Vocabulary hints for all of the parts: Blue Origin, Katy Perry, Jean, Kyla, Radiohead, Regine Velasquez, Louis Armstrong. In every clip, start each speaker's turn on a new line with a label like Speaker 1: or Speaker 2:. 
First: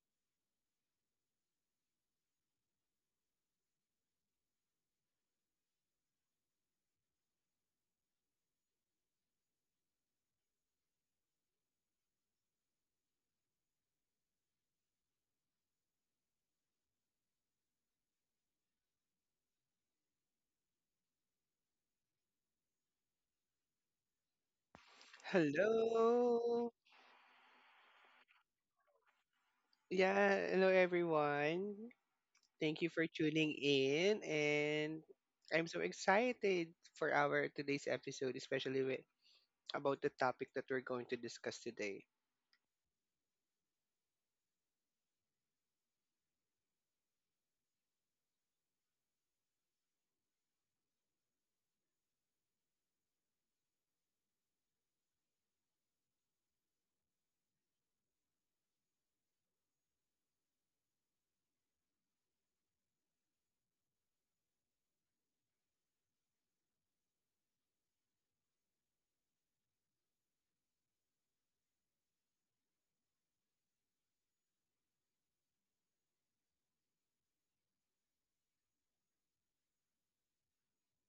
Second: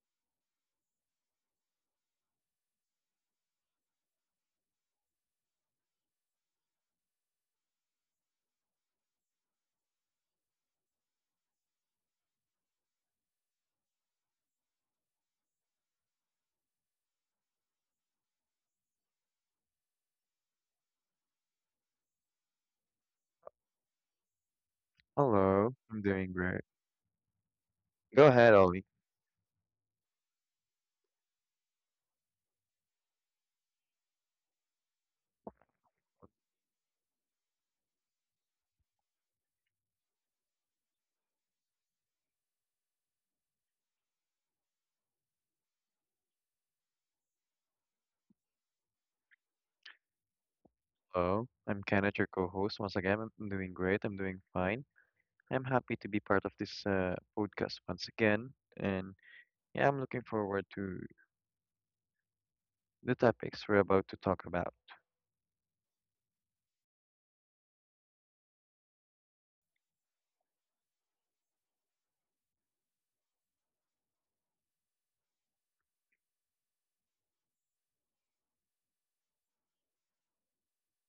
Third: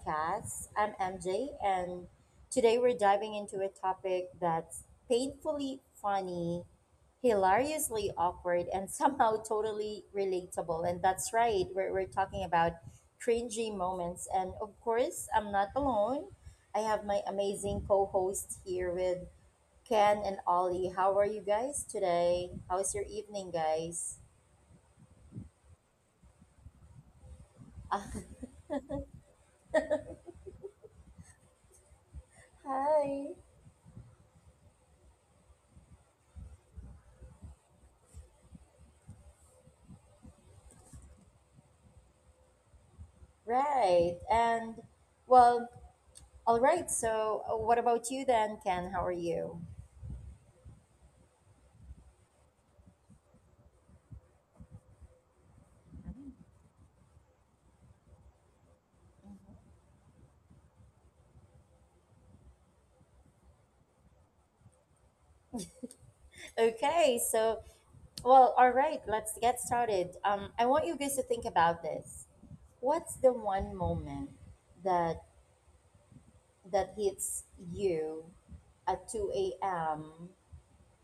Speaker 1: podcast. I'm MJ, and today we're diving into a topic that's painfully funny, hilariously awkward, and somehow totally relatable. And that's right, we're talking about cringy moments. And of course, I'm not alone. I have my amazing co host here with Ken and Ollie. How are you guys today? How's your evening, guys?
Speaker 2: Hello, I'm doing great.
Speaker 3: Hello.
Speaker 2: Go ahead, Ollie.
Speaker 3: Yeah, hello everyone. Thank you for
Speaker 1: Hi.
Speaker 3: tuning in, and I'm so excited for our today's episode, especially about the topic that we're going to discuss today.
Speaker 1: Right. And well, all right. So, what about you then, Ken? How are you?
Speaker 2: Hello, I'm Kenneth, your co-host. Once again, I'm doing great. I'm doing fine. I'm happy to be part of this podcast once again, and yeah, I'm looking forward to the topics we're about to talk about.
Speaker 1: Okay, so, well, all right, let's get started. I want you guys to think about this. What's the one moment that that hits you at 2 a.m.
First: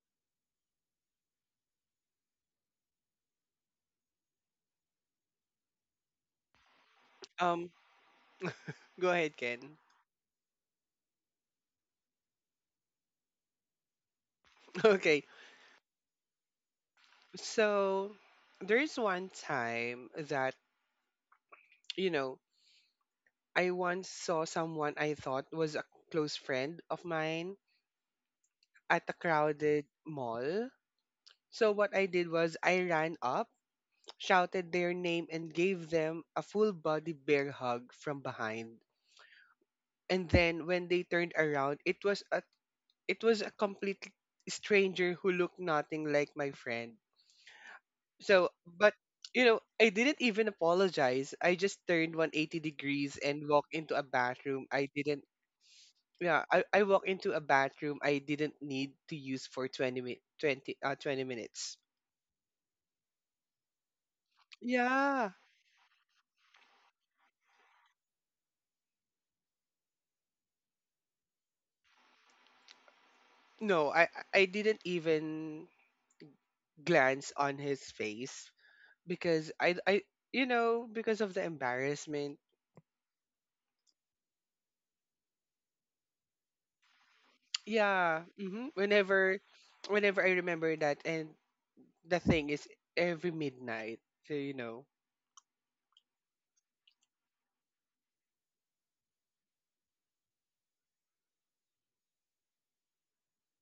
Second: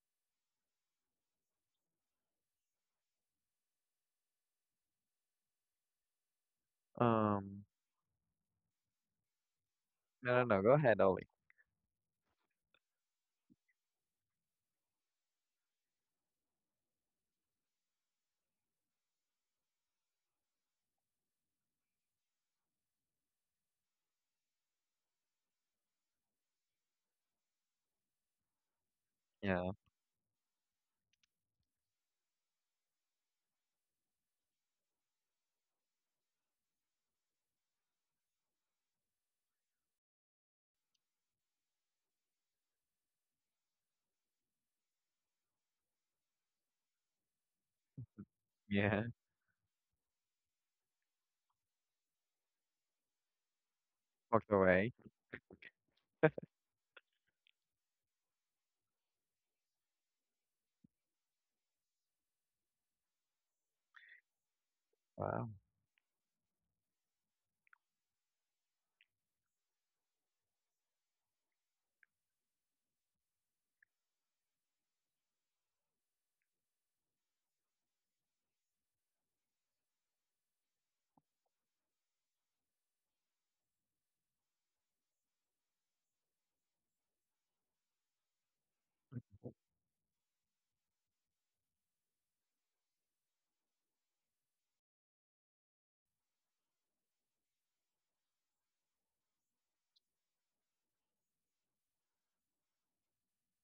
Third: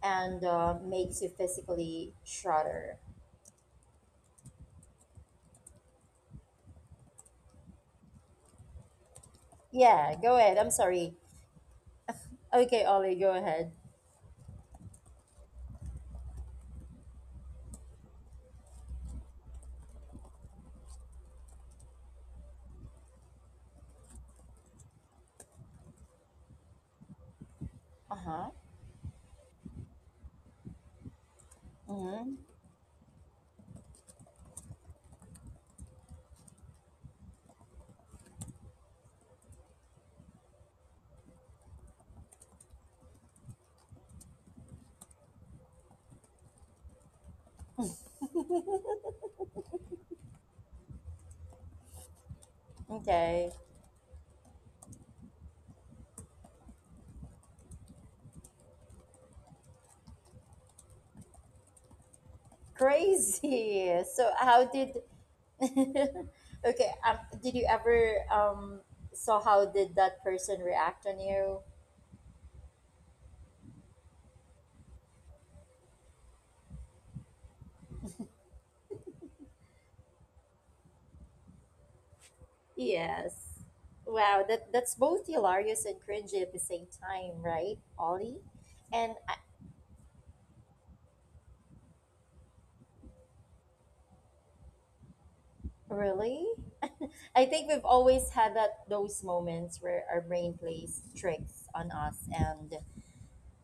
Speaker 1: and makes you physically shudder?
Speaker 2: Um,
Speaker 3: Um, Go ahead, Ken.
Speaker 1: Yeah,
Speaker 2: no,
Speaker 1: go
Speaker 2: no,
Speaker 1: ahead.
Speaker 2: no.
Speaker 1: I'm
Speaker 2: Go ahead,
Speaker 1: sorry.
Speaker 2: Ollie.
Speaker 1: Okay, Ollie, go ahead.
Speaker 3: Okay. So, there's one time that, you know, I once saw someone I thought was a close friend of mine
Speaker 1: Uh-huh.
Speaker 3: at a
Speaker 2: Yeah,
Speaker 3: crowded mall. So what I did
Speaker 1: Mm-hmm.
Speaker 3: was I ran up, shouted their name, and gave them a full body bear hug from behind. And then when they turned around, it was a complete stranger who looked nothing like my friend. So, but
Speaker 2: yeah.
Speaker 3: I didn't even apologize. I just turned 180 degrees and
Speaker 1: Okay.
Speaker 3: walked into a
Speaker 2: Walked
Speaker 3: bathroom I
Speaker 2: away.
Speaker 3: didn't. Yeah, I walked into a bathroom I didn't need to use for 20 mi- 20 uh, 20 minutes.
Speaker 1: Crazy. So how did
Speaker 3: Yeah.
Speaker 2: Wow.
Speaker 1: Okay, did you ever saw how did that person react on you?
Speaker 3: No, I didn't even glance on his face, because I you know because of the embarrassment.
Speaker 1: Yes. Wow, that's both hilarious and cringy at the same time, right,
Speaker 3: Yeah.
Speaker 1: Ollie? And I,
Speaker 3: Whenever I remember that, and the thing is every midnight. So.
Speaker 1: really, I think we've always had that those moments where our brain plays tricks on us, and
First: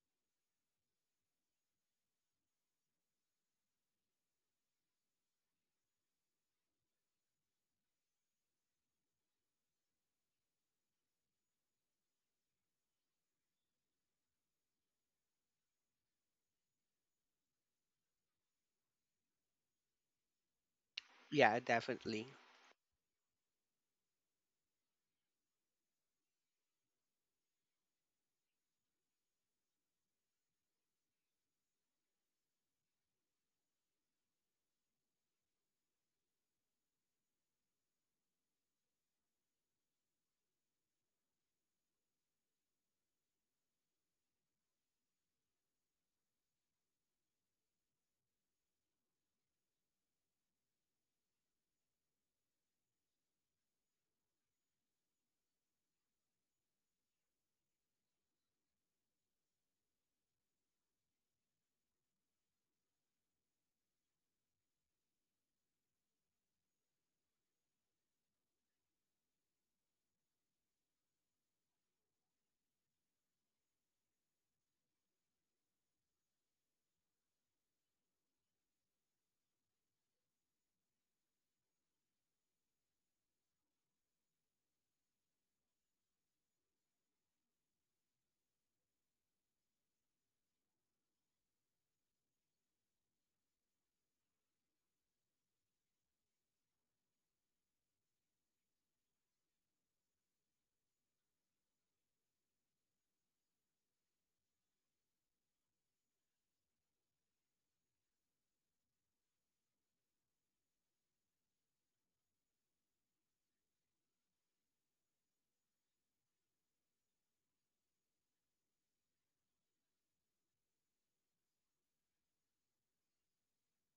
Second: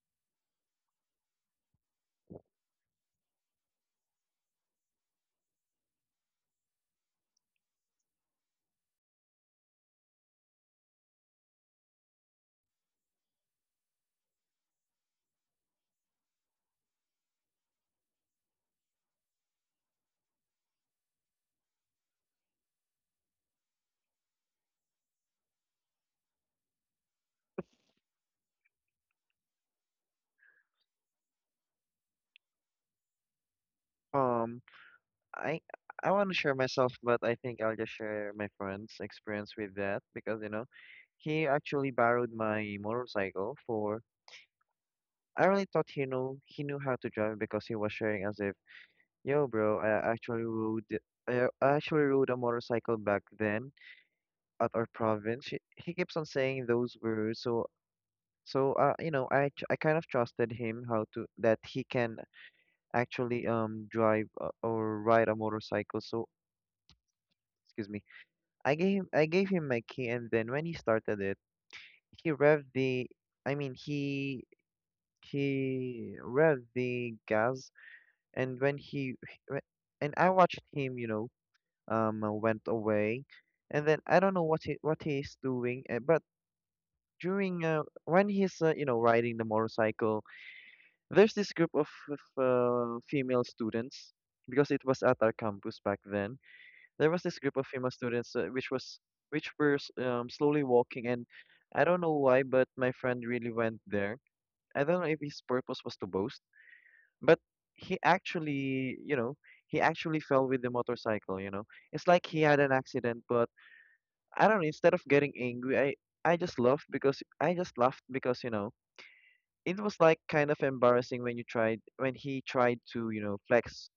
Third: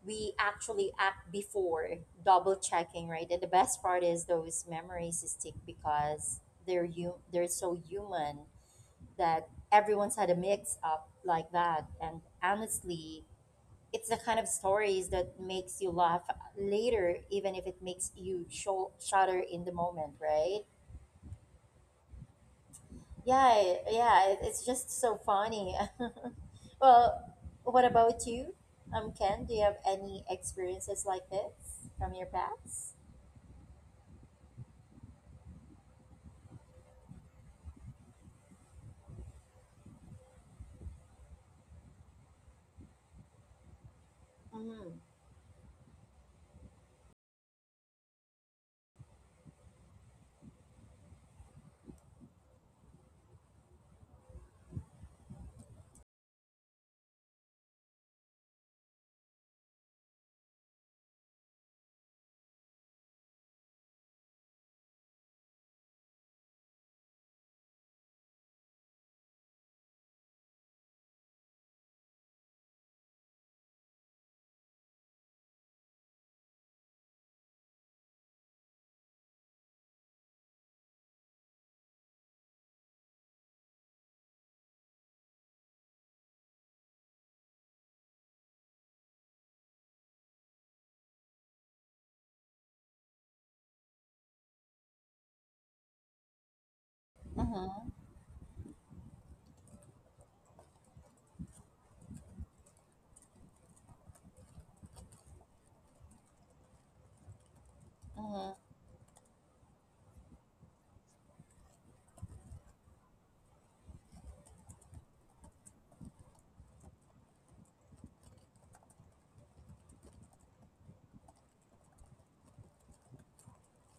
Speaker 1: we actually act before double checking, right? And the best part is those memories stick because they're so human that everyone's had a mix up like that, and honestly it's the kind of stories that makes you laugh later, even if it makes you shudder in the moment, right?
Speaker 3: Yeah, definitely.
Speaker 1: Yeah, yeah, it's just so funny. Well, what about you, um, Ken? Do you have any experiences like this from your past?
Speaker 2: Um, I I want to share myself, but I think I'll just share my friend's experience with that because he actually borrowed my motorcycle for
Speaker 1: Mm-hmm.
Speaker 2: I really thought he knew how to drive because he was sharing as if, yo, bro, I actually rode a motorcycle back then at our province. He keeps on saying those words, so so I I kind of trusted him how to that he can actually drive or ride a motorcycle. So excuse me, I gave him my key, and then when he started it, he revved the, I mean he he revved the gas and whe- and I watched him, went away, and then I don't know what he's doing, but during when he's riding the motorcycle, there's this group of female students because it was at our campus back then. There was this group of
Speaker 1: Mm-hmm.
Speaker 2: female students which were slowly walking, and I don't know why, but my friend really went there. I don't know if his purpose was to boast, but he
Speaker 1: Mm-hmm.
Speaker 2: actually, you know, he actually fell with the motorcycle. It's like he had an accident, but I don't know, instead of getting angry, I just laughed because it was like kind of embarrassing when he tried to,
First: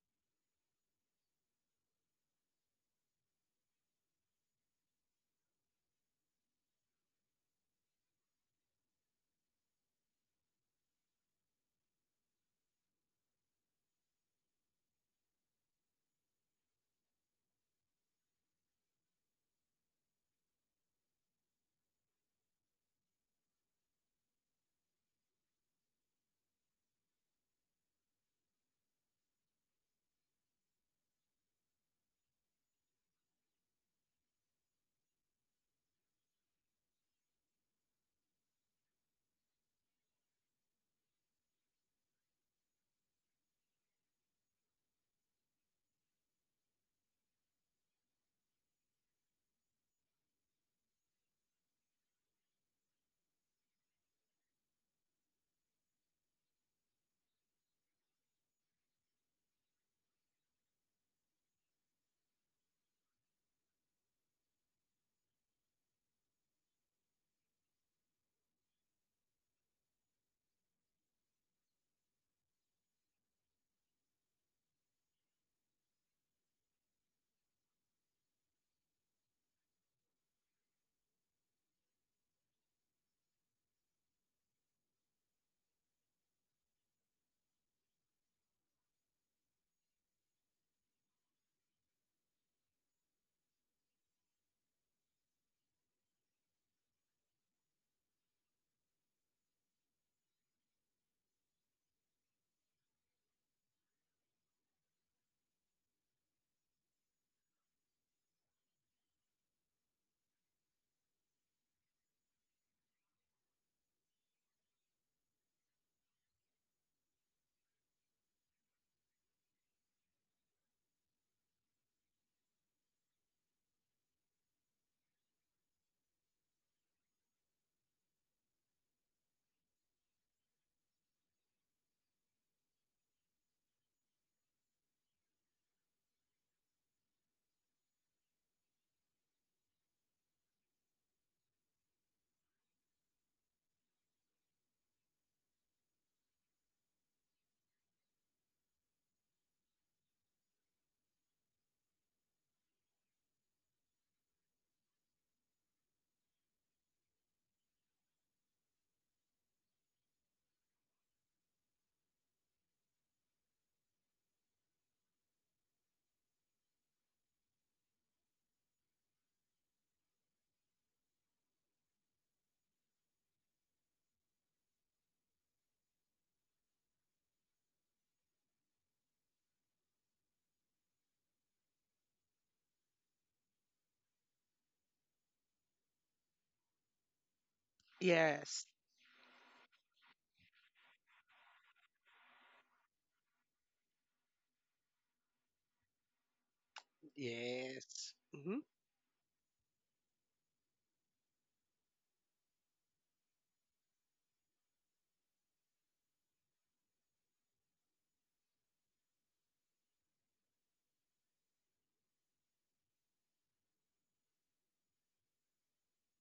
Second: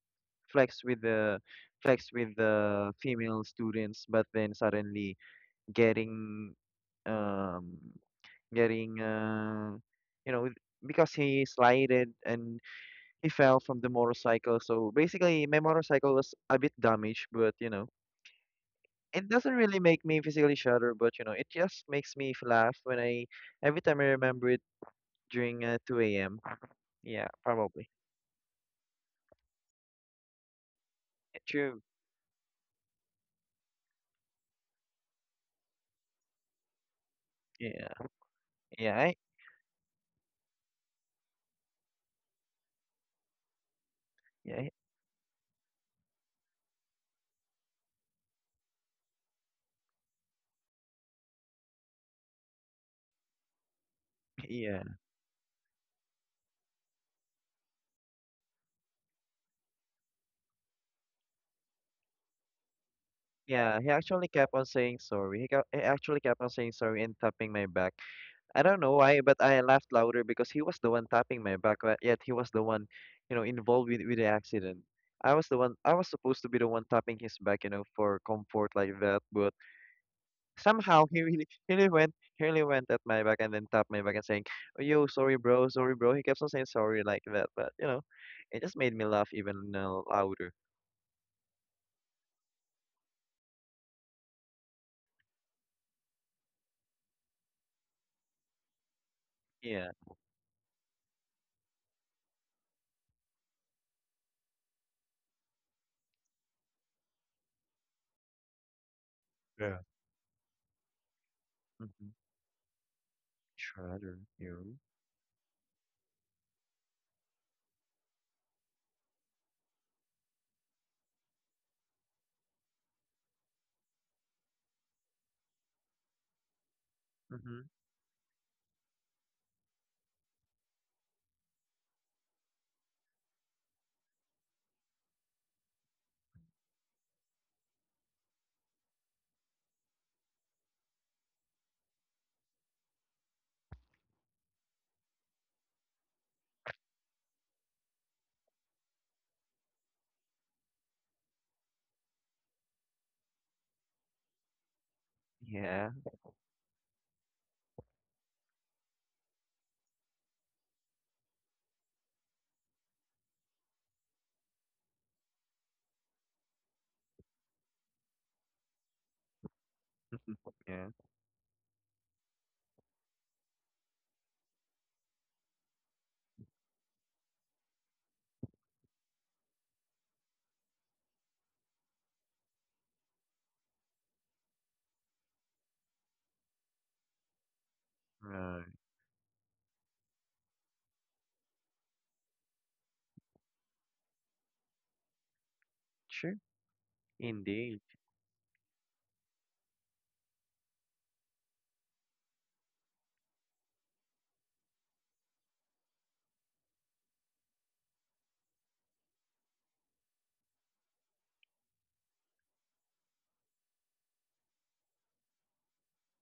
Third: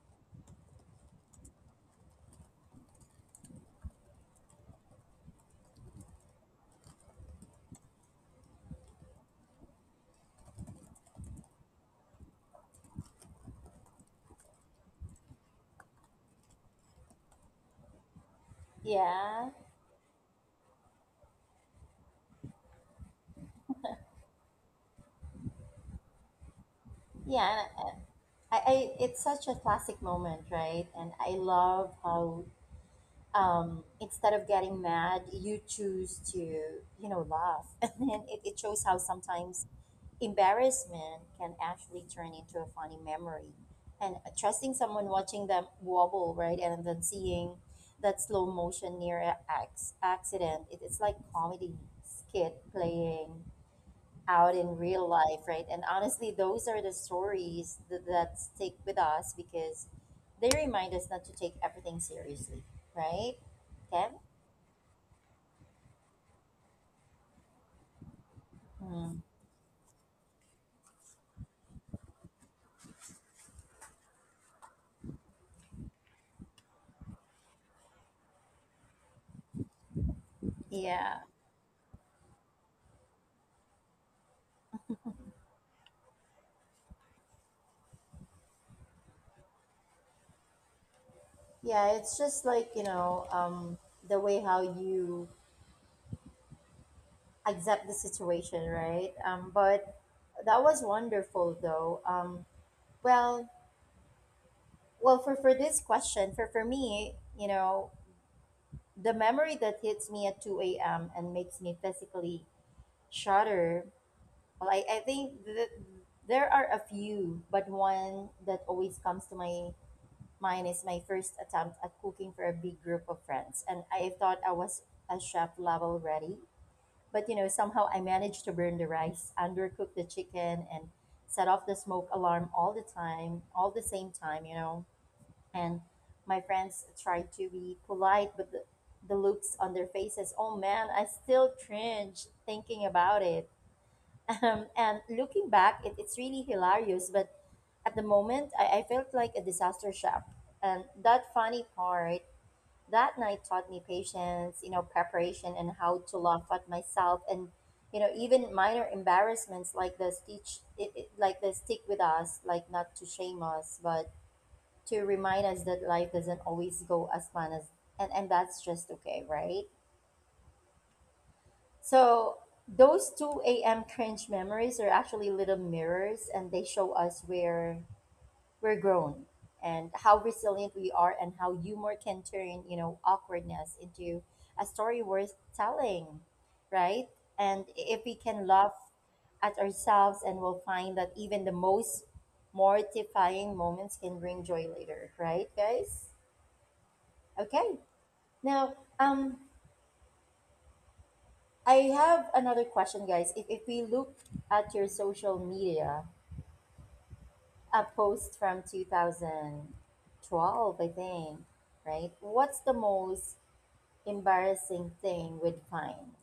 Speaker 2: flex with the flex with the female students, but then suddenly getting um getting you know because he slided and he fell from the motorcycle. So basically, my motorcycle was a bit damaged, but it
Speaker 1: Yeah.
Speaker 2: doesn't really make me physically shudder, but it just makes me laugh when I every time I remember it during 2 a.m. Yeah,
Speaker 1: Yeah. And
Speaker 2: probably.
Speaker 1: it's such a classic moment, right? And I
Speaker 2: Yeah, true.
Speaker 1: love how, instead of getting mad, you choose to, you know, laugh.
Speaker 2: Yeah.
Speaker 1: And then it shows
Speaker 2: Yeah.
Speaker 1: how sometimes embarrassment can actually turn into a funny memory. And
Speaker 2: Yeah.
Speaker 1: trusting someone, watching them wobble, right? And then seeing that slow motion near an accident, it's like comedy skit playing out in
Speaker 2: Yeah.
Speaker 1: real life, right? And honestly, those are the stories that, that stick with us because they remind us not to take everything seriously, right?
Speaker 2: Yeah. He
Speaker 1: Ken?
Speaker 2: actually kept on saying sorry. He actually kept on saying sorry and tapping my back. I don't know why,
Speaker 1: Mm.
Speaker 2: but I laughed louder because he was the one tapping my back, but yet he was the one, involved with the accident. I was the one, I was supposed to be the one tapping his back, for comfort like that, but somehow
Speaker 1: Yeah.
Speaker 2: he really, he really went at my back and then tapped my back and saying, oh, "Yo, sorry, bro, sorry, bro." He kept on saying sorry like that, but it just made me laugh even louder.
Speaker 1: Yeah, it's just like, you know, the way how you accept the situation, right?
Speaker 2: Yeah.
Speaker 1: But that was wonderful though. Well, well for this question, for me, you know, the memory
Speaker 2: Yeah.
Speaker 1: that hits me at 2 a.m. and makes me
Speaker 2: Mm-hmm.
Speaker 1: physically shudder.
Speaker 2: Shredder,
Speaker 1: Well,
Speaker 2: you.
Speaker 1: I think that there are a few, but one that always comes to my mind is my first attempt at cooking for a big group of friends. And I thought I was a chef level ready, but you know,
Speaker 2: Mm-hmm.
Speaker 1: somehow I managed to burn the rice, undercook the chicken, and set off the smoke alarm all the time, all the same time, you know. And my friends tried to be polite, but the looks on their faces, oh man, I still cringe thinking about it, and looking back, it's really hilarious. But at the moment, I felt like a disaster chef. And that funny part, that night taught me patience, you know, preparation, and
Speaker 2: Yeah,
Speaker 1: how to laugh at myself. And, you know, even minor embarrassments like the stitch, like the stick with us, like not to shame us, but to remind us that life doesn't always go as fun as, and that's just okay, right?
Speaker 2: yeah.
Speaker 1: So those 2 a.m. cringe memories are actually little mirrors, and they show us where we're grown and how resilient we are and how humor can turn, you know, awkwardness into a story worth telling, right? And if we can
Speaker 2: Right.
Speaker 3: Yes.
Speaker 1: laugh at ourselves, and we'll find that even the most mortifying moments can bring joy later, right, guys?
Speaker 2: Sure.
Speaker 1: Okay.
Speaker 2: Indeed.
Speaker 3: Yes. Hmm.
Speaker 1: Now, um I have another question, guys. If we look at your social media, a post from 2012, I think, right? What's the most embarrassing thing with Vine?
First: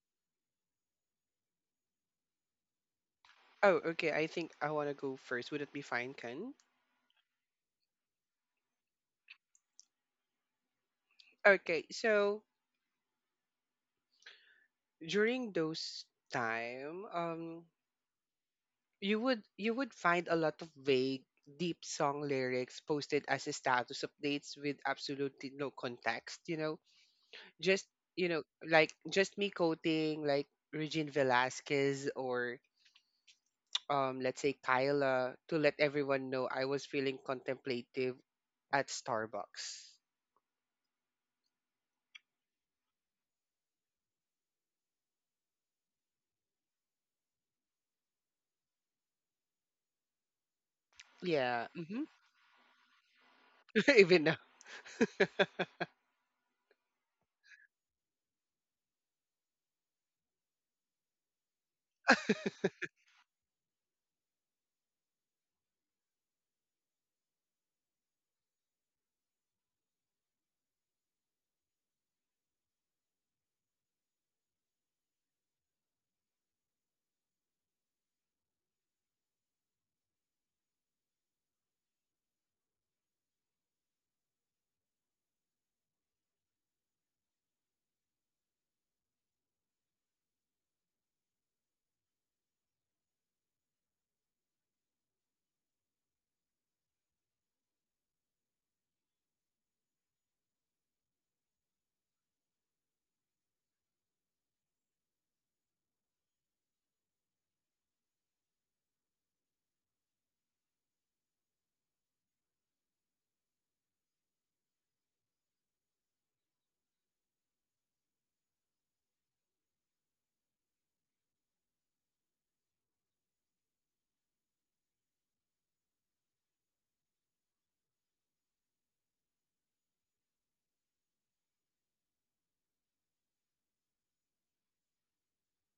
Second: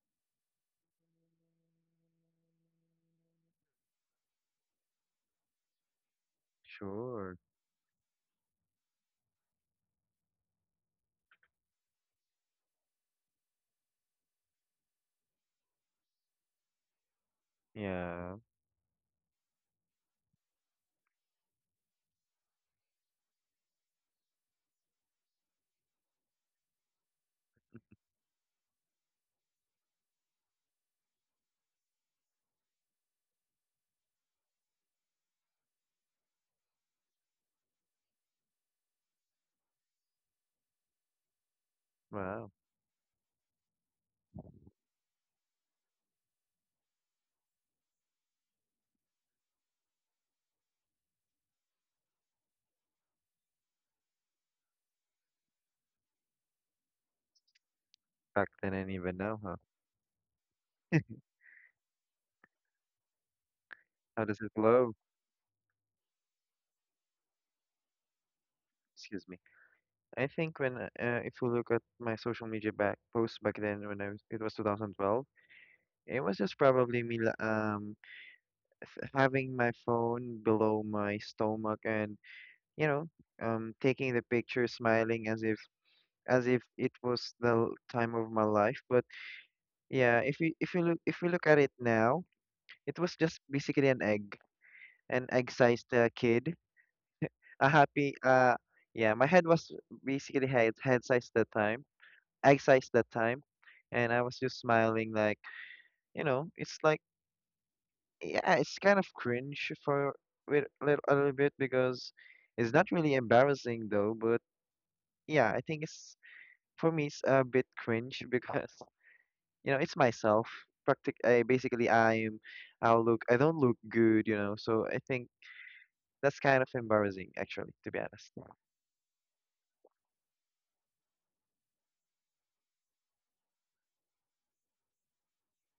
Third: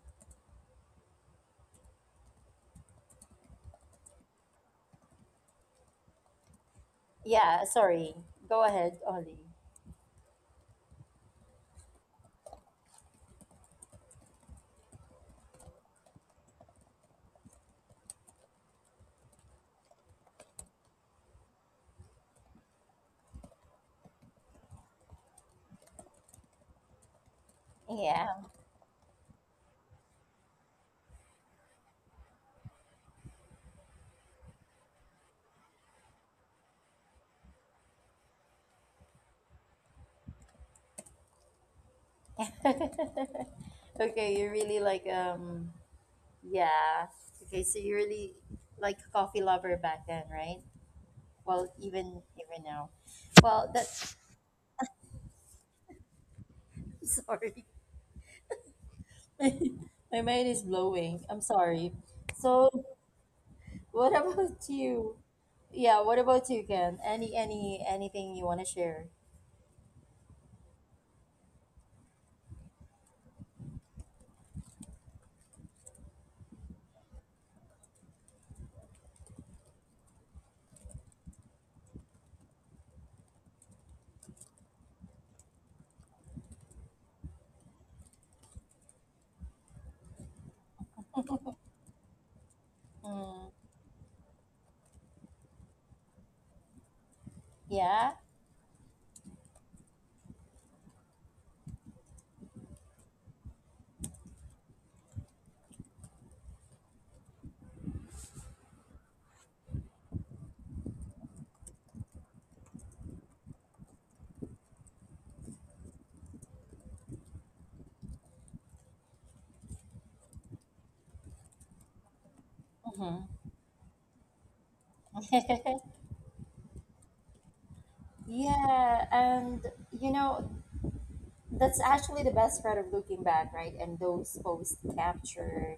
Speaker 3: Oh, okay. I think I want to go first. Would it be fine, Ken?
Speaker 2: Sure.
Speaker 1: Yeah, sorry. Go ahead, Ollie.
Speaker 3: Okay. So during those time,
Speaker 2: Yeah,
Speaker 3: you would find a lot of vague, deep song lyrics posted as a status updates with absolutely no context. Just,
Speaker 1: Yeah.
Speaker 3: you know like just me quoting like Regine Velasquez or let's say Kyla to let everyone know I was feeling contemplative at Starbucks.
Speaker 2: wow.
Speaker 1: Okay, you're really like, yeah. Okay, so you're really like a coffee lover back then, right?
Speaker 3: Yeah.
Speaker 1: Well,
Speaker 3: Hmm.
Speaker 1: even even now. Well, that's
Speaker 3: Even now.
Speaker 1: sorry.
Speaker 2: Back then and even now, huh?
Speaker 1: My mind is blowing. I'm sorry. So, what
Speaker 2: How does it
Speaker 1: about
Speaker 2: love?
Speaker 1: you? Yeah, what about you, Ken? Any, anything you want to share?
Speaker 2: Excuse me. I think when if you look at my social media back posts back then when I was it was 2012, it was just probably me having my phone below my stomach and you know taking the picture, smiling as if it was the time of my life. But yeah, if you look at it now, it was just
Speaker 1: Mm,
Speaker 2: basically an an egg-sized kid, a happy
Speaker 1: yeah.
Speaker 2: yeah, my head was basically head size that time, egg size that time, and I was just smiling like, you know, it's like, yeah, it's kind of cringe for with a little bit because it's not really embarrassing though, but yeah, I think it's for me it's a bit cringe because you know it's myself, practic I, basically I'm I'll look
Speaker 1: Mm-hmm.
Speaker 2: I don't look good, you know, so I think that's kind of embarrassing, actually, to be honest.
Speaker 1: Yeah, and you know that's actually the best part of looking back, right? And those posts capture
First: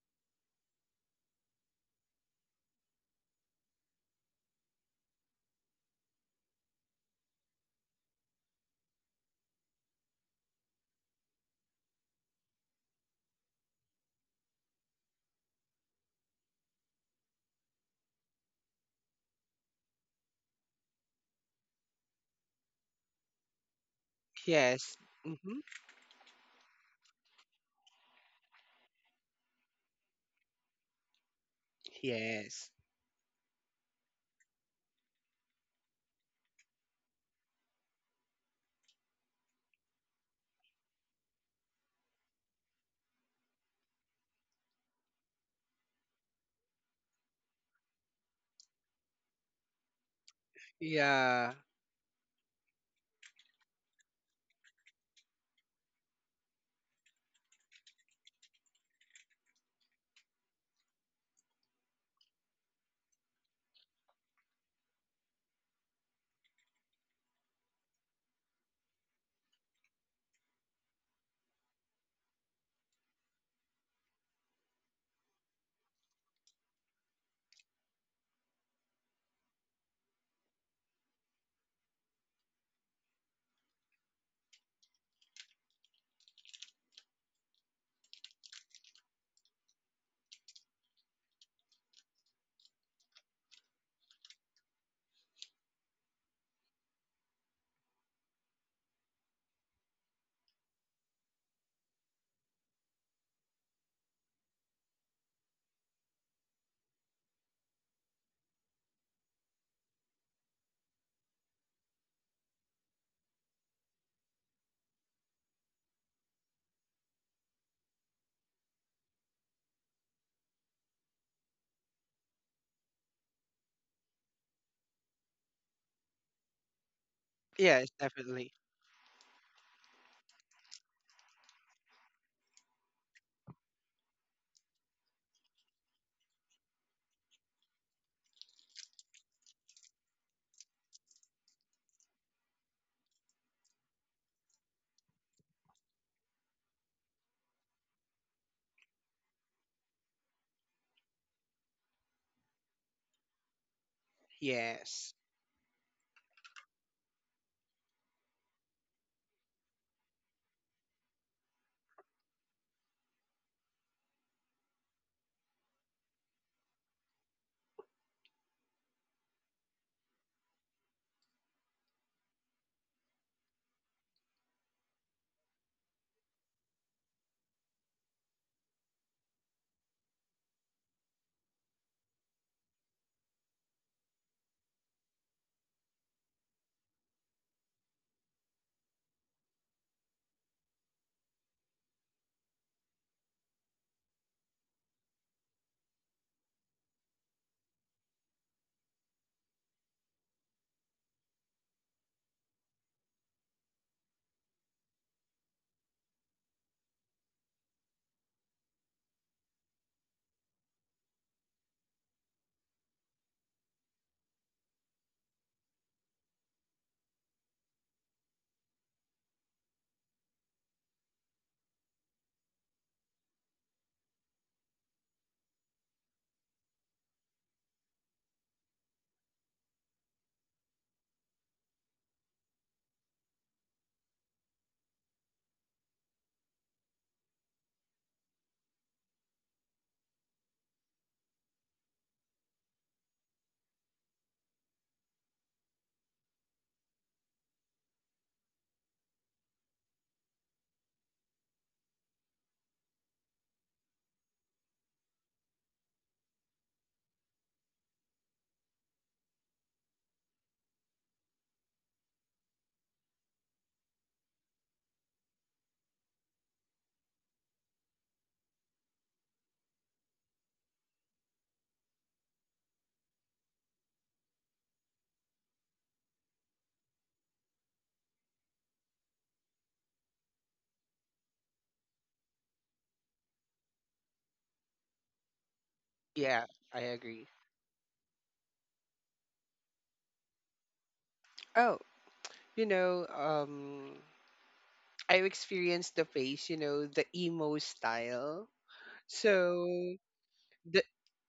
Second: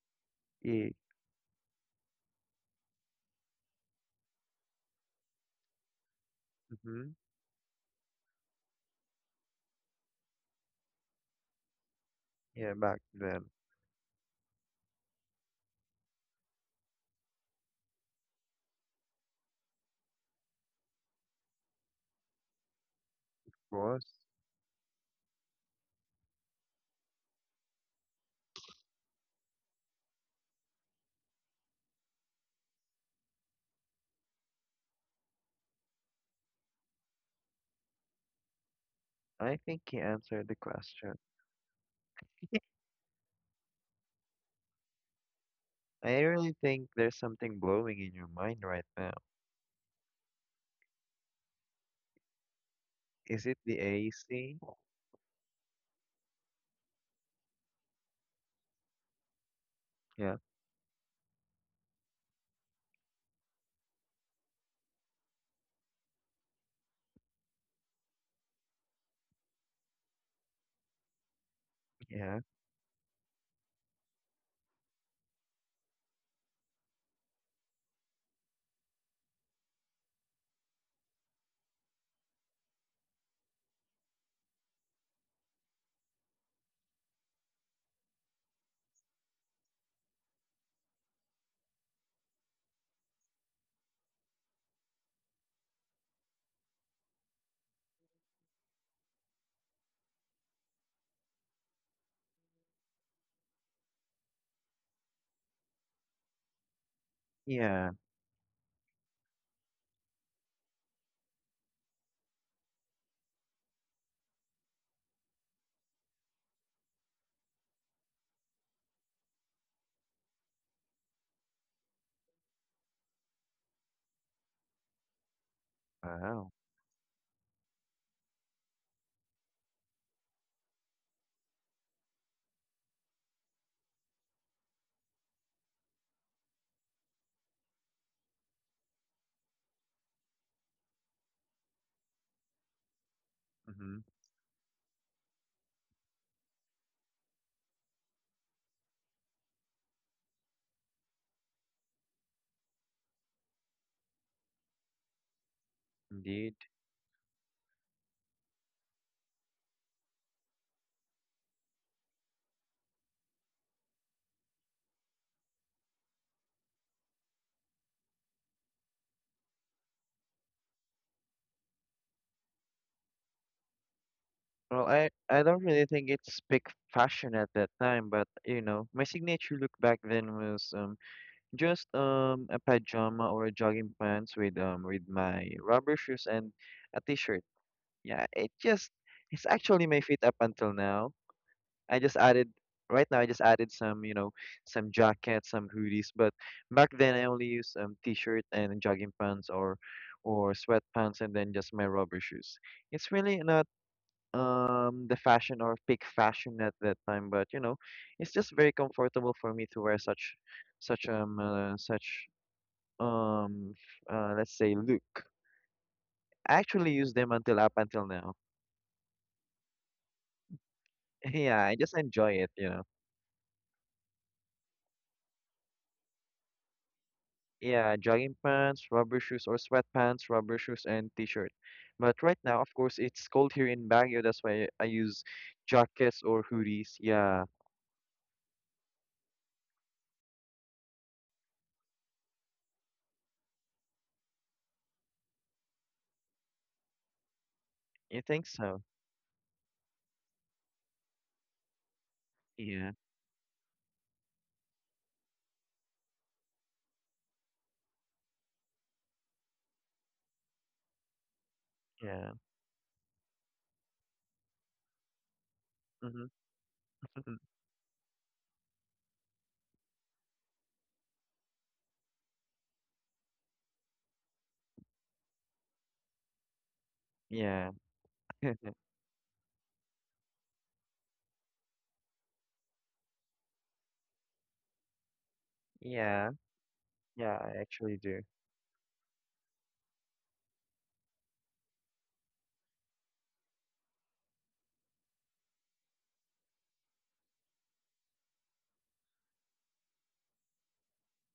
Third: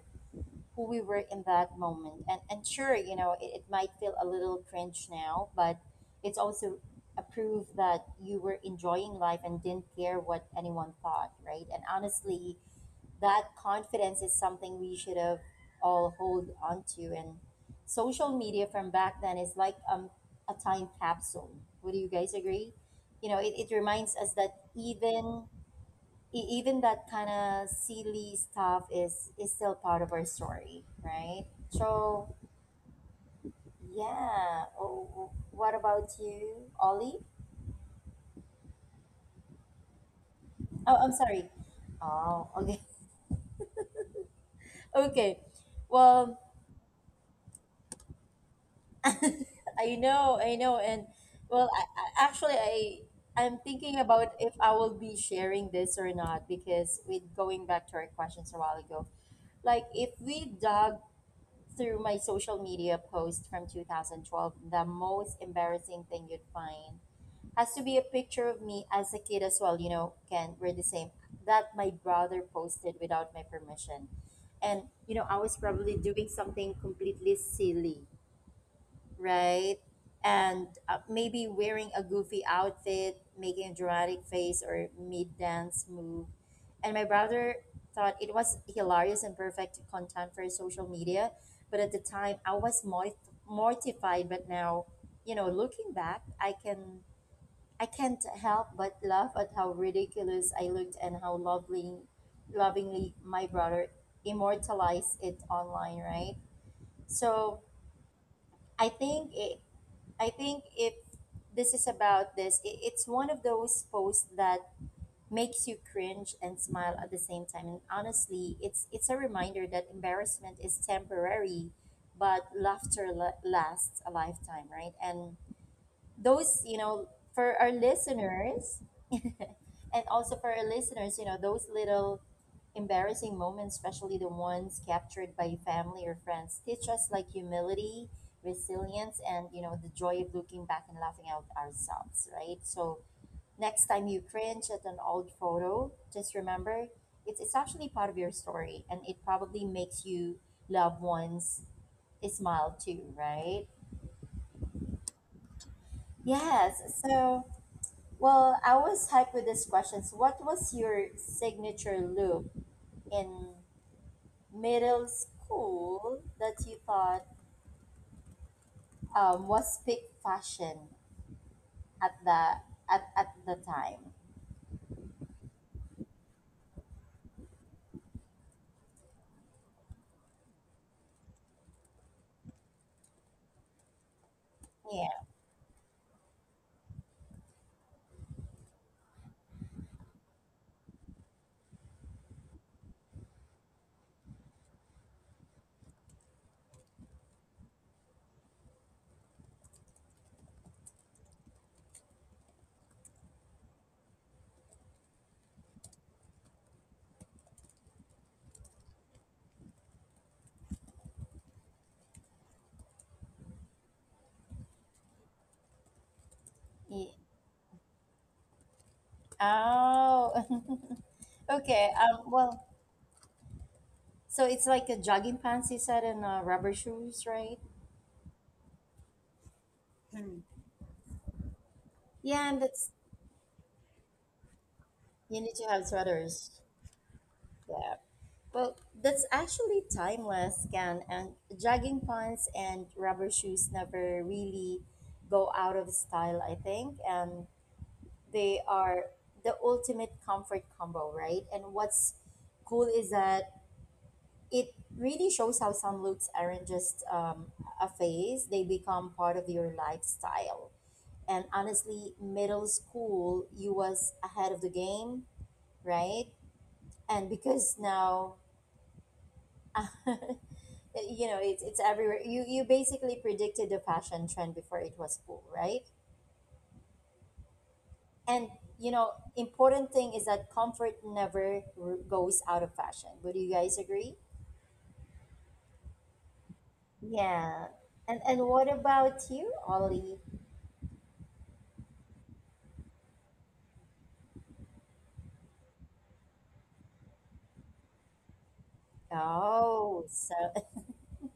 Speaker 1: who
Speaker 2: Yeah,
Speaker 1: we were in that moment. And sure, you know, it might feel a little cringe now, but it's also
Speaker 2: hmm
Speaker 1: a proof that you were enjoying life and didn't care what anyone thought, right? And honestly,
Speaker 2: yeah, back
Speaker 1: that
Speaker 2: then.
Speaker 1: confidence is something we should have all hold on to. And social media from back then is like, um, a time capsule. Would you guys agree? You know, it
Speaker 2: Ross,
Speaker 1: reminds us that
Speaker 3: Yes.
Speaker 1: even
Speaker 3: Hmm.
Speaker 1: even that kind of silly stuff is still part of our story, right? So
Speaker 3: Yes.
Speaker 1: yeah. Oh, what about you, Ollie?
Speaker 2: I think he answered the
Speaker 1: Oh, I'm
Speaker 2: question.
Speaker 1: sorry. Oh, okay, okay.
Speaker 2: I
Speaker 1: Well,
Speaker 2: really think there's something blowing in your mind right now.
Speaker 1: I know, and
Speaker 3: Yeah.
Speaker 1: well, I
Speaker 2: Is
Speaker 1: I'm
Speaker 2: it the
Speaker 1: thinking about if
Speaker 2: AC?
Speaker 1: I will be sharing this or not because with going back to our questions a while ago, like if
Speaker 2: Yeah,
Speaker 1: we dug through my social media post from 2012, the most embarrassing thing you'd find has to be a picture of me as a kid as well. You know, Ken, we're the same. That my brother
Speaker 2: yeah,
Speaker 1: posted without my permission. And, you know, I was probably doing something completely silly, right? And maybe wearing a goofy outfit, making a dramatic face or mid dance move. And my brother thought it was hilarious and perfect content for social media. But at the time, I was mortified. But now, you know, looking back, I can't help but laugh at how ridiculous I looked and how lovingly my brother immortalized it online, right? So
Speaker 2: yeah.
Speaker 1: I think it, I think if this is about this, it's one of those posts that makes you cringe and smile at the same time. And honestly, it's a reminder that embarrassment is temporary, but laughter lasts a lifetime, right? And
Speaker 2: Wow.
Speaker 1: those, you know, for our
Speaker 3: Yes, definitely.
Speaker 1: listeners, and also for our listeners, you know, those little embarrassing moments, especially the ones captured by family or friends, teach us like humility, resilience, and you know, the joy of looking back and laughing out ourselves, right? So next
Speaker 2: Mm-hmm.
Speaker 1: time you cringe at an old photo, just remember it's actually part of your story, and it probably makes you loved ones smile too, right?
Speaker 3: Yes.
Speaker 2: Indeed.
Speaker 1: Yes. So well, I was hyped with these questions. What was your signature look in middle school that you thought, was peak fashion at the at the time?
Speaker 2: Well, I don't really think it's big fashion at that time, but you know, my signature look back then was just a pajama or a jogging pants with
Speaker 1: Yeah.
Speaker 2: my rubber shoes and a t-shirt. Yeah, it's actually my fit up until now. I just added right now. I just added some jackets, some hoodies. But back then, I only used t-shirt and jogging pants or sweatpants, and then just my rubber shoes. It's really not the fashion or peak fashion at that time, but you know, it's just very comfortable for me to wear such such um let's say look. I actually
Speaker 1: Ye-
Speaker 2: use them until up until now.
Speaker 1: Oh.
Speaker 2: Yeah, I
Speaker 1: Okay.
Speaker 2: just enjoy it,
Speaker 1: Well.
Speaker 2: you know.
Speaker 1: So it's like a jogging pants you said and rubber shoes, right?
Speaker 2: Yeah, jogging pants, rubber shoes or sweatpants,
Speaker 1: Mm.
Speaker 2: rubber shoes and t-shirt. But right
Speaker 1: Yeah, and
Speaker 2: now, of
Speaker 1: that's
Speaker 2: course, it's cold here in Baguio. That's why I use
Speaker 1: you need to have
Speaker 2: jackets or
Speaker 1: sweaters.
Speaker 2: hoodies. Yeah,
Speaker 1: Yeah. Well, that's actually timeless, Ken. And jogging pants and rubber shoes never really go out of style, I think. And
Speaker 2: you think
Speaker 1: they
Speaker 2: so?
Speaker 1: are the ultimate comfort combo, right? And what's cool
Speaker 2: Yeah,
Speaker 1: is that it really shows how some looks aren't just, a phase, they become part of your lifestyle. And honestly,
Speaker 2: yeah,
Speaker 1: middle school, you was ahead of the game, right?
Speaker 2: mm-hmm.
Speaker 1: And because now, you know, it's everywhere. You basically predicted the fashion trend before it was cool, right?
Speaker 2: Yeah,
Speaker 1: And you know important thing is that comfort never goes out of fashion, would you guys agree?
Speaker 2: yeah,
Speaker 3: Yeah, I agree.
Speaker 2: yeah. I
Speaker 1: Yeah,
Speaker 2: actually do.
Speaker 1: and what about you, Ollie?
Speaker 3: Oh, you know, um I've experienced the phase, the emo style. So
Speaker 1: Oh so
Speaker 3: The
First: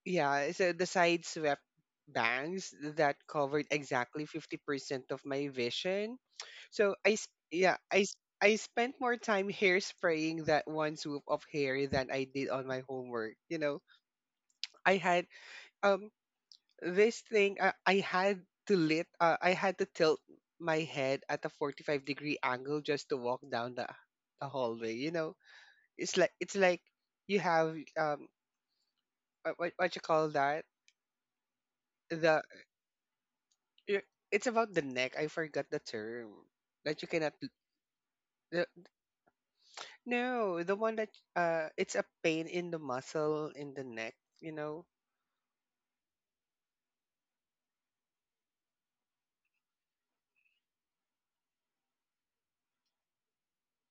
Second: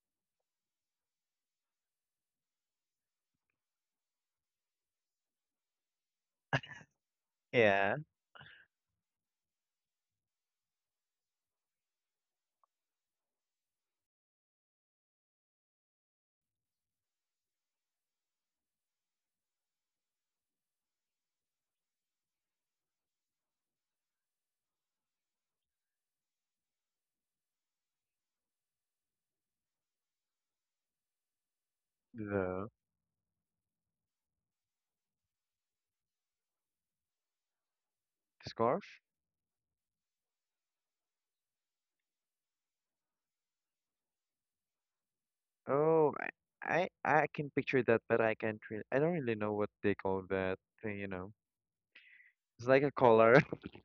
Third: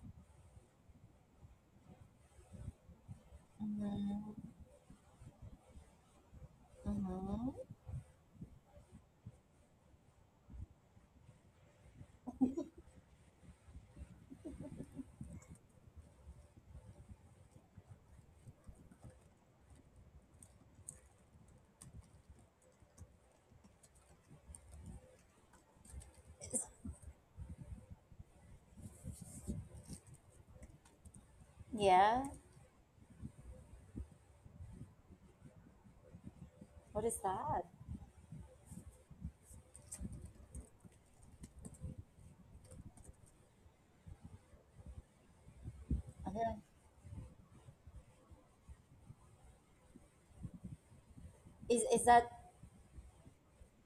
Speaker 3: yeah, so the side swept bangs that covered exactly
Speaker 1: Mhm,
Speaker 3: 50% of my vision. So I s-
Speaker 1: mhm.
Speaker 3: yeah,
Speaker 2: Yeah,
Speaker 3: I s- I spent more time hairspraying that one swoop of hair than I did on my homework. I had, um this thing, I had to tilt my head at a 45-degree angle just to walk down the hallway. It's like it's
Speaker 1: Is-
Speaker 3: like you have, what you call that?
Speaker 1: yeah,
Speaker 3: the
Speaker 2: the
Speaker 3: it's about the neck. I forgot the term that you
Speaker 1: what is
Speaker 3: cannot.
Speaker 1: that?
Speaker 3: The,
Speaker 2: scarf.
Speaker 3: no, the one that, it's a pain in the muscle in the neck.
Speaker 2: Oh,
Speaker 1: Uh-huh.
Speaker 2: I can picture that, but I can't really. I don't really know what they call that thing. You know,
Speaker 1: Is that,
Speaker 2: it's like a collar.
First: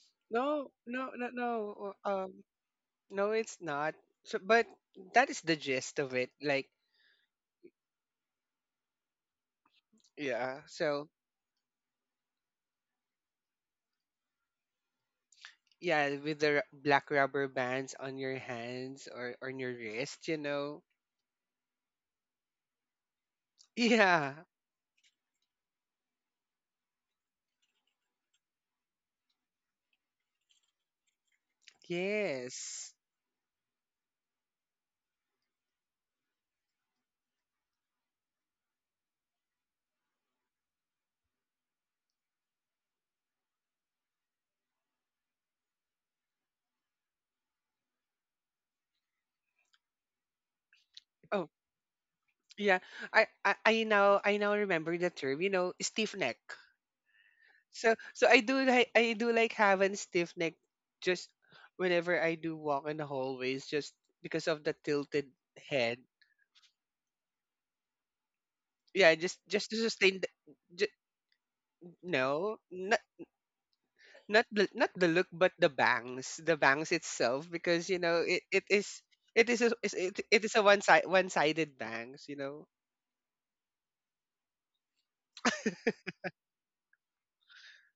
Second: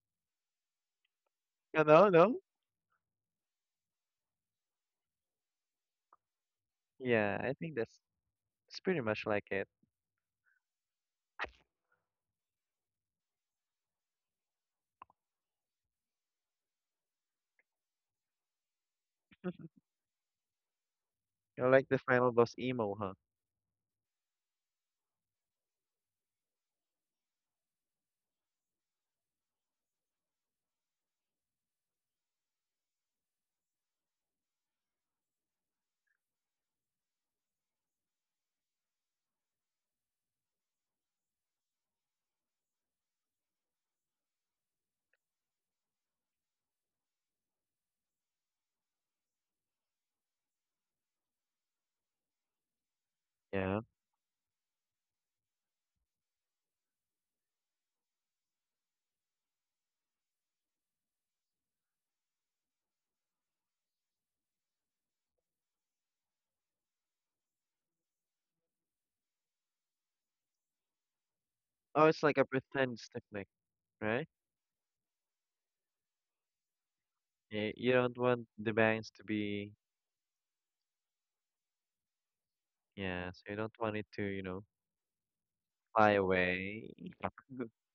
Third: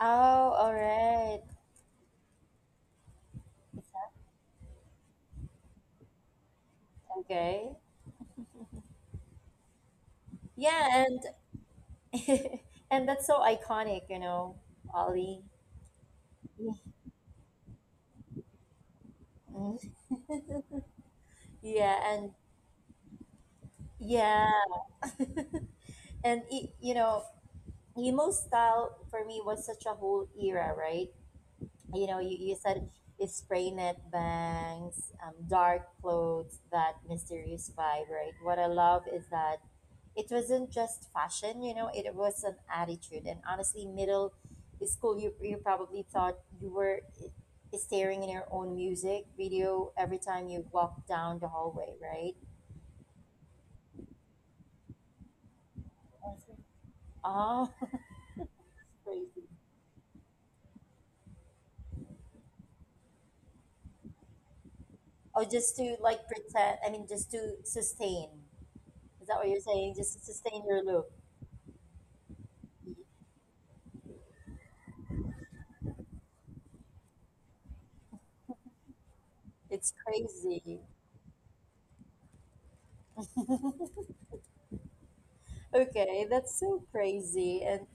Speaker 1: oh
Speaker 3: No,
Speaker 1: all
Speaker 3: no, no,
Speaker 1: right.
Speaker 3: no. uh,
Speaker 2: No, no.
Speaker 3: Um, no, it's
Speaker 1: Is
Speaker 3: not.
Speaker 1: that
Speaker 3: So, but that is the gist of it. Like,
Speaker 2: Yeah, I think
Speaker 1: okay?
Speaker 2: that's it's pretty much like it.
Speaker 3: yeah.
Speaker 1: Yeah,
Speaker 3: So,
Speaker 1: and and that's so iconic, you know, Ollie.
Speaker 3: yeah, with the
Speaker 1: Mhm.
Speaker 3: black rubber bands on your hands or on your wrist.
Speaker 2: You're like the
Speaker 1: Yeah,
Speaker 2: final
Speaker 1: and
Speaker 2: boss emo, huh?
Speaker 3: Yeah.
Speaker 1: yeah and you know, emo style for me was such a whole era, right? You know, you
Speaker 3: Yes.
Speaker 1: said it's spray net bangs, dark clothes, that mysterious vibe, right? What I love is that it wasn't just fashion, you know, it was an attitude. And honestly, middle school, you probably thought you were staring in your own music video every time you walked down
Speaker 3: Oh,
Speaker 1: the hallway, right?
Speaker 3: yeah. I, I
Speaker 2: Yeah.
Speaker 3: I now I now remember the term. Stiff neck.
Speaker 1: Oh,
Speaker 3: So I do like I do
Speaker 1: crazy.
Speaker 3: like having stiff neck, just whenever I do walk in the hallways, just because of the tilted
Speaker 1: Or just to
Speaker 3: head.
Speaker 1: like pretend, I mean, just to sustain.
Speaker 3: Yeah,
Speaker 1: Is that
Speaker 3: just
Speaker 1: what you're
Speaker 3: just to
Speaker 1: saying?
Speaker 3: sustain
Speaker 1: Just
Speaker 3: the,
Speaker 1: sustain your
Speaker 3: ju-
Speaker 1: look.
Speaker 2: Oh, it's like a
Speaker 3: no, not
Speaker 2: pretend technique, right?
Speaker 3: not the not the look but the bangs itself,
Speaker 2: Y-
Speaker 3: because
Speaker 2: You don't
Speaker 3: it,
Speaker 2: want the bangs to
Speaker 3: it is a,
Speaker 2: be,
Speaker 1: It's
Speaker 3: is- it is a
Speaker 1: crazy.
Speaker 3: one sided bangs.
Speaker 2: yeah, so you don't want it to, fly
Speaker 1: Okay, that's so
Speaker 2: away.
Speaker 1: crazy. And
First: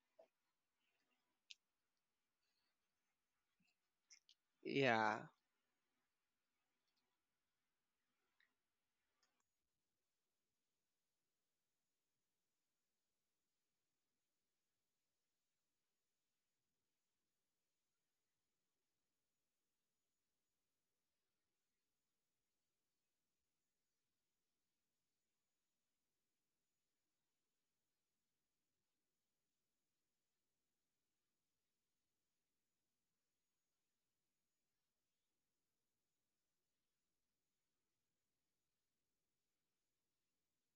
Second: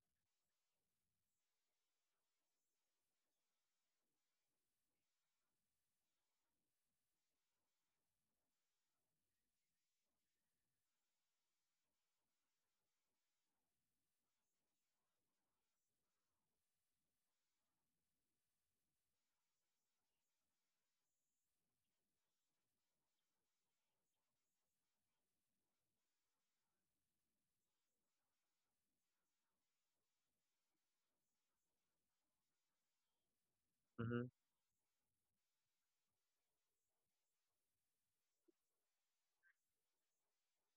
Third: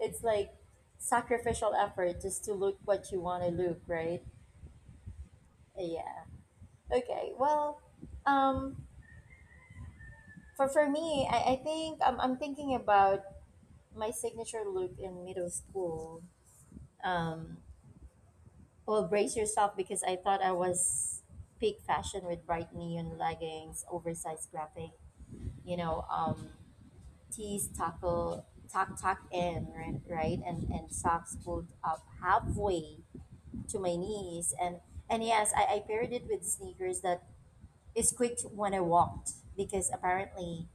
Speaker 1: it's like sacrificial effort just to look what you want to look, right?
Speaker 3: Yeah.
Speaker 1: Yeah. Okay. Well, um, for me, I think I'm thinking about my signature look in middle school. Um, well, brace yourself because I thought I was peak fashion with bright neon leggings, oversized graphic, you know, tees tackle tucked in right, right? And socks pulled up halfway to my
Speaker 2: Mm-hmm.
Speaker 1: knees and yes I paired it with sneakers that squeaked when I walked because apparently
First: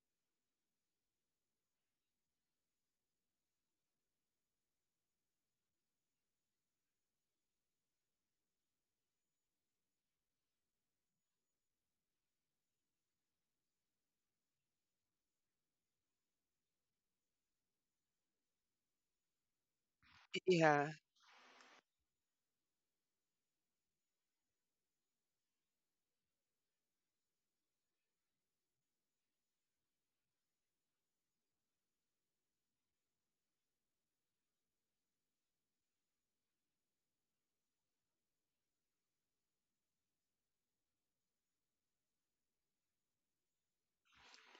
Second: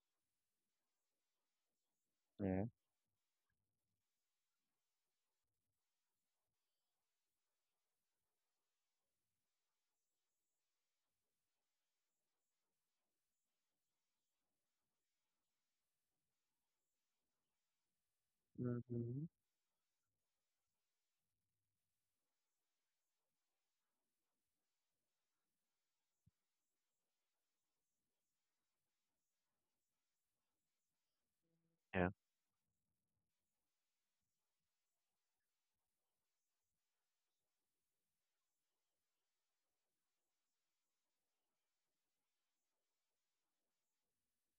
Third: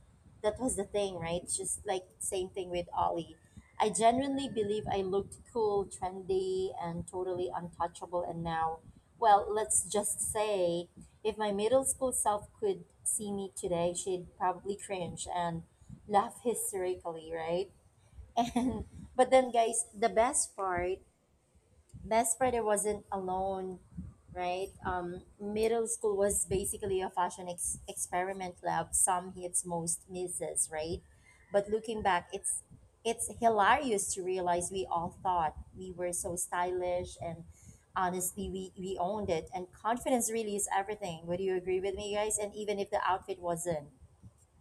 Speaker 1: that was the thing, right? Just like same
Speaker 2: Yeah.
Speaker 1: thing with Ollie. I genuinely believe I looked cool, trendy, and totally untouchable. And now, well, let's just say if my middle school self could see me today, she'd probably cringe and laugh hysterically, right? And
Speaker 2: Mm-hmm.
Speaker 1: but then, guys, the best
Speaker 3: Yeah.
Speaker 1: part Best Friday wasn't alone, right? Middle school was basically a fashion experiment lab. Some hits, most misses, right? But looking
Speaker 2: Yeah.
Speaker 1: back, it's hilarious to realize we all thought we were so stylish and honestly we owned it, and confidence really is everything. Would you agree with me, guys? And even if the outfit wasn't,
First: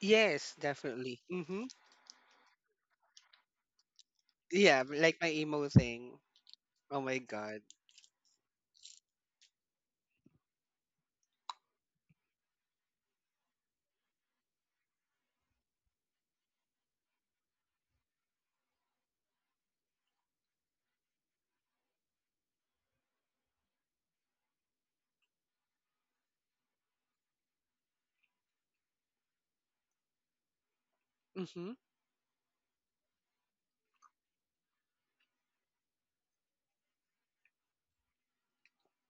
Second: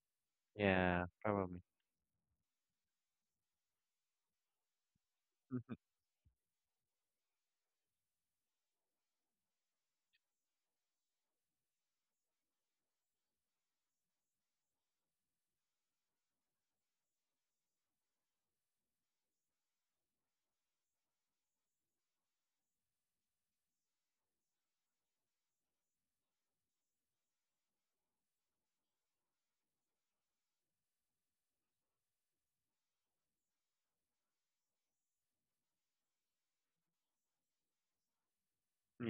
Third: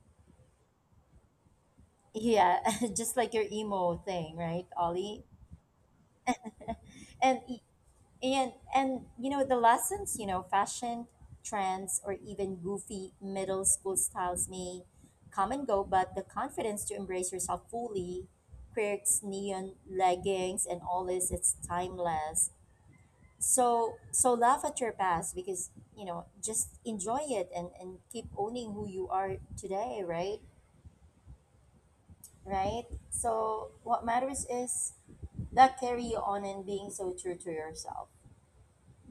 Speaker 3: Yes,
Speaker 2: Yeah,
Speaker 3: definitely.
Speaker 2: probably.
Speaker 3: Mhm.
Speaker 1: yeah, just like your emo thing, right,
Speaker 3: Yeah, like
Speaker 1: Ollie?
Speaker 3: my emo thing. Oh my
Speaker 1: And
Speaker 3: god.
Speaker 1: and you know, the lessons, fashion trends or even goofy middle school styles may come and go, but the confidence to embrace yourself fully, quirks, neon leggings, and all this, it's timeless. So laugh at your past, because just enjoy it and keep owning who you are today, right?
Speaker 3: Mhm.
Speaker 1: Right. So what matters is that carry you on and being so true to yourself,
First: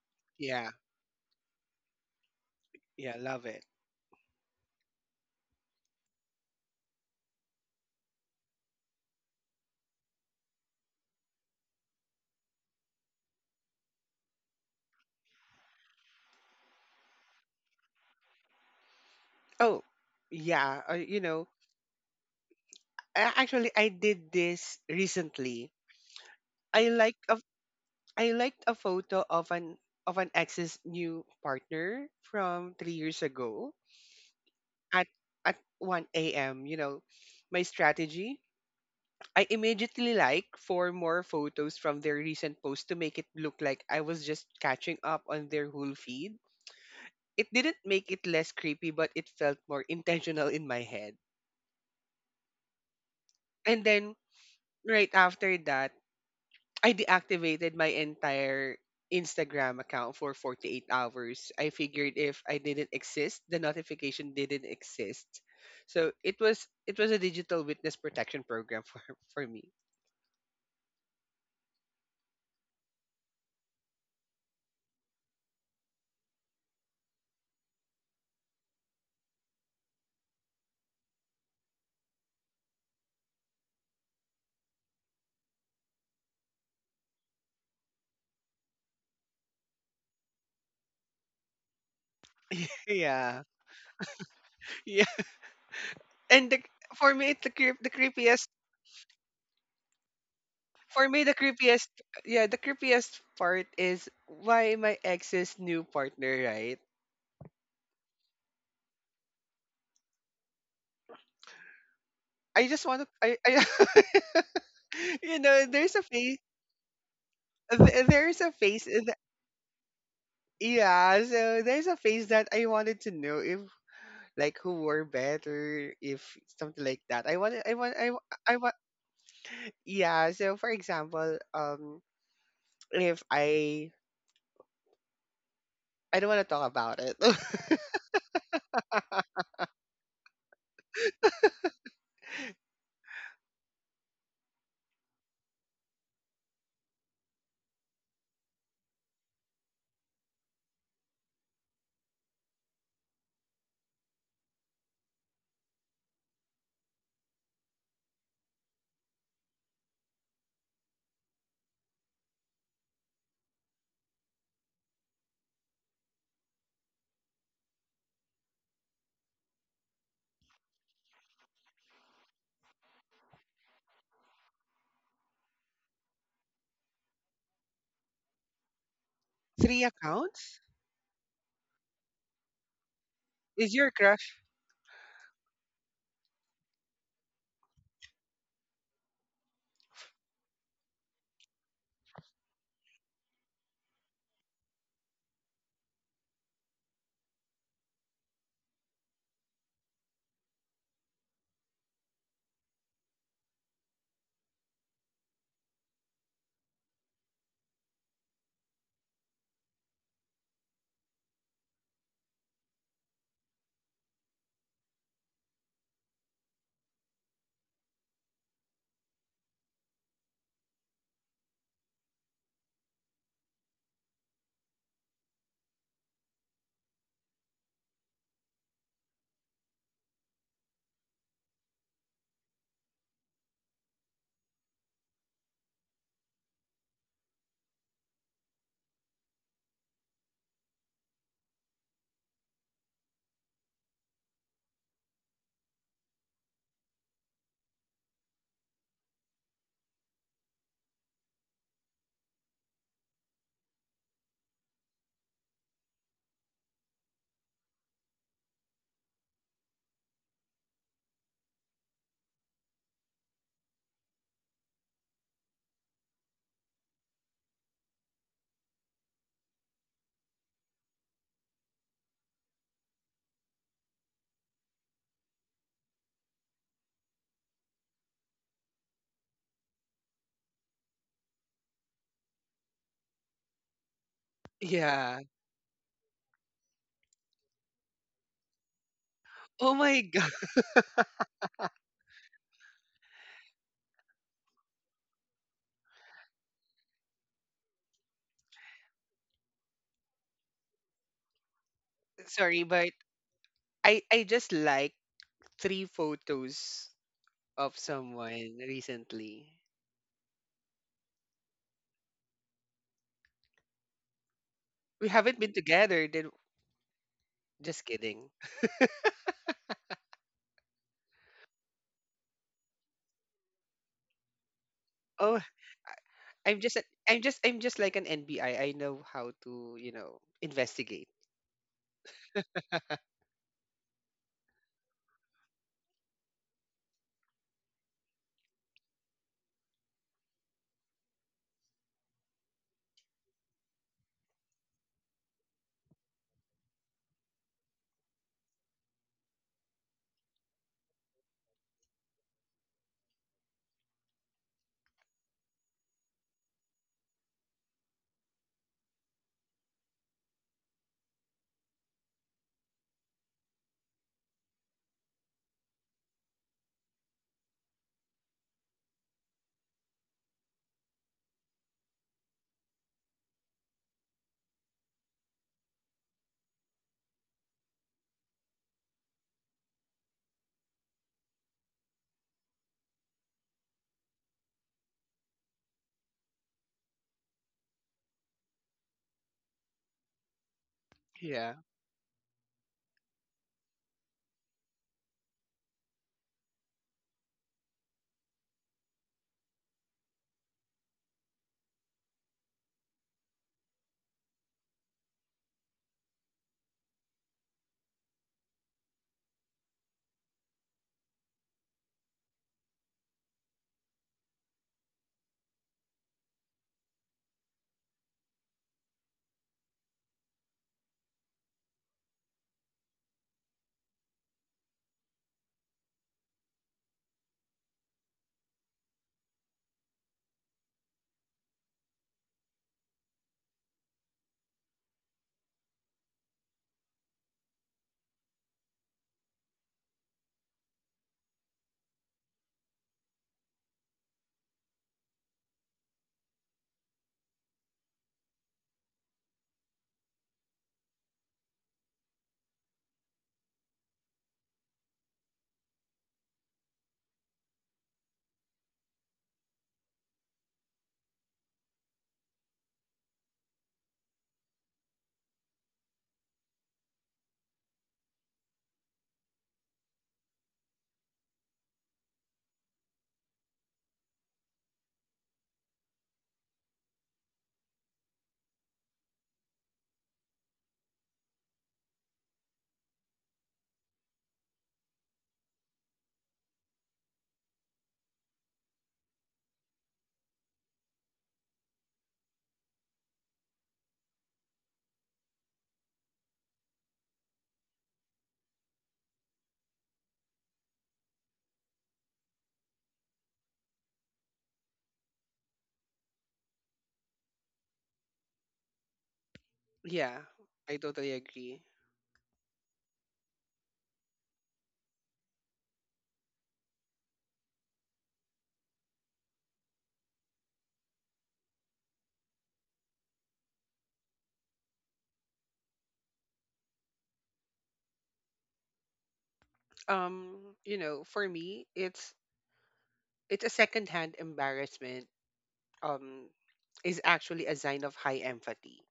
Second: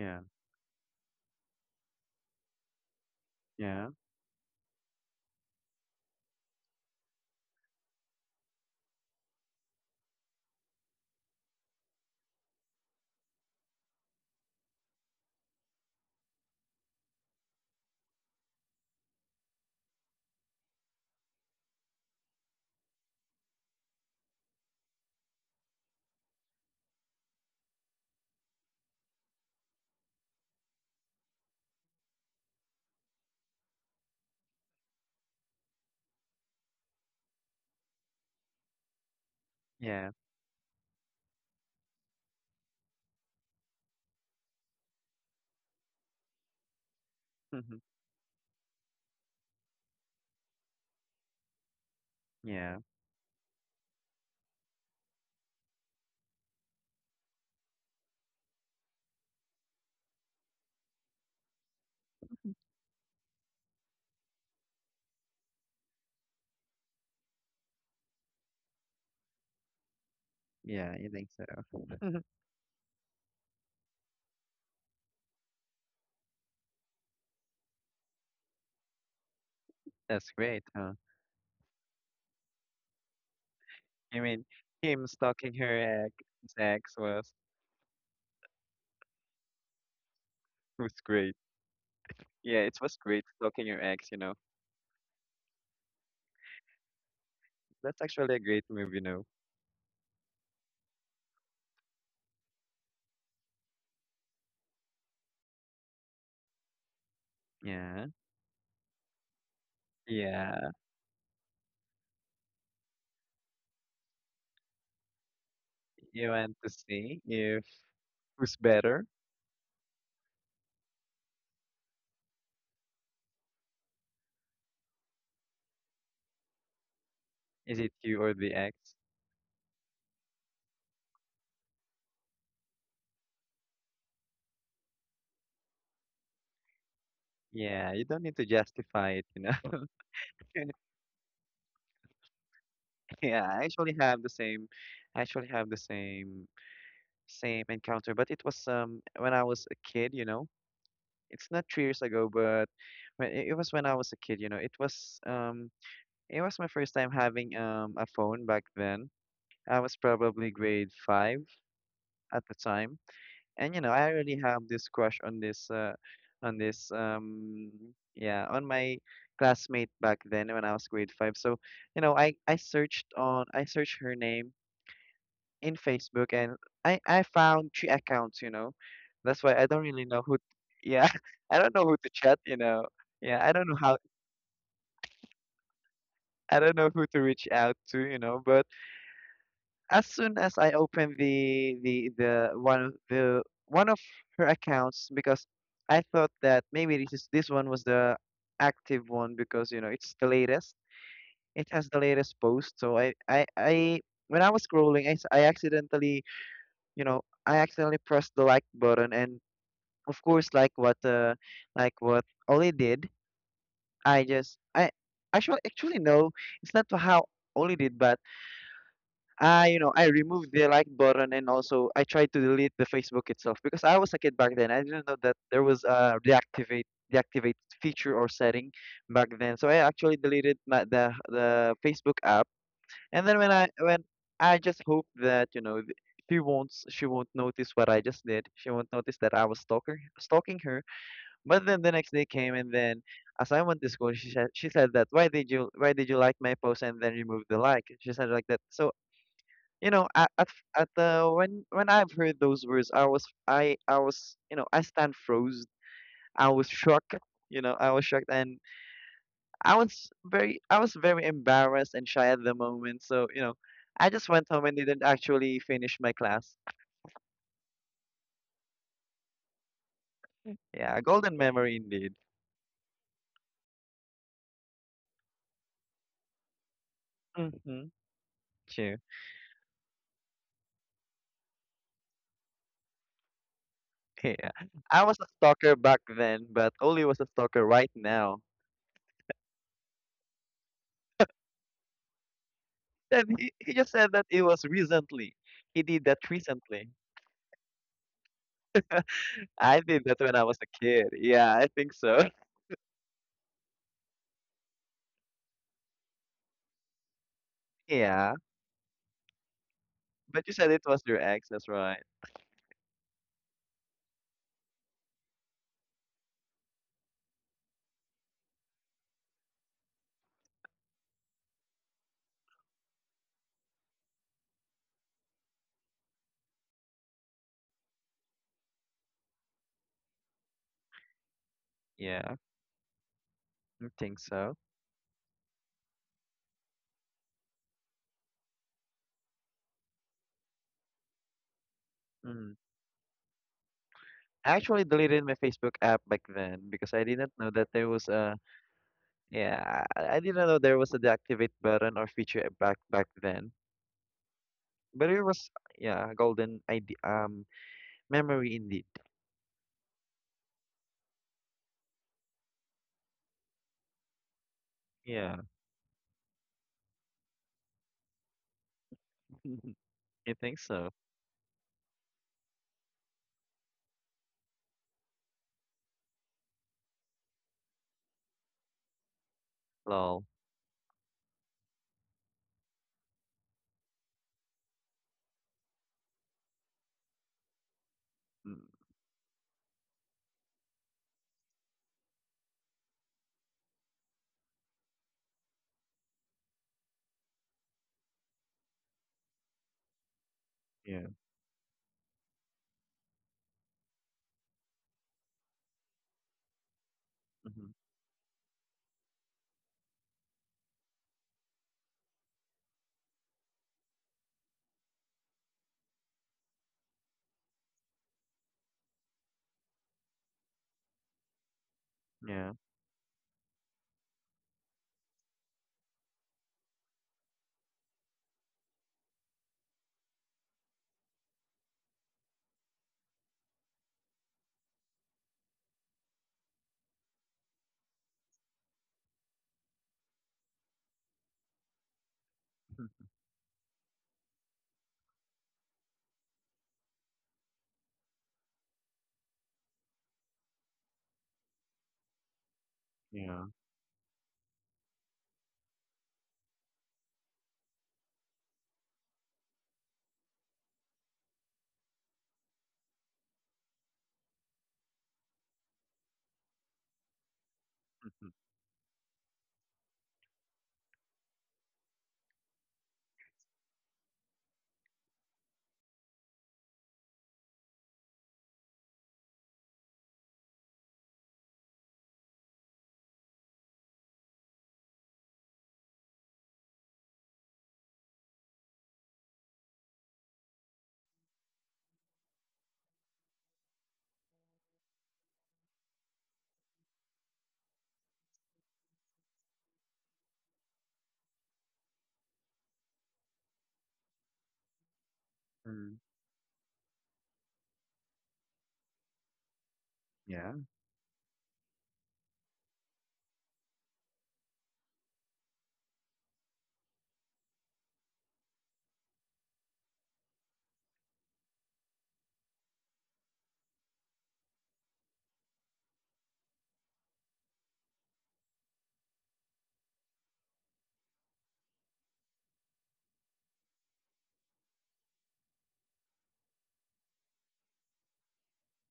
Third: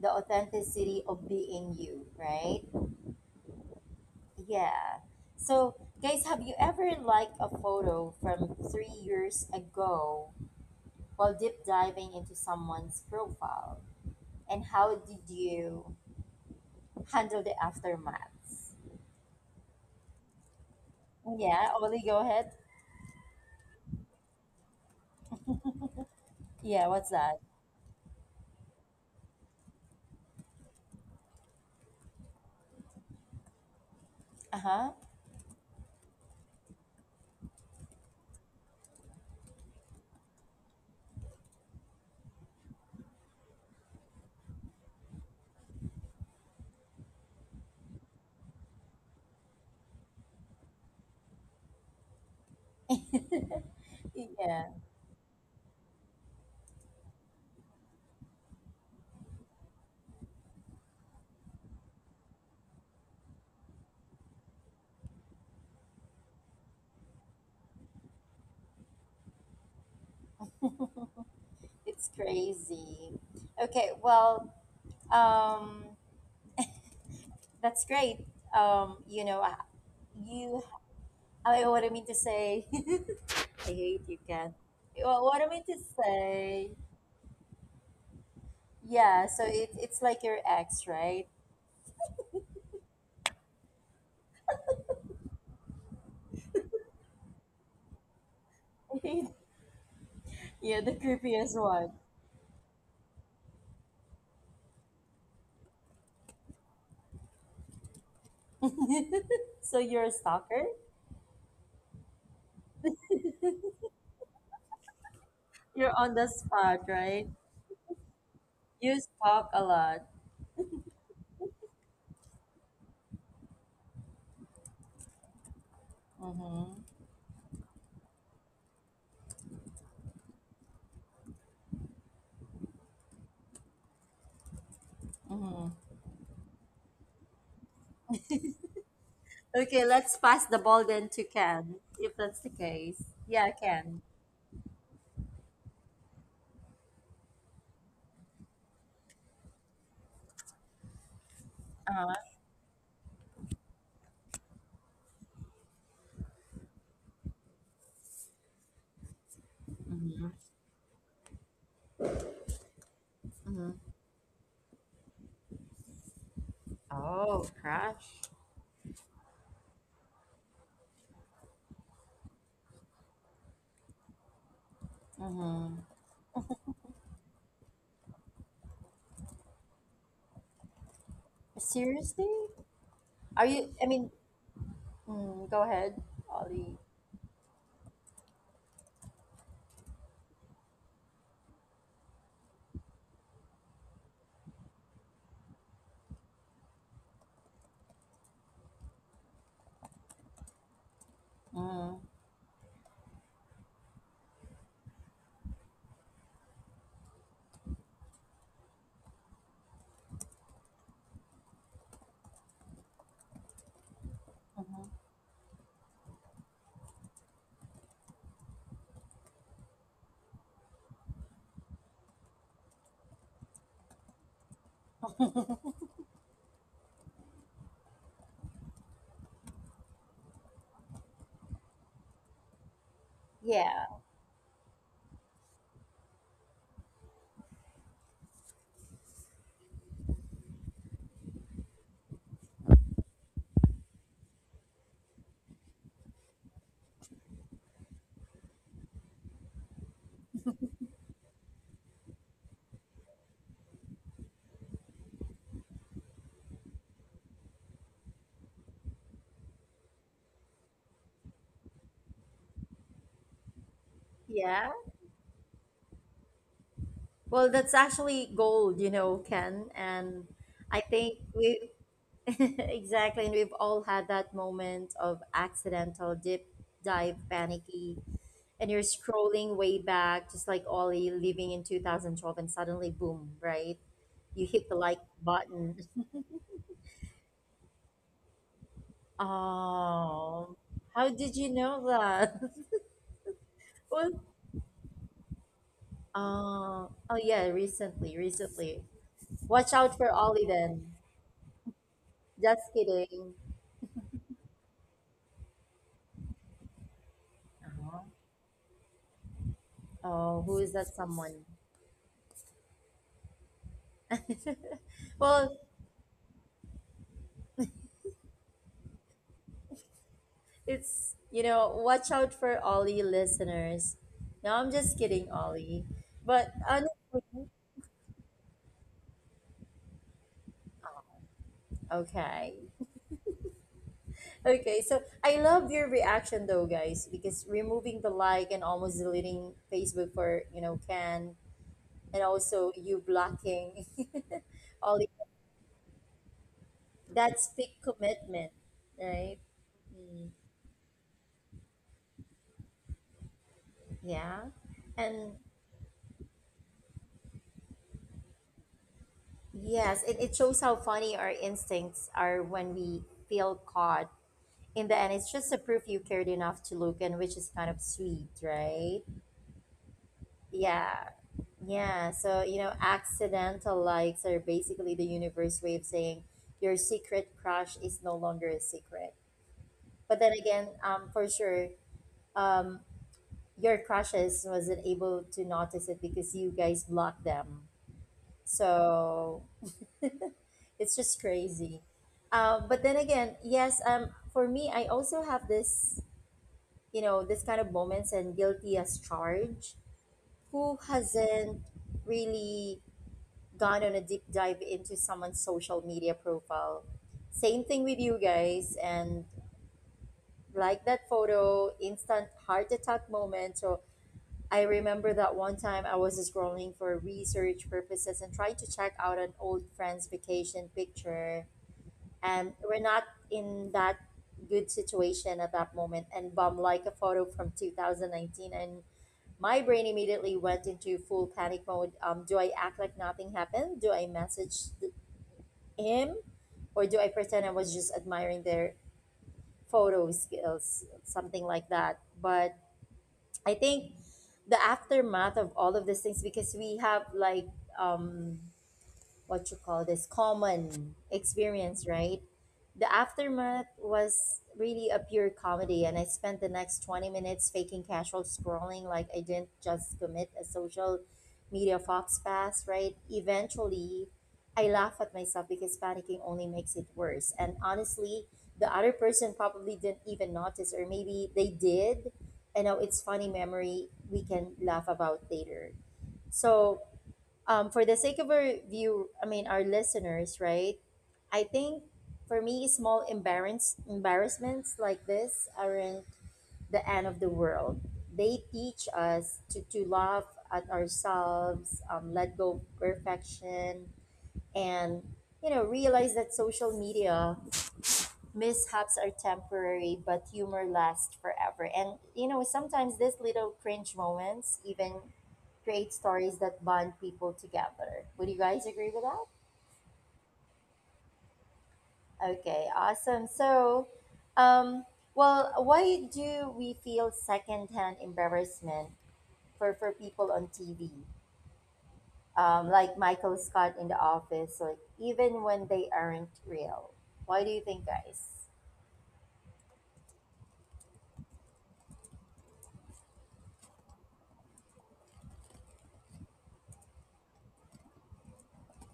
Speaker 1: the
Speaker 3: Yeah.
Speaker 1: authenticity of being you, right?
Speaker 3: Yeah, love it.
Speaker 2: Yeah.
Speaker 1: Yeah. So, guys, have you ever liked a photo from 3 years ago while deep diving into someone's profile? And how did you handle the aftermath?
Speaker 3: Oh, yeah.
Speaker 1: Yeah, Oli, go ahead.
Speaker 3: Actually, I did this recently.
Speaker 1: Yeah,
Speaker 3: I
Speaker 1: what's
Speaker 3: like
Speaker 1: that?
Speaker 3: a, I liked a photo of an ex's new partner from 3 years ago
Speaker 1: Uh huh.
Speaker 3: at one a.m. My strategy. I
Speaker 2: Yeah.
Speaker 3: immediately like four more photos from their recent post to make it look like I was just catching up on their whole feed. It didn't make it less creepy, but it felt more intentional in my head.
Speaker 2: Yeah.
Speaker 3: And then
Speaker 1: Yeah,
Speaker 3: right after that, I deactivated my entire Instagram account for 48 hours. I figured if I didn't exist, the notification didn't exist. So it was a digital witness protection program for me.
Speaker 2: Yeah. You think so?
Speaker 1: it's crazy. Okay, well, um, that's great. You know,
Speaker 2: That's
Speaker 1: you,
Speaker 2: great, huh?
Speaker 1: I, what I mean to say. I hate
Speaker 2: I
Speaker 1: you,
Speaker 2: mean,
Speaker 1: Ken.
Speaker 2: him
Speaker 1: Well, what
Speaker 2: stalking
Speaker 1: am I to
Speaker 2: her ex, his
Speaker 1: say?
Speaker 2: ex was
Speaker 1: Yeah, so it's like your
Speaker 2: was
Speaker 1: ex,
Speaker 2: great.
Speaker 1: right?
Speaker 2: Yeah, it was great
Speaker 3: Yeah.
Speaker 2: stalking your ex.
Speaker 3: Yeah. And the, for me, it's the
Speaker 2: That's actually a
Speaker 3: creepiest.
Speaker 2: great move, you
Speaker 1: Yeah,
Speaker 2: know.
Speaker 1: the
Speaker 3: For me,
Speaker 1: creepiest one.
Speaker 3: the creepiest part is why my ex's new partner, right?
Speaker 2: Yeah.
Speaker 1: So you're a stalker?
Speaker 2: Yeah,
Speaker 3: I just want to I you know,
Speaker 1: You're
Speaker 3: there's a
Speaker 1: on the
Speaker 2: you
Speaker 3: face
Speaker 2: want to
Speaker 1: spot,
Speaker 2: see
Speaker 1: right?
Speaker 2: if
Speaker 3: there's a
Speaker 2: who's
Speaker 3: face
Speaker 1: You
Speaker 2: better?
Speaker 1: stalk a lot.
Speaker 3: Yeah, so there's a phase that I wanted to know if, like, who were better, if something like
Speaker 1: Mm-hmm.
Speaker 3: that.
Speaker 2: Is it you or the
Speaker 3: I
Speaker 2: ex?
Speaker 3: want. Yeah, so for example, if I,
Speaker 1: Mm-hmm.
Speaker 3: I don't want to talk about it.
Speaker 2: Yeah, you don't need to justify it.
Speaker 1: Okay, let's pass the ball then to Ken, if that's the case.
Speaker 2: Yeah,
Speaker 1: Yeah,
Speaker 2: I actually
Speaker 1: Ken.
Speaker 2: have the same, I actually have the same same encounter, but it was when I was a kid. It's not 3 years ago,
Speaker 1: Uh-huh.
Speaker 2: but when I was a kid. It was my first time having a phone back then. I was
Speaker 1: Mm-hmm.
Speaker 2: probably grade 5 at the time, and you know,
Speaker 1: Mm-hmm.
Speaker 2: I really have this crush on this on this
Speaker 1: Oh,
Speaker 2: um
Speaker 1: crush.
Speaker 2: yeah, on my classmate back then when I was grade 5. So, I searched her name in
Speaker 1: Mm-hmm.
Speaker 2: Facebook and I found three accounts. That's why I don't
Speaker 3: Three
Speaker 2: really know who,
Speaker 3: accounts
Speaker 2: yeah, I don't know who to
Speaker 1: Seriously?
Speaker 2: chat.
Speaker 1: Are
Speaker 2: Yeah, I don't
Speaker 3: is
Speaker 1: you,
Speaker 2: know
Speaker 1: I
Speaker 3: your
Speaker 2: how
Speaker 1: mean,
Speaker 3: crush?
Speaker 1: mm, Go ahead,
Speaker 2: I don't
Speaker 1: Ollie.
Speaker 2: know who to reach out to, but as soon as I opened the one of her accounts, because I thought that maybe this one was the active one because it's the latest. It has the
Speaker 1: Mm-hmm.
Speaker 2: latest post. So I when I was scrolling, I, s- I accidentally you know I accidentally pressed the like button, and of course, like what Oli did, I just I
Speaker 1: Mm-hmm.
Speaker 2: actually actually no, it's not how Oli did, but I removed the like button, and also I tried to delete the Facebook itself because I was a kid back then. I didn't know that there was a deactivate feature or setting back then. So I actually deleted my, the Facebook app. And then
Speaker 1: Yeah,
Speaker 2: when I just hope that she won't she won't notice what I just did. She won't notice that I was stalking her. But then the next day came, and then as I went to school, she said that why did you like my post and then remove the like? She said like that. So, you know at at, at the when I've heard those words, I was you know I stand froze. I was shocked you know i was shocked, and I was very embarrassed and shy at the moment, so I just went home
Speaker 1: yeah.
Speaker 2: and didn't actually finish my class.
Speaker 1: Well, that's actually gold, you know, Ken. And I
Speaker 2: Yeah,
Speaker 1: think
Speaker 2: golden
Speaker 1: we,
Speaker 2: memory indeed.
Speaker 1: exactly, and we've all had that moment of accidental dip dive
Speaker 2: Mm-hmm.
Speaker 1: panicky, and you're
Speaker 2: True.
Speaker 1: scrolling way back, just like Ollie living in 2012, and suddenly, boom, right? You
Speaker 2: Yeah,
Speaker 1: hit the like
Speaker 2: I was
Speaker 3: Yeah.
Speaker 2: a stalker
Speaker 1: button.
Speaker 2: back then, but Oli was a stalker right now,
Speaker 3: Oh my god.
Speaker 1: Oh, how did you know that?
Speaker 2: and he just said
Speaker 1: Well,
Speaker 2: that it was recently, he did that recently.
Speaker 1: oh yeah, recently, recently. Watch
Speaker 2: I
Speaker 1: out
Speaker 2: did
Speaker 1: for
Speaker 2: that when I
Speaker 1: Ollie
Speaker 2: was a
Speaker 1: then.
Speaker 2: kid. Yeah, I think so.
Speaker 3: Sorry,
Speaker 1: Just
Speaker 3: but
Speaker 1: kidding.
Speaker 3: I just like three photos of
Speaker 2: Yeah.
Speaker 3: someone recently.
Speaker 1: Oh,
Speaker 2: But you
Speaker 1: who
Speaker 2: said
Speaker 1: is
Speaker 2: it
Speaker 1: that
Speaker 2: was your
Speaker 1: someone?
Speaker 2: ex, that's right.
Speaker 3: We haven't been
Speaker 1: Well,
Speaker 3: together. Then just kidding.
Speaker 1: it's, you know, watch out for Ollie, listeners. No, I'm just kidding,
Speaker 3: Oh.
Speaker 1: Ollie. But
Speaker 3: I'm just a- I'm just
Speaker 1: honestly,
Speaker 3: I'm just like an NBI. I know how to, investigate.
Speaker 2: Yeah,
Speaker 1: okay.
Speaker 2: I think so.
Speaker 1: Okay, so I love your reaction though, guys, because removing the like and almost deleting Facebook for, you know, Ken, and
Speaker 2: Mm.
Speaker 1: also you blocking,
Speaker 2: I actually
Speaker 1: Ollie,
Speaker 2: deleted my Facebook app back then because I didn't
Speaker 1: that's
Speaker 2: know that
Speaker 1: big
Speaker 2: there was a
Speaker 1: commitment, right?
Speaker 2: yeah, I didn't know there was a deactivate button or feature back then.
Speaker 1: Yeah.
Speaker 2: But it
Speaker 1: And
Speaker 2: was yeah, a golden ID memory indeed.
Speaker 1: yes, it shows how funny our instincts are when we feel caught. In the end, it's
Speaker 2: Yeah.
Speaker 1: just a proof you cared enough to look in, which is kind of sweet, right?
Speaker 2: I think so.
Speaker 1: Yeah, yeah. So, you know, accidental likes are basically the universe way of saying your secret crush is no longer a secret. But
Speaker 2: Lol.
Speaker 1: then again, for sure, um, your crushes wasn't able to notice it because you guys blocked them.
Speaker 2: Mm,
Speaker 1: So it's just
Speaker 3: Yeah.
Speaker 1: crazy. But then again, yes, for me, I also have this, this kind of moments, and guilty as charged. Who
Speaker 2: yeah.
Speaker 1: hasn't really gone on a deep dive into someone's social media profile, same
Speaker 2: Hmm.
Speaker 1: thing with you guys, and like that photo instant heart attack moment? So I remember that one time I was scrolling for research purposes and trying to check out an old friend's vacation picture, and
Speaker 2: Yeah.
Speaker 1: we're not in that good situation at that moment, and bomb, like a photo from 2019, and my brain immediately went into full panic mode. Do I act like nothing happened? Do I message him? Or do I pretend I was just admiring their photo skills? Something like that. But I think the aftermath of all of these things, because we have like um, what you call this, common experience, right? The
Speaker 2: Yeah.
Speaker 1: aftermath was really a pure comedy, and I spent the next 20 minutes faking casual scrolling like I didn't just commit a social media fox pass, right? Eventually, I laugh at myself because panicking only makes it worse. And honestly, the other person probably didn't even notice, or maybe they did. And now it's funny memory we can laugh about later. So for the sake of our view, I mean our listeners, right? I think for me, small embarrassments like this aren't the end of the world. They teach us to laugh at ourselves, let go of perfection, and you know realize that social media mishaps are temporary, but humor lasts forever. And you know sometimes these little cringe moments, even create
Speaker 2: Mm,
Speaker 1: stories that bond people together. Would you guys agree with that?
Speaker 3: Yeah,
Speaker 2: yeah.
Speaker 3: I totally agree.
Speaker 1: Okay, awesome. So, um, well, why do we feel secondhand embarrassment for people on TV, like Michael Scott in The Office, like even when they aren't real? Why do you think, guys?
Speaker 3: For me, it's a secondhand embarrassment. Um, is actually a sign of high empathy.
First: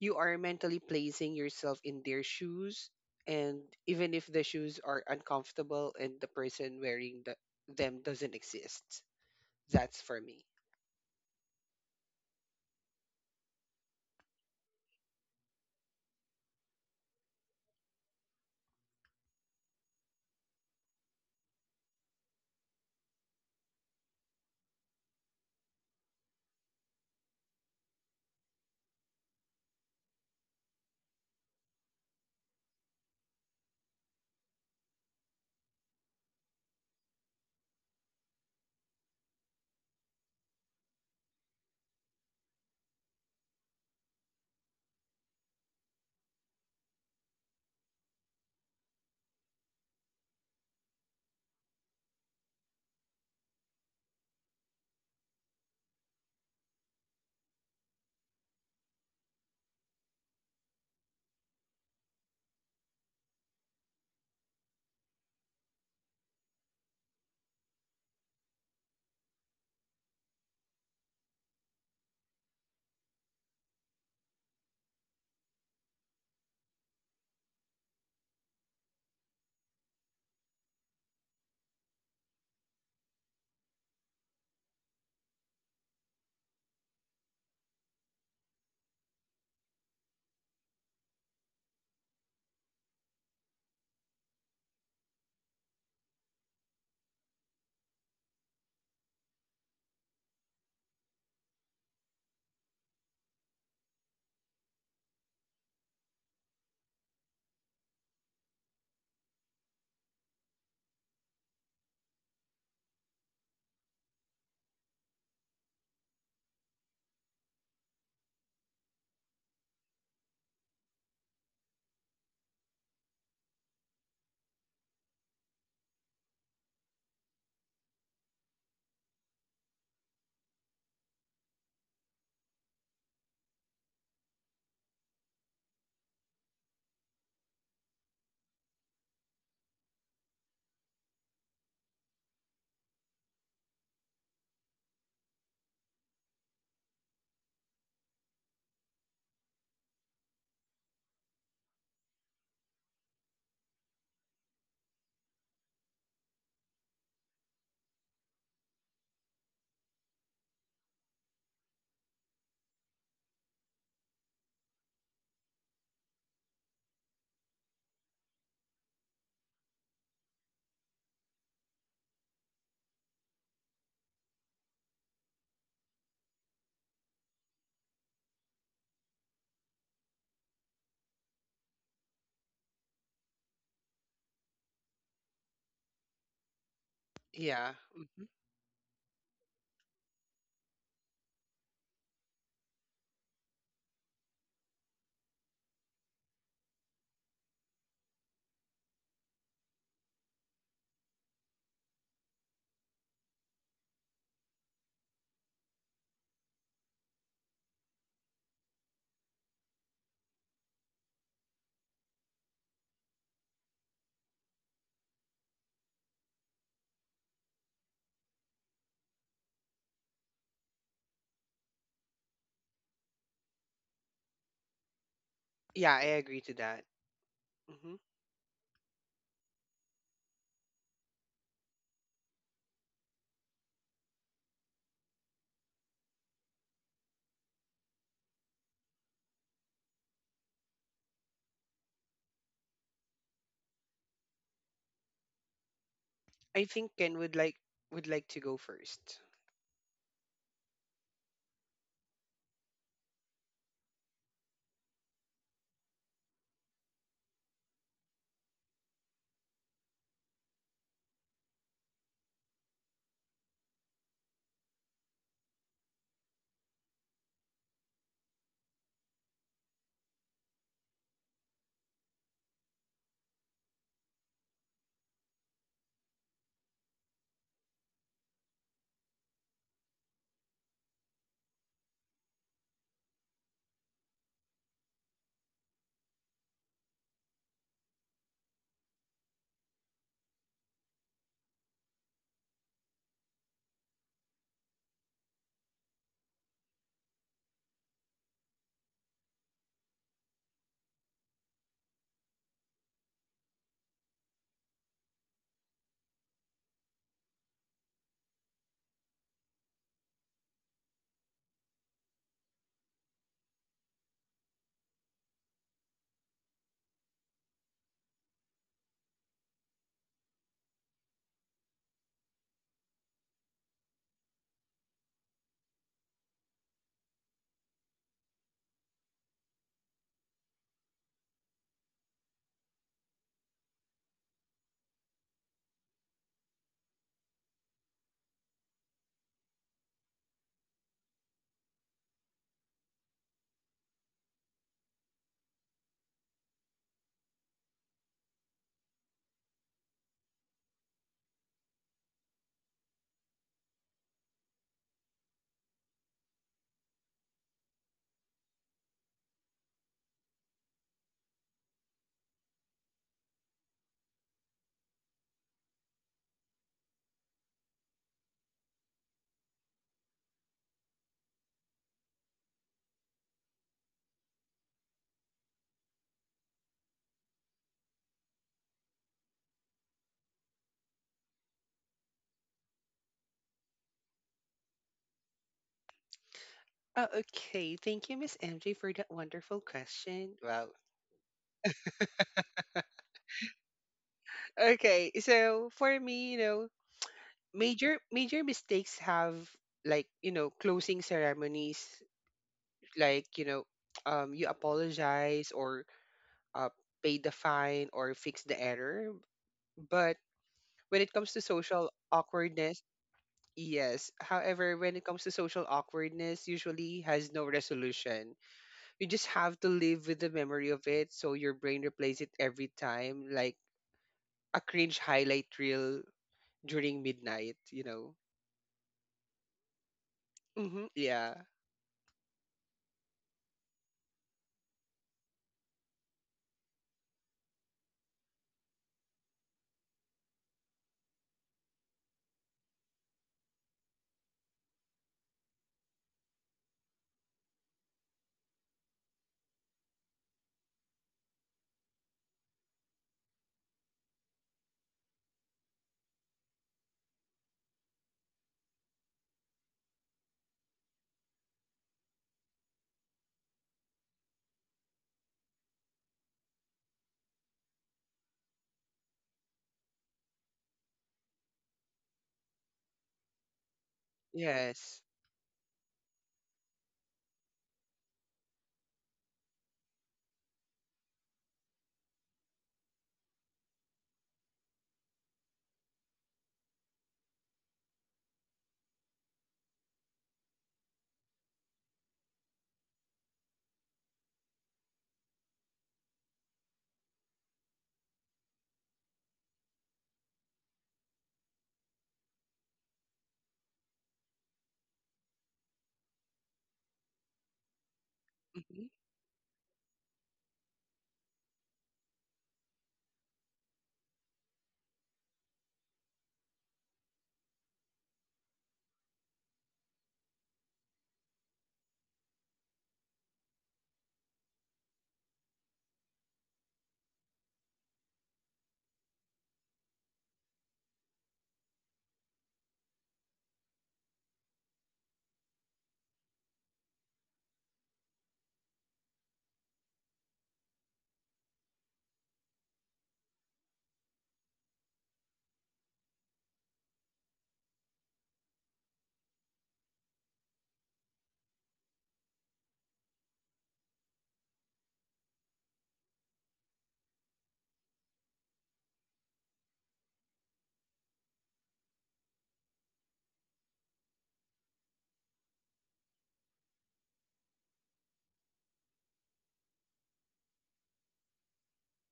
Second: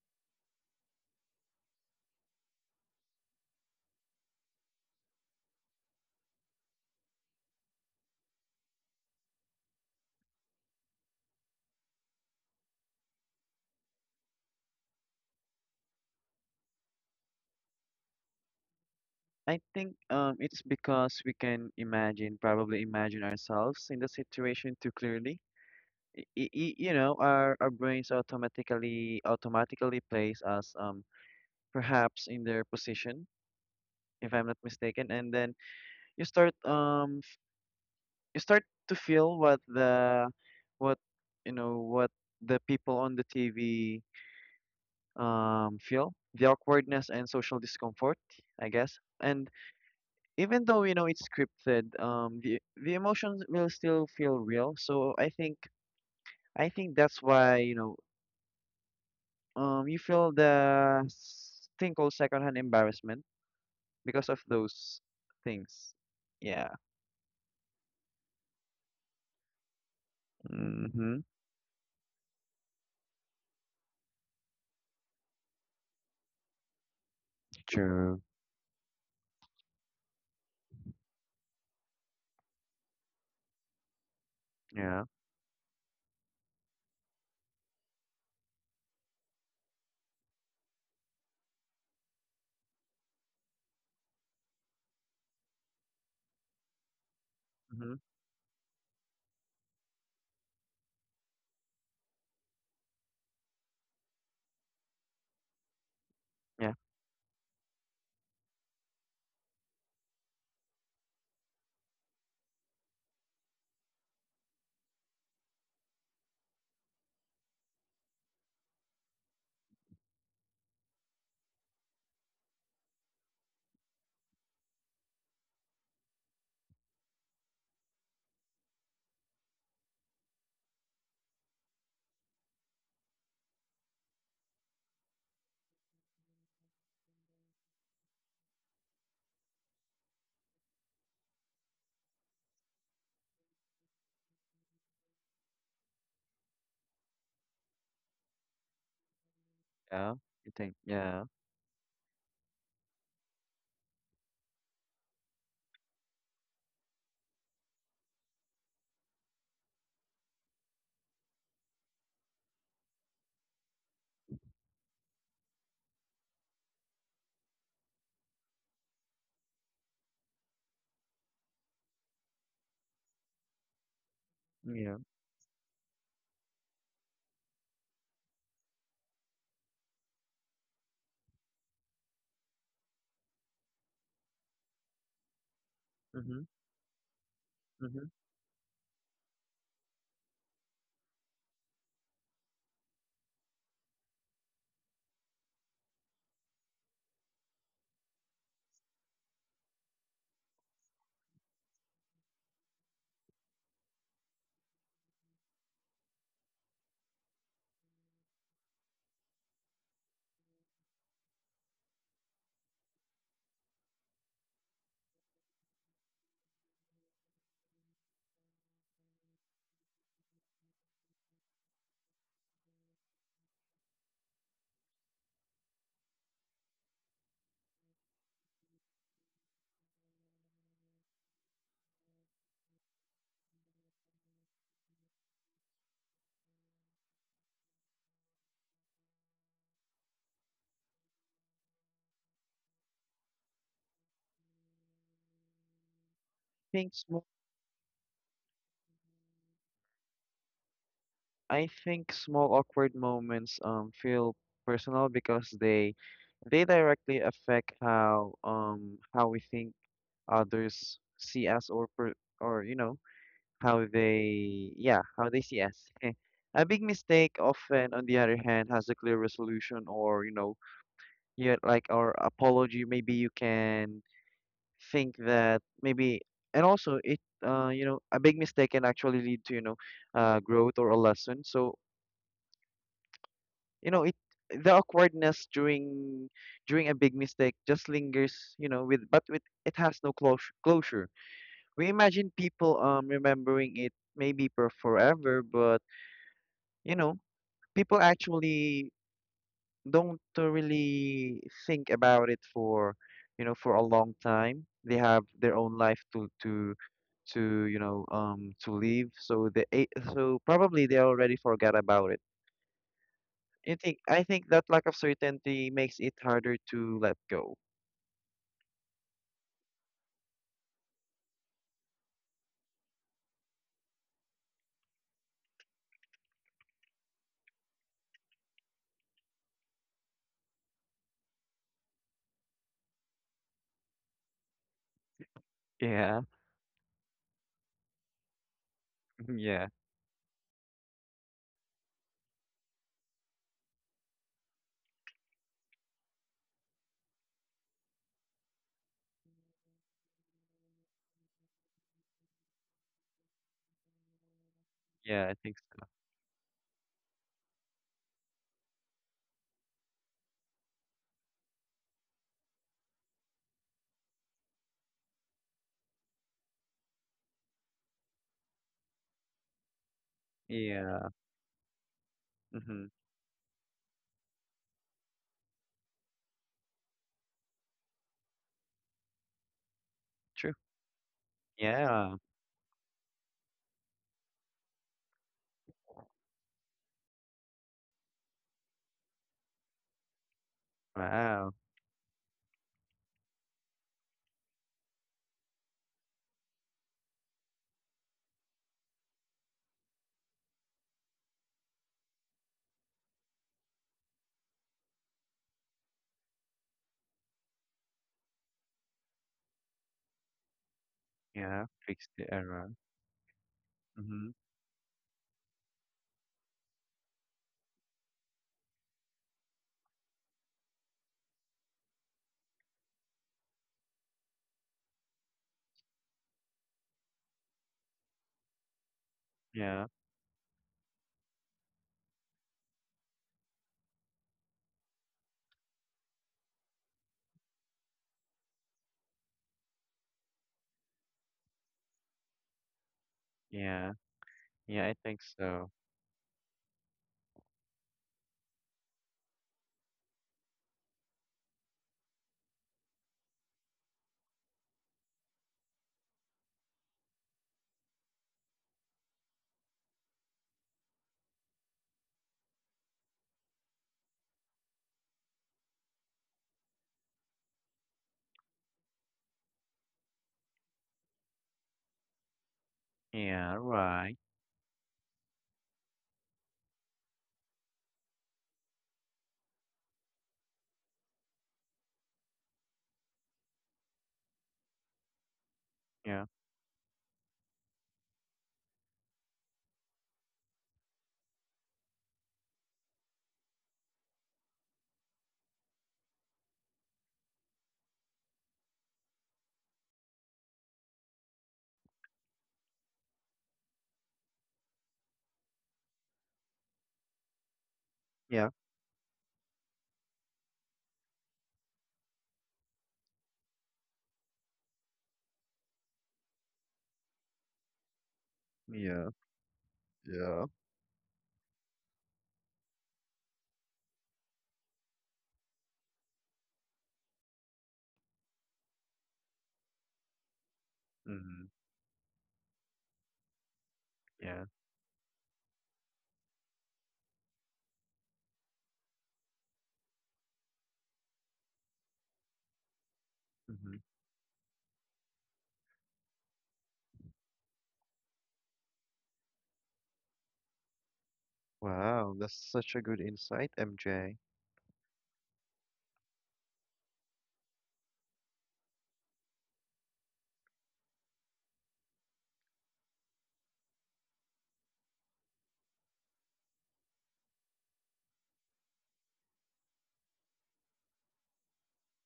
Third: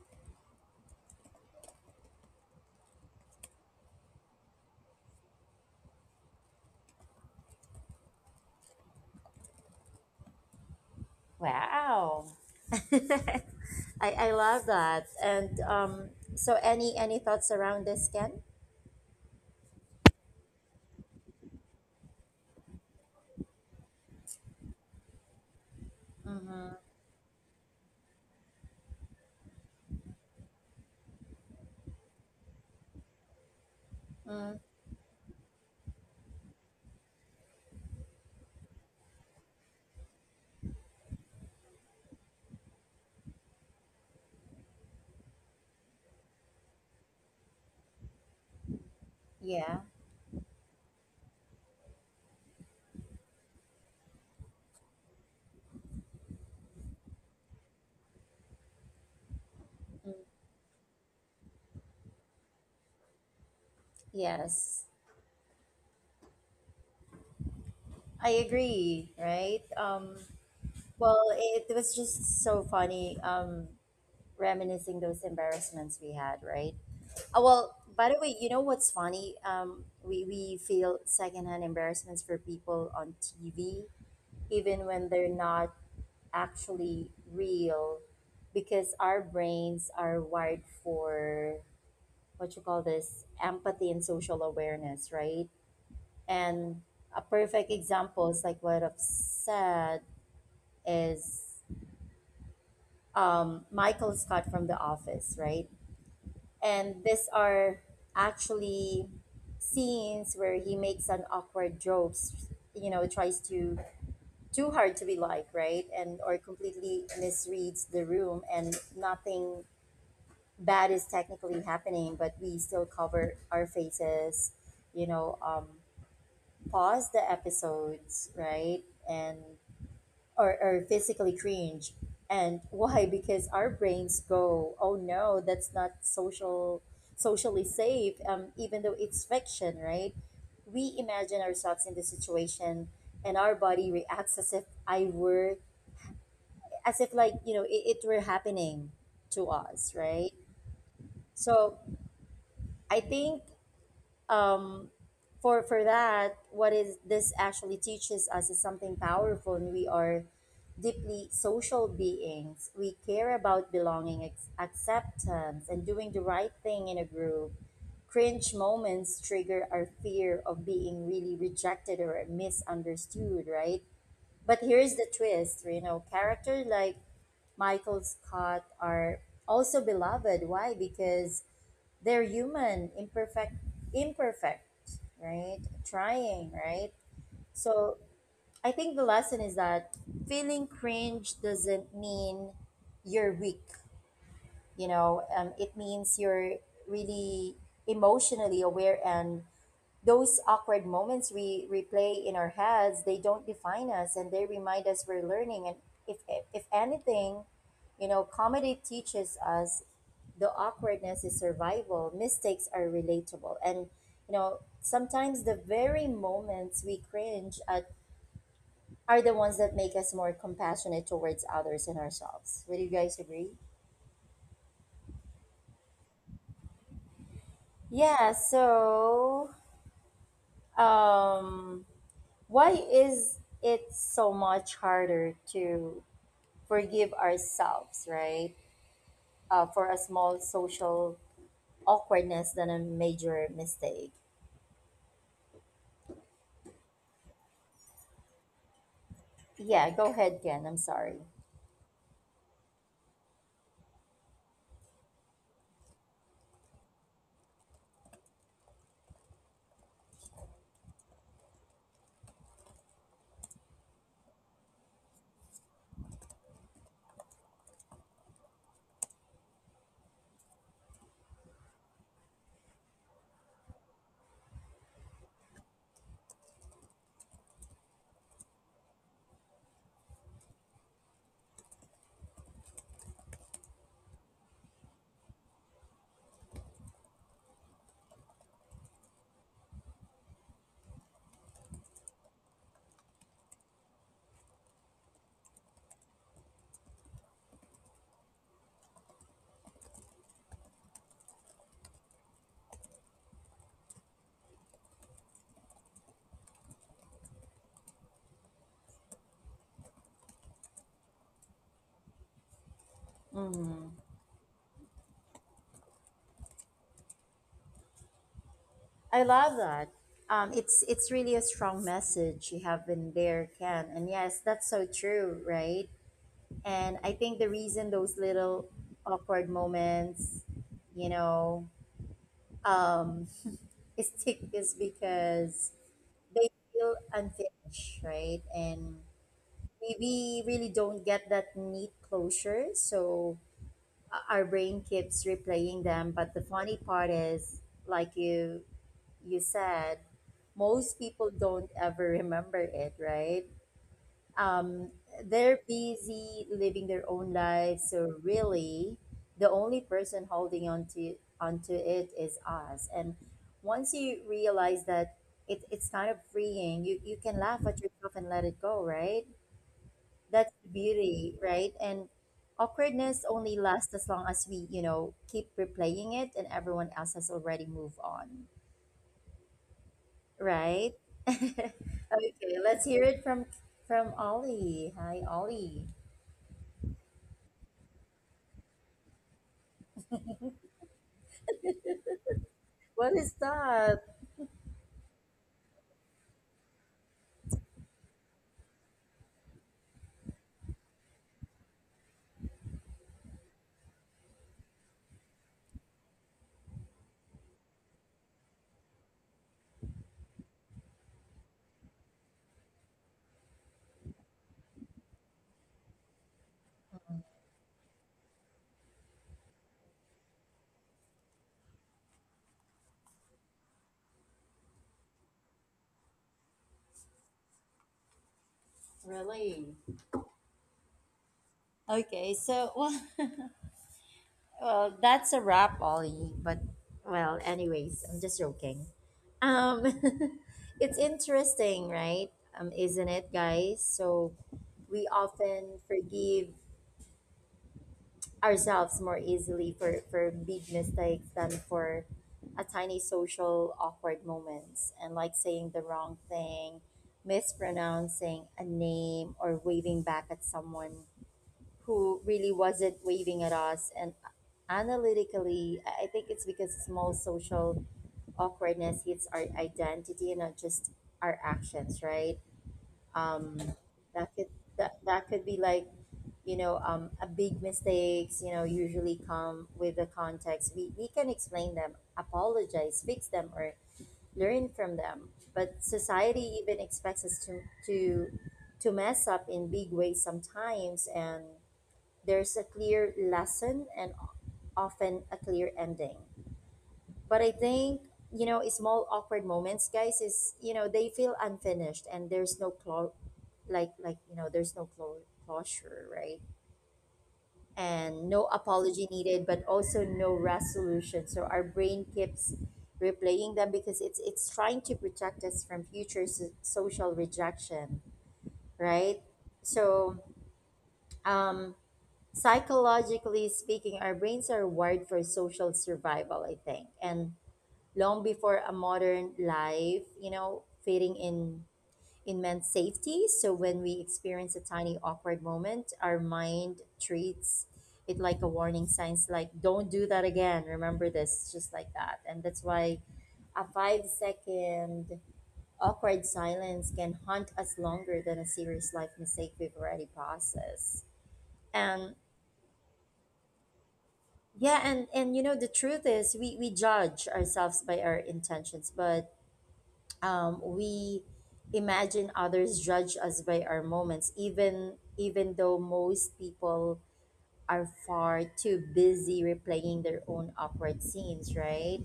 Speaker 3: You are mentally placing yourself in their shoes, and even if the shoes are uncomfortable and the person wearing them doesn't exist, that's for me.
Speaker 1: Wow. I, I love that. And so, any thoughts around this, Ken?
Speaker 2: I think It's because we can imagine, probably imagine ourselves in the situation too clearly. Y- y- y-
Speaker 1: Mm-hmm.
Speaker 2: you know, our brains automatically place us perhaps in their position, if I'm not
Speaker 1: Mm,
Speaker 2: mistaken, and then you start you start to feel what the what you know what the people on the TV feel, the awkwardness and social discomfort, I guess, and
Speaker 1: yeah.
Speaker 2: even though you know it's scripted, the emotions will still feel real. So I think that's why, you know, you
Speaker 1: Mm,
Speaker 2: feel the thing called secondhand embarrassment because of
Speaker 1: yes.
Speaker 2: those things. Yeah.
Speaker 1: I agree, right?
Speaker 2: Mm-hmm.
Speaker 1: Well, it was just so funny reminiscing those embarrassments we had, right? Well, by
Speaker 2: True.
Speaker 1: the way, you know what's funny? We feel secondhand embarrassments for people on TV, even
Speaker 2: Yeah.
Speaker 1: when they're not actually real, because our brains are wired for what you call this empathy and social awareness, right? And a perfect
Speaker 2: Mm-hmm.
Speaker 1: example is like what I've said is Michael Scott from The Office, right?
Speaker 2: Yeah.
Speaker 1: And these are actually scenes where he makes an awkward jokes, you know, tries to too hard to be like, right? And or completely misreads the room, and nothing bad is technically happening, but we still cover our faces, you know, pause the episodes, right? And or physically cringe. And why? Because our brains go, oh no, that's not social socially safe, even though it's fiction, right? We imagine ourselves in the situation and our body reacts as if I were, as if like, you know, it were happening to us,
Speaker 2: Yeah,
Speaker 1: right?
Speaker 2: you think? Yeah,
Speaker 1: So I think um for that, what is this actually teaches us is something powerful, and we are deeply social beings. We care about belonging, acceptance, and doing the right thing in a group. Cringe moments trigger our fear of being really rejected or misunderstood, right? But
Speaker 2: yeah.
Speaker 1: here's the twist, you know, characters like Michael Scott are also beloved. Why? Because they're human, imperfect, right?
Speaker 2: Mm-hmm.
Speaker 1: Trying, right?
Speaker 3: Yeah,
Speaker 1: So
Speaker 2: Mm-hmm.
Speaker 3: mhm.
Speaker 1: I think the lesson is that feeling cringe doesn't mean you're weak, you know, it means you're really emotionally aware, and those awkward moments we replay in our heads, they don't define us, and they remind us we're learning. And if anything, you know, comedy teaches us the awkwardness is survival, mistakes are relatable. And, you know, sometimes the very moments we cringe at are the ones that make us more compassionate towards others and ourselves. Would you guys agree?
Speaker 3: Yeah, I agree to that. Mm-hmm.
Speaker 1: Yeah, so um why is it so much harder to forgive ourselves, right? For a small social awkwardness than a major mistake.
Speaker 3: I
Speaker 2: think
Speaker 3: think Ken
Speaker 2: small
Speaker 3: would like to go first.
Speaker 1: Yeah, go ahead, Ken. I'm sorry.
Speaker 2: i think small awkward moments feel personal because they directly affect how we think others see us, or you know how they, yeah, how they see us. Eh. A big mistake often on the other hand has a clear resolution, or, you know, yet like our apology. Maybe you can think that maybe. And also it, you know, a big mistake can actually lead to, you know, growth or a lesson. So, you know, it, the awkwardness during a big mistake just lingers, you know, with, but with it has no closure. We imagine people, remembering it maybe for forever, but, you know, people actually don't, really think about it for, you know, for a long time. They have their own life to you know to live. So they, so probably they already forgot about it. I
Speaker 1: Mm-hmm.
Speaker 2: think I think that lack of certainty makes it harder to let go.
Speaker 1: I love that. It's really a strong message you have been there, Ken. And yes, that's so true, right? And I think the reason those little awkward moments, you know, um, stick is because
Speaker 2: Yeah.
Speaker 1: they feel unfinished, right? And
Speaker 2: Yeah,
Speaker 1: we really don't get that neat closure. So our brain keeps replaying them. But the funny part is, like you said, most people don't ever remember it, right? um,
Speaker 2: yeah. I think
Speaker 1: they're
Speaker 2: so.
Speaker 1: busy living their own lives. So really, the only person holding on to onto it is us. And once you realize that it's kind of freeing, you can laugh at yourself and let it go, right? That's the
Speaker 2: Yeah.
Speaker 1: beauty, right? And
Speaker 2: Mm-hmm.
Speaker 1: awkwardness only lasts as long as we, you know, keep replaying it, and everyone else has already moved on,
Speaker 2: True.
Speaker 1: right?
Speaker 2: Yeah.
Speaker 1: Okay, let's hear it from Ollie. Hi, Ollie.
Speaker 3: Oh, okay. Thank you, Miss MJ, for that wonderful question. Wow.
Speaker 2: Wow.
Speaker 1: What is that?
Speaker 3: Okay, so for me, major mistakes have, like, closing ceremonies, like, you apologize or, uh, pay the fine or fix the error. But when it comes to
Speaker 2: Yeah,
Speaker 3: social
Speaker 2: fix the error.
Speaker 3: awkwardness, yes.
Speaker 2: Mm-hmm.
Speaker 3: However, when it comes to social awkwardness, usually has no resolution. You just have to live with the memory of it, so your brain replays it every time like a cringe highlight reel during midnight.
Speaker 1: Really?
Speaker 2: Yeah,
Speaker 3: Mm-hmm, yeah.
Speaker 1: Okay, so well, well, that's a wrap, Ollie. But well, anyways, I'm just joking. Um, it's interesting, right? Isn't it, guys?
Speaker 2: yeah,
Speaker 1: So
Speaker 2: yeah, I
Speaker 1: we
Speaker 2: think so.
Speaker 1: often forgive ourselves more easily for big mistakes than for a tiny social awkward moments, and like saying the wrong thing, mispronouncing a name, or waving back at someone who really wasn't waving at us. And analytically, I think it's because small social awkwardness hits our identity and not just our actions, right?
Speaker 2: Yeah,
Speaker 1: Um,
Speaker 2: right.
Speaker 1: that could
Speaker 3: Yes.
Speaker 1: that could be like you know a big mistakes you know usually come with the context, we can explain them, apologize, fix them, or learn from them, but
Speaker 2: Yeah,
Speaker 1: society even expects us to to to mess up in big ways sometimes, and there's a clear lesson and often a clear ending. But I think, small awkward moments, guys, is, they feel unfinished and there's no like there's no clo- closure, right? And no
Speaker 2: yeah,
Speaker 3: Hmm.
Speaker 1: apology needed, but also no resolution, so our brain keeps replaying them because it's trying to protect us from social rejection,
Speaker 2: yeah,
Speaker 1: right? so
Speaker 2: yeah.
Speaker 1: um Psychologically speaking, our brains are wired for social survival, I think. And long before a modern life, fitting in
Speaker 2: Mm-hmm.
Speaker 1: in meant safety. So when we
Speaker 2: Yeah.
Speaker 1: experience a tiny awkward moment, our mind treats it like a warning signs like don't do that again. Remember this, just like that. And that's why a
Speaker 2: Mm-hmm.
Speaker 1: 5 second awkward silence can haunt us longer than a serious life mistake we've already processed. And
Speaker 2: Wow, that's such a good insight, MJ.
Speaker 1: yeah, and you know, the truth is we judge ourselves by our intentions, but we imagine others judge us by our moments, even though most people are far too busy replaying their own awkward scenes, right?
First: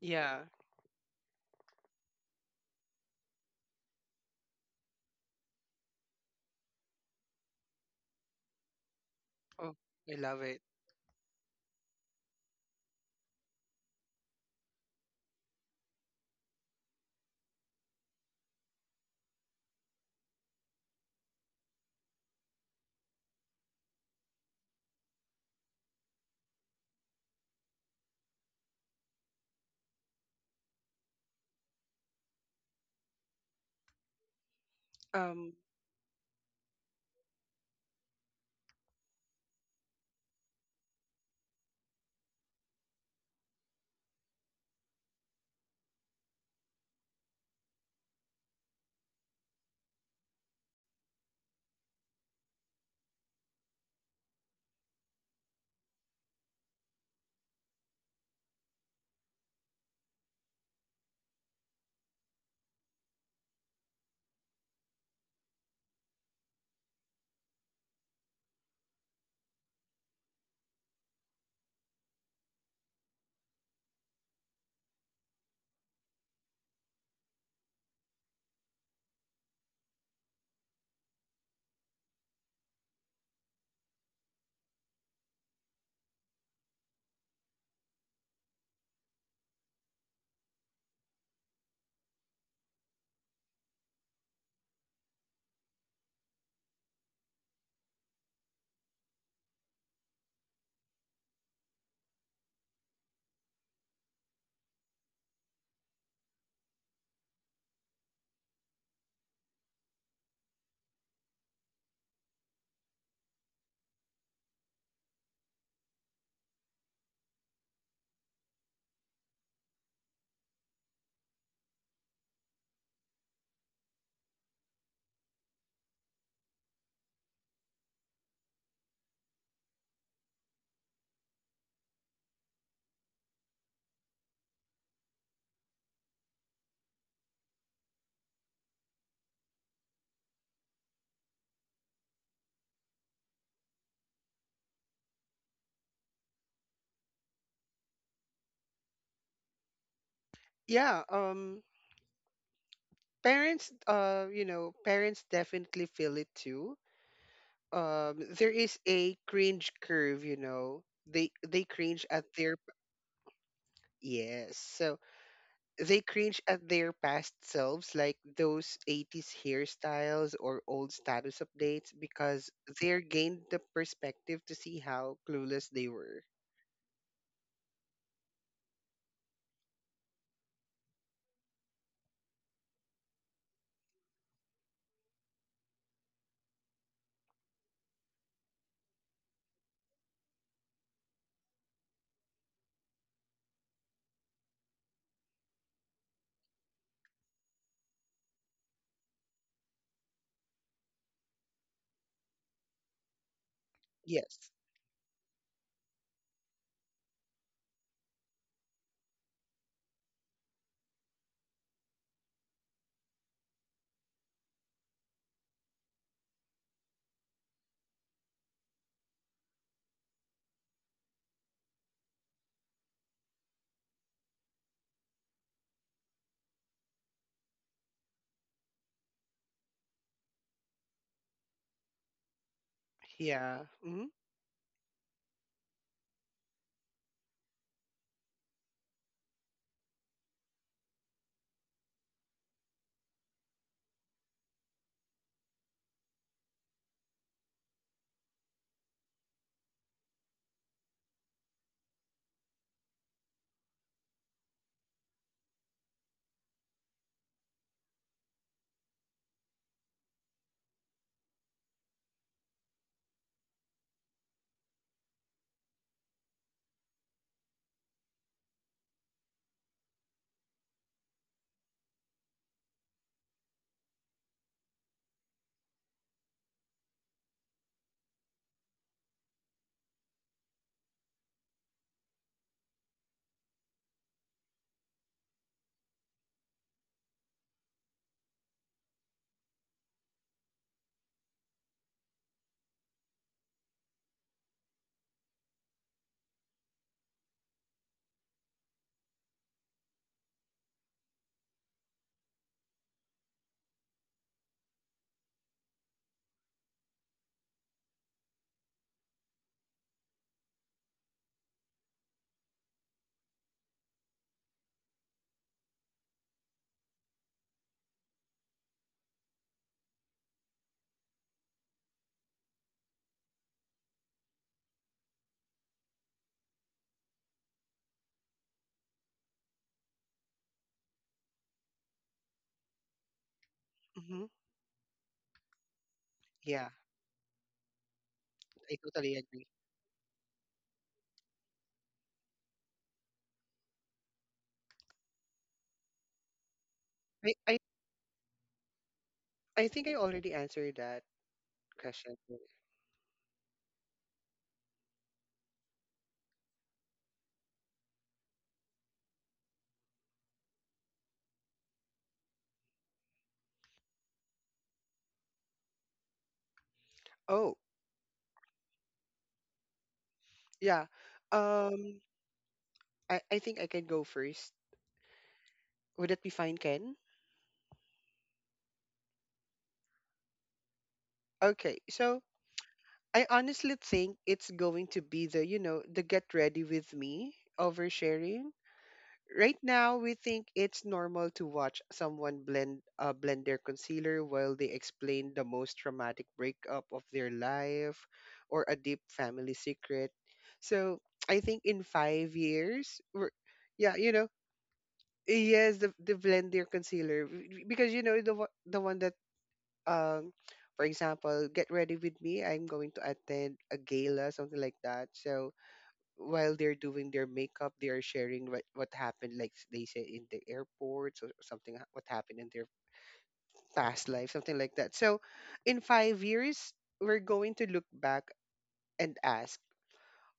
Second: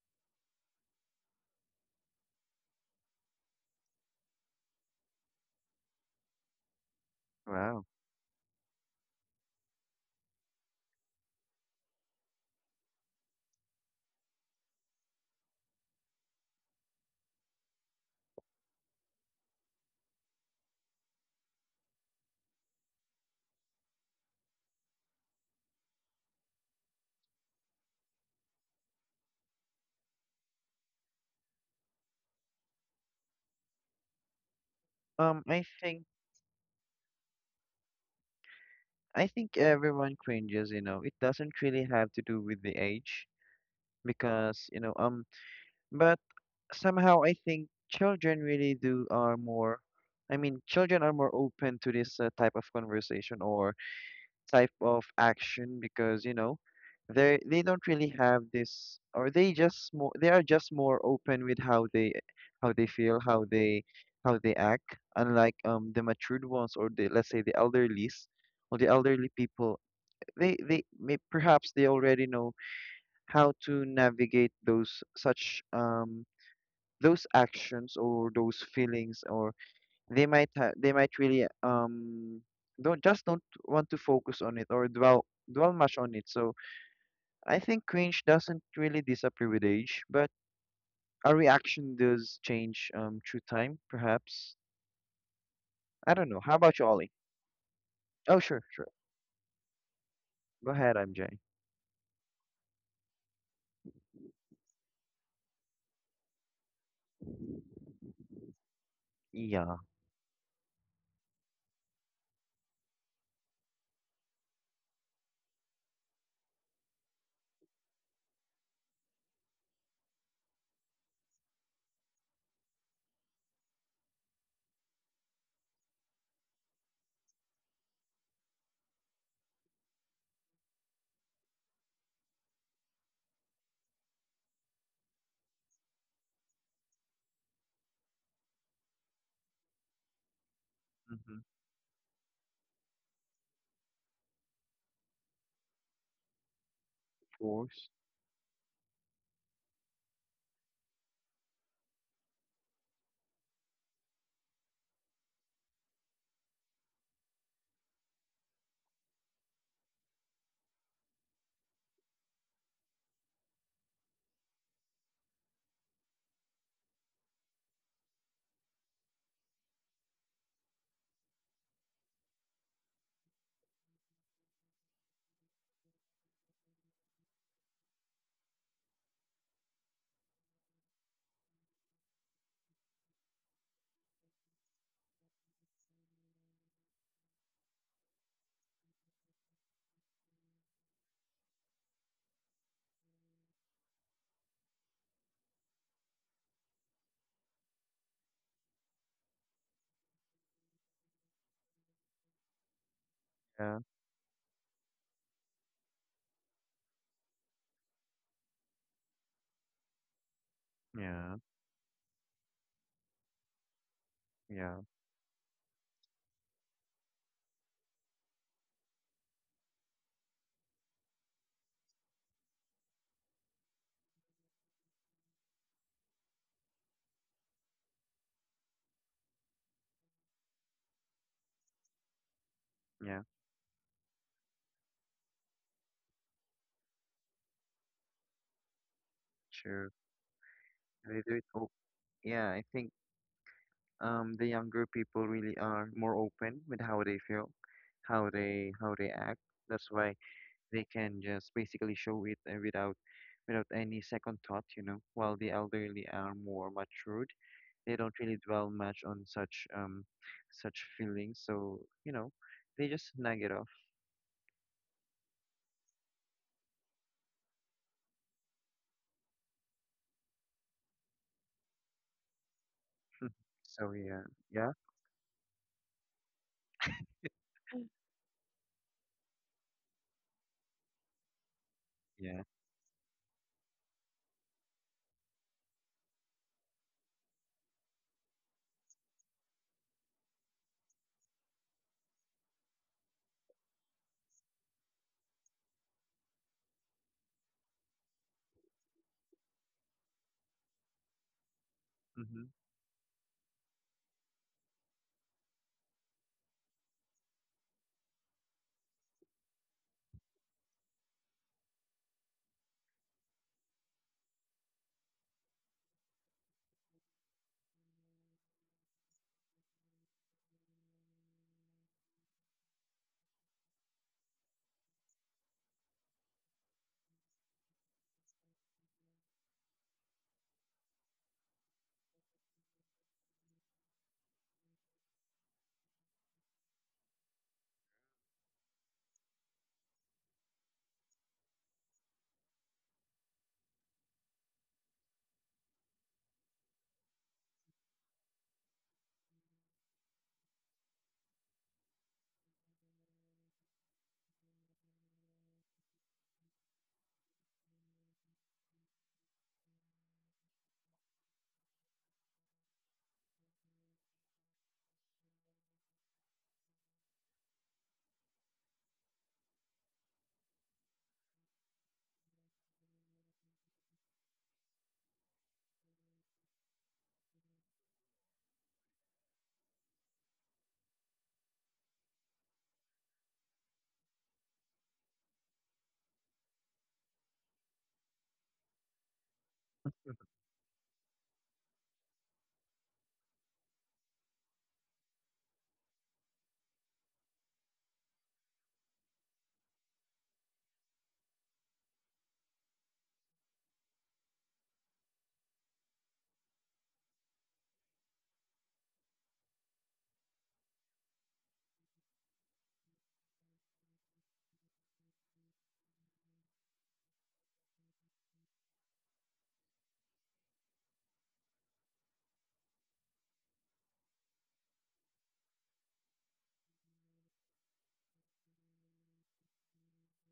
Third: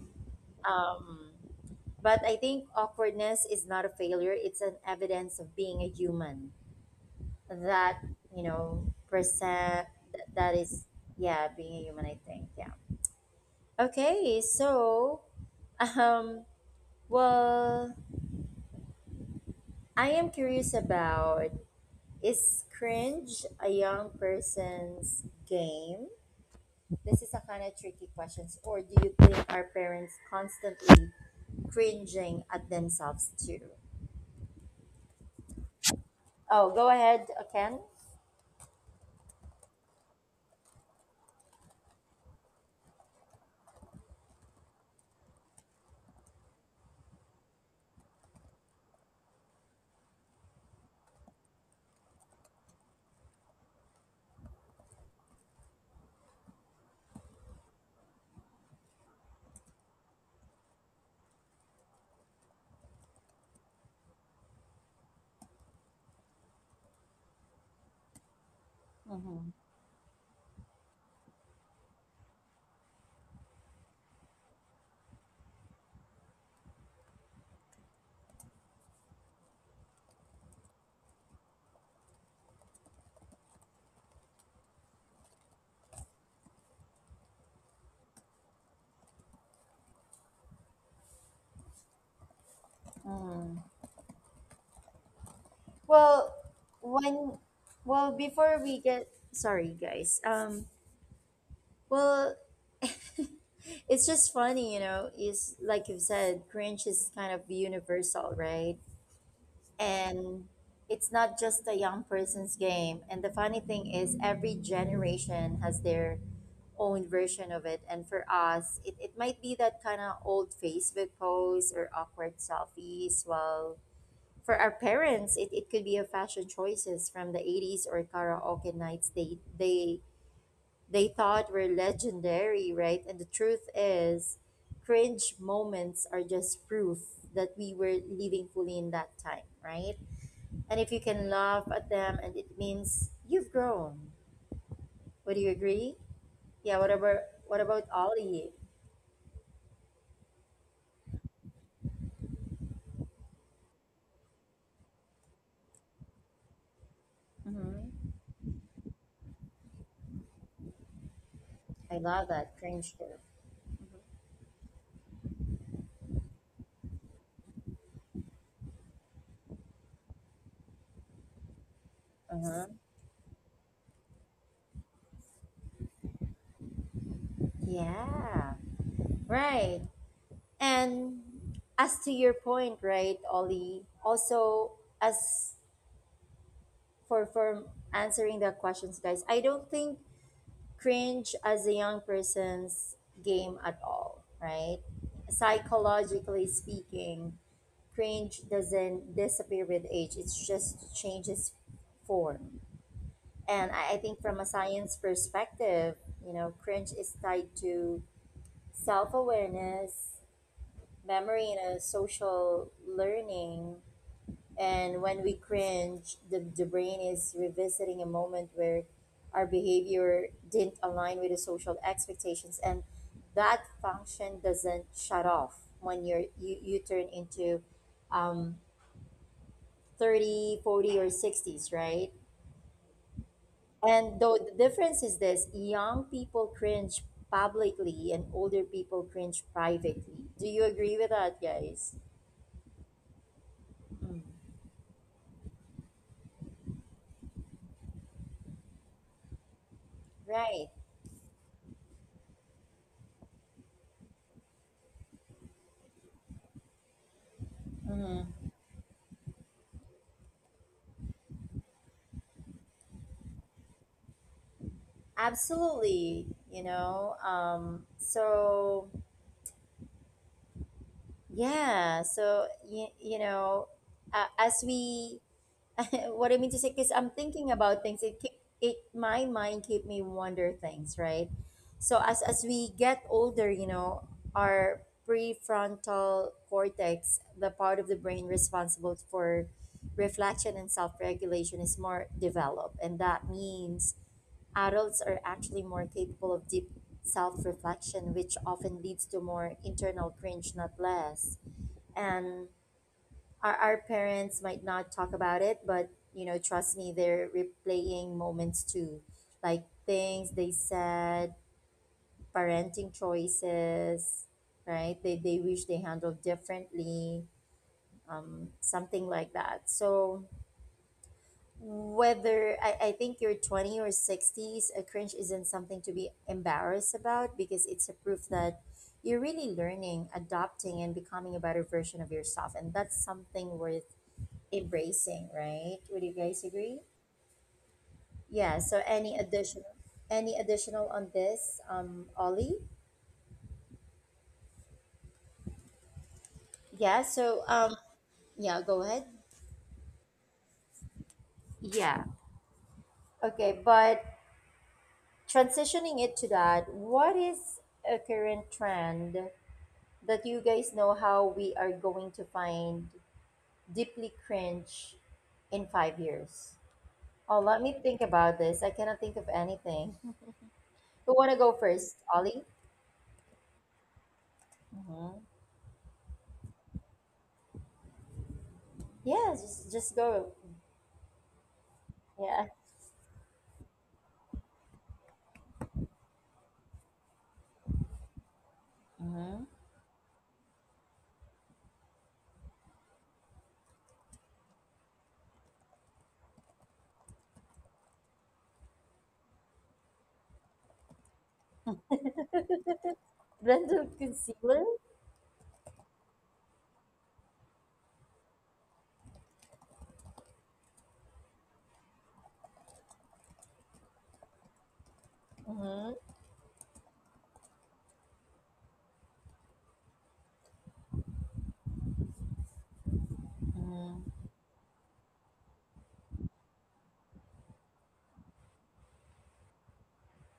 Speaker 3: Yeah.
Speaker 1: Um but I think awkwardness is not a failure, it's an evidence of being a human.
Speaker 2: Wow.
Speaker 1: That, you know,
Speaker 3: Oh,
Speaker 1: percent
Speaker 3: I
Speaker 1: that,
Speaker 3: love
Speaker 1: that
Speaker 3: it.
Speaker 1: is yeah, being a human I think. Yeah. Okay, so Um, well, I am curious about is cringe a young person's game? This is a kind of tricky question. Or do you think our parents constantly cringing at themselves too?
Speaker 2: Um,
Speaker 3: um
Speaker 2: I think
Speaker 1: Oh, go ahead, Ken.
Speaker 2: I think everyone cringes, you know. It doesn't really have to do with the age because, you know, but somehow I think children really do are more, I mean, children are more open to this type of conversation or type of action because, you know, they don't really have this, or they just more, they are just more open with how they feel, how they act, unlike the matured ones, or, the let's say, the elderlies or the elderly
Speaker 1: Mm-hmm.
Speaker 2: people. They may perhaps they already know how to navigate those such those actions or those feelings, or they might they might really don't just don't want to focus on it or dwell much on it. So I think cringe doesn't really disappear with age, but our reaction does change through
Speaker 1: Mm.
Speaker 2: time, perhaps. I don't
Speaker 1: Well,
Speaker 2: know. How about you, Ollie?
Speaker 1: when well
Speaker 2: Oh,
Speaker 1: before
Speaker 2: sure,
Speaker 1: we
Speaker 2: sure.
Speaker 1: get sorry guys.
Speaker 2: Go ahead, MJ.
Speaker 1: Well, it's just funny, you know. It's like you said, cringe is kind of universal, right?
Speaker 2: Yeah.
Speaker 1: And it's not just a young person's game. And the funny thing is, every generation has their own version of it. And for us, it might be that kind of old Facebook posts or awkward selfies. Well, for our parents, it could be a fashion choices from the 80s or karaoke nights they thought were legendary, right? And the truth is, cringe moments are just proof that we were living fully in that time, right? And if you can
Speaker 2: Mm-hmm. Of
Speaker 1: laugh at them, and it means you've grown. Would you agree? Yeah. What
Speaker 2: course.
Speaker 1: about Ollie?
Speaker 3: yeah, parents you know parents definitely feel it too.
Speaker 1: Mm-hmm.
Speaker 3: There is a cringe curve. They cringe
Speaker 1: I
Speaker 3: at
Speaker 1: love
Speaker 3: their
Speaker 1: that cringe term.
Speaker 3: yes so they cringe at their past selves, like those 80s hairstyles or old status updates, because
Speaker 1: Uh-huh.
Speaker 3: they're gained the perspective to see how clueless they were.
Speaker 1: Yeah. Right. And as to your point, right, Ollie, also as for answering the questions, guys, I don't think cringe as a young person's game at all, right? Psychologically speaking, cringe doesn't disappear with age, it's just changes form. And
Speaker 2: Yeah.
Speaker 1: I think from a
Speaker 3: Yes.
Speaker 1: science perspective, you know, cringe is tied to self awareness,
Speaker 2: Yeah.
Speaker 1: memory, and social learning,
Speaker 2: Yeah.
Speaker 1: and when we cringe, the brain is revisiting a moment where our behavior didn't align with the social expectations. And that function doesn't shut off when you turn into um, 30, 40, or 60s, right?
Speaker 2: Yeah.
Speaker 3: Yeah. Mm-hmm.
Speaker 1: And though the difference is this young people cringe publicly and older people cringe
Speaker 2: Sure.
Speaker 1: privately. Do you agree with
Speaker 2: They
Speaker 1: that,
Speaker 2: do it. Oh,
Speaker 1: guys?
Speaker 2: yeah. I think
Speaker 1: Mm.
Speaker 2: the younger people really are more open with how they feel, how they act. That's why
Speaker 1: Right.
Speaker 2: they can just basically show it, without without any second thought, you know. While the elderly are more matured, they don't
Speaker 1: Mhm.
Speaker 2: really dwell much on such such feelings. So, you know, they just nag it off.
Speaker 1: Absolutely, you know. So yeah, so
Speaker 2: So
Speaker 1: uh,
Speaker 2: yeah,
Speaker 1: as
Speaker 2: yeah,
Speaker 1: we, what I mean to say, because I'm thinking about things, it keep, it my mind keep me wonder things, right? So as
Speaker 2: yeah,
Speaker 1: we get older, you know, our prefrontal cortex, the part of the brain responsible for reflection and self-regulation, is more developed, and that means adults are actually more capable of deep self reflection, which often leads to more internal cringe, not less. And
Speaker 2: mm-hmm,
Speaker 1: our parents might not talk about it, but you know, trust me, they're replaying moments too, like things they said, parenting choices, right? They wish they handled differently, something like that. So, whether I think your 20 or 60s, a cringe isn't something to be embarrassed about because it's a proof that you're really learning, adopting, and becoming a better version of yourself. And that's something worth
Speaker 3: Mm-hmm.
Speaker 1: embracing, right? Would you guys
Speaker 3: Yeah.
Speaker 1: agree? Yeah.
Speaker 3: I
Speaker 1: So
Speaker 3: totally agree.
Speaker 1: any additional on this, Ollie? Yeah.
Speaker 3: I,
Speaker 1: So,
Speaker 3: I,
Speaker 1: yeah, go ahead.
Speaker 3: I think I already answered that
Speaker 1: Yeah.
Speaker 3: question.
Speaker 1: Okay. But transitioning it to that, what is a current trend that you guys know how we are going to find deeply cringe in 5 years. Oh,
Speaker 3: Oh,
Speaker 1: let me think about this. I cannot think of anything.
Speaker 3: yeah.
Speaker 1: Who want to go
Speaker 3: Um,
Speaker 1: first, Ollie?
Speaker 3: I think I can go first.
Speaker 1: Mm-hmm.
Speaker 3: Would that be fine, Ken?
Speaker 1: Yeah, just go.
Speaker 3: Okay, so
Speaker 1: Yeah.
Speaker 3: I honestly think it's going to be the get ready with me oversharing.
Speaker 1: Mm-hmm.
Speaker 3: Right now, we think it's normal to watch someone blend their concealer while they explain the most traumatic breakup of their life or a deep family secret. So I think in 5 years, we're,
Speaker 1: Blended
Speaker 3: yeah, you know,
Speaker 1: concealer.
Speaker 3: yes, the blend their because the one that, um, for example, get ready with me. I'm going to attend a gala, something like that. So
Speaker 1: Mm-hmm.
Speaker 3: while they're doing their makeup, they are sharing what happened, like, they say in the airports or something, what happened in their
Speaker 1: Mm-hmm.
Speaker 3: past life, something like that. So, in 5 years, we're going to look back and ask,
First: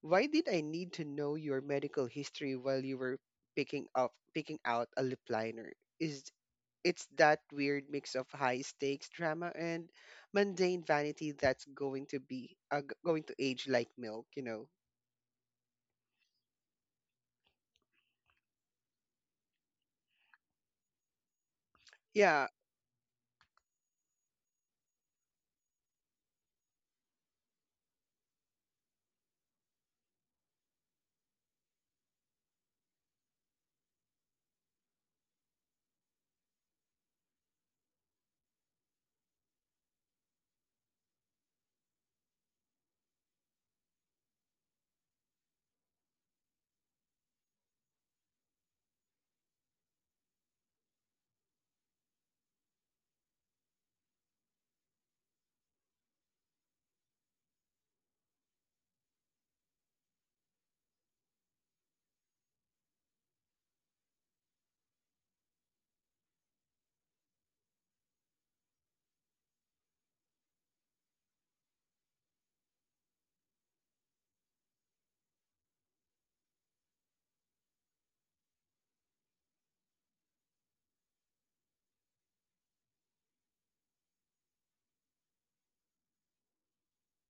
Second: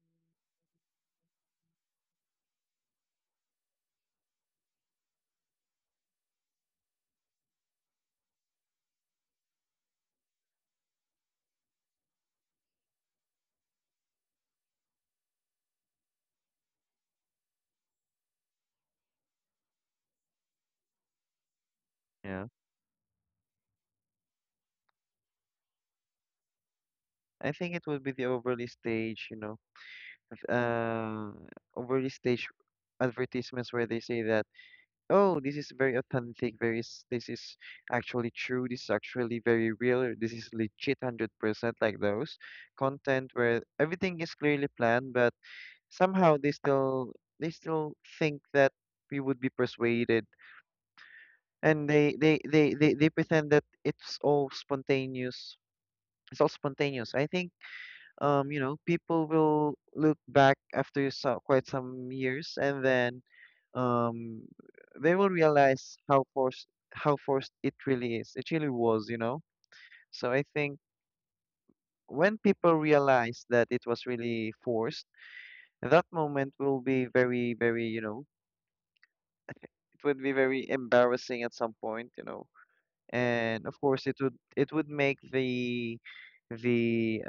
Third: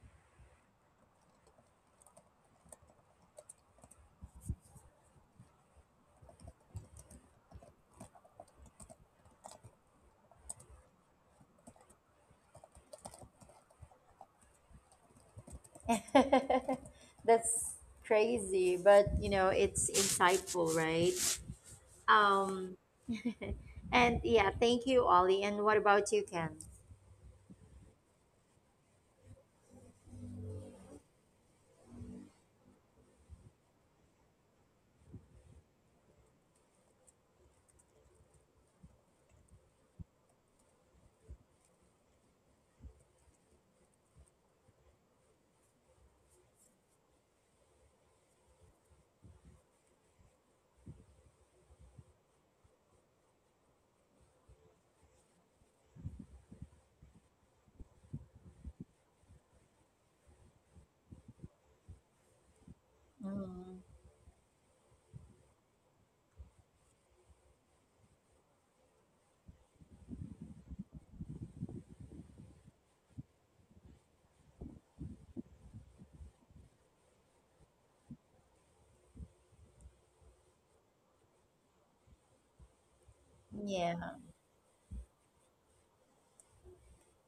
Speaker 3: why did I need to know your medical history while you were picking out a lip liner? Is It's that weird mix of high stakes drama and mundane vanity that's going to be, going to age like milk, you know?
Speaker 1: That's crazy, but you know it's insightful, right?
Speaker 2: yeah.
Speaker 3: Yeah.
Speaker 1: Um, and yeah, thank you, Ollie. And what about you, Ken?
Speaker 2: I think it would be the overly stage, you know, if, overly stage advertisements where they say that, oh, this is very authentic. Very, this is actually true. This is actually very real. This is legit 100% like those content where everything is clearly planned, but somehow they still they still think that we would be persuaded, and they pretend that it's all spontaneous. It's all spontaneous. I think, you know, people will look back after so, quite some years, and then,
Speaker 1: Mm-hmm.
Speaker 2: um, they will realize how forced it really is. It really was, you know. So I think when people realize that it was really forced, that moment will be very, very, you know, it would be very embarrassing at some point, you know. And of course
Speaker 1: Yeah,
Speaker 2: it would make the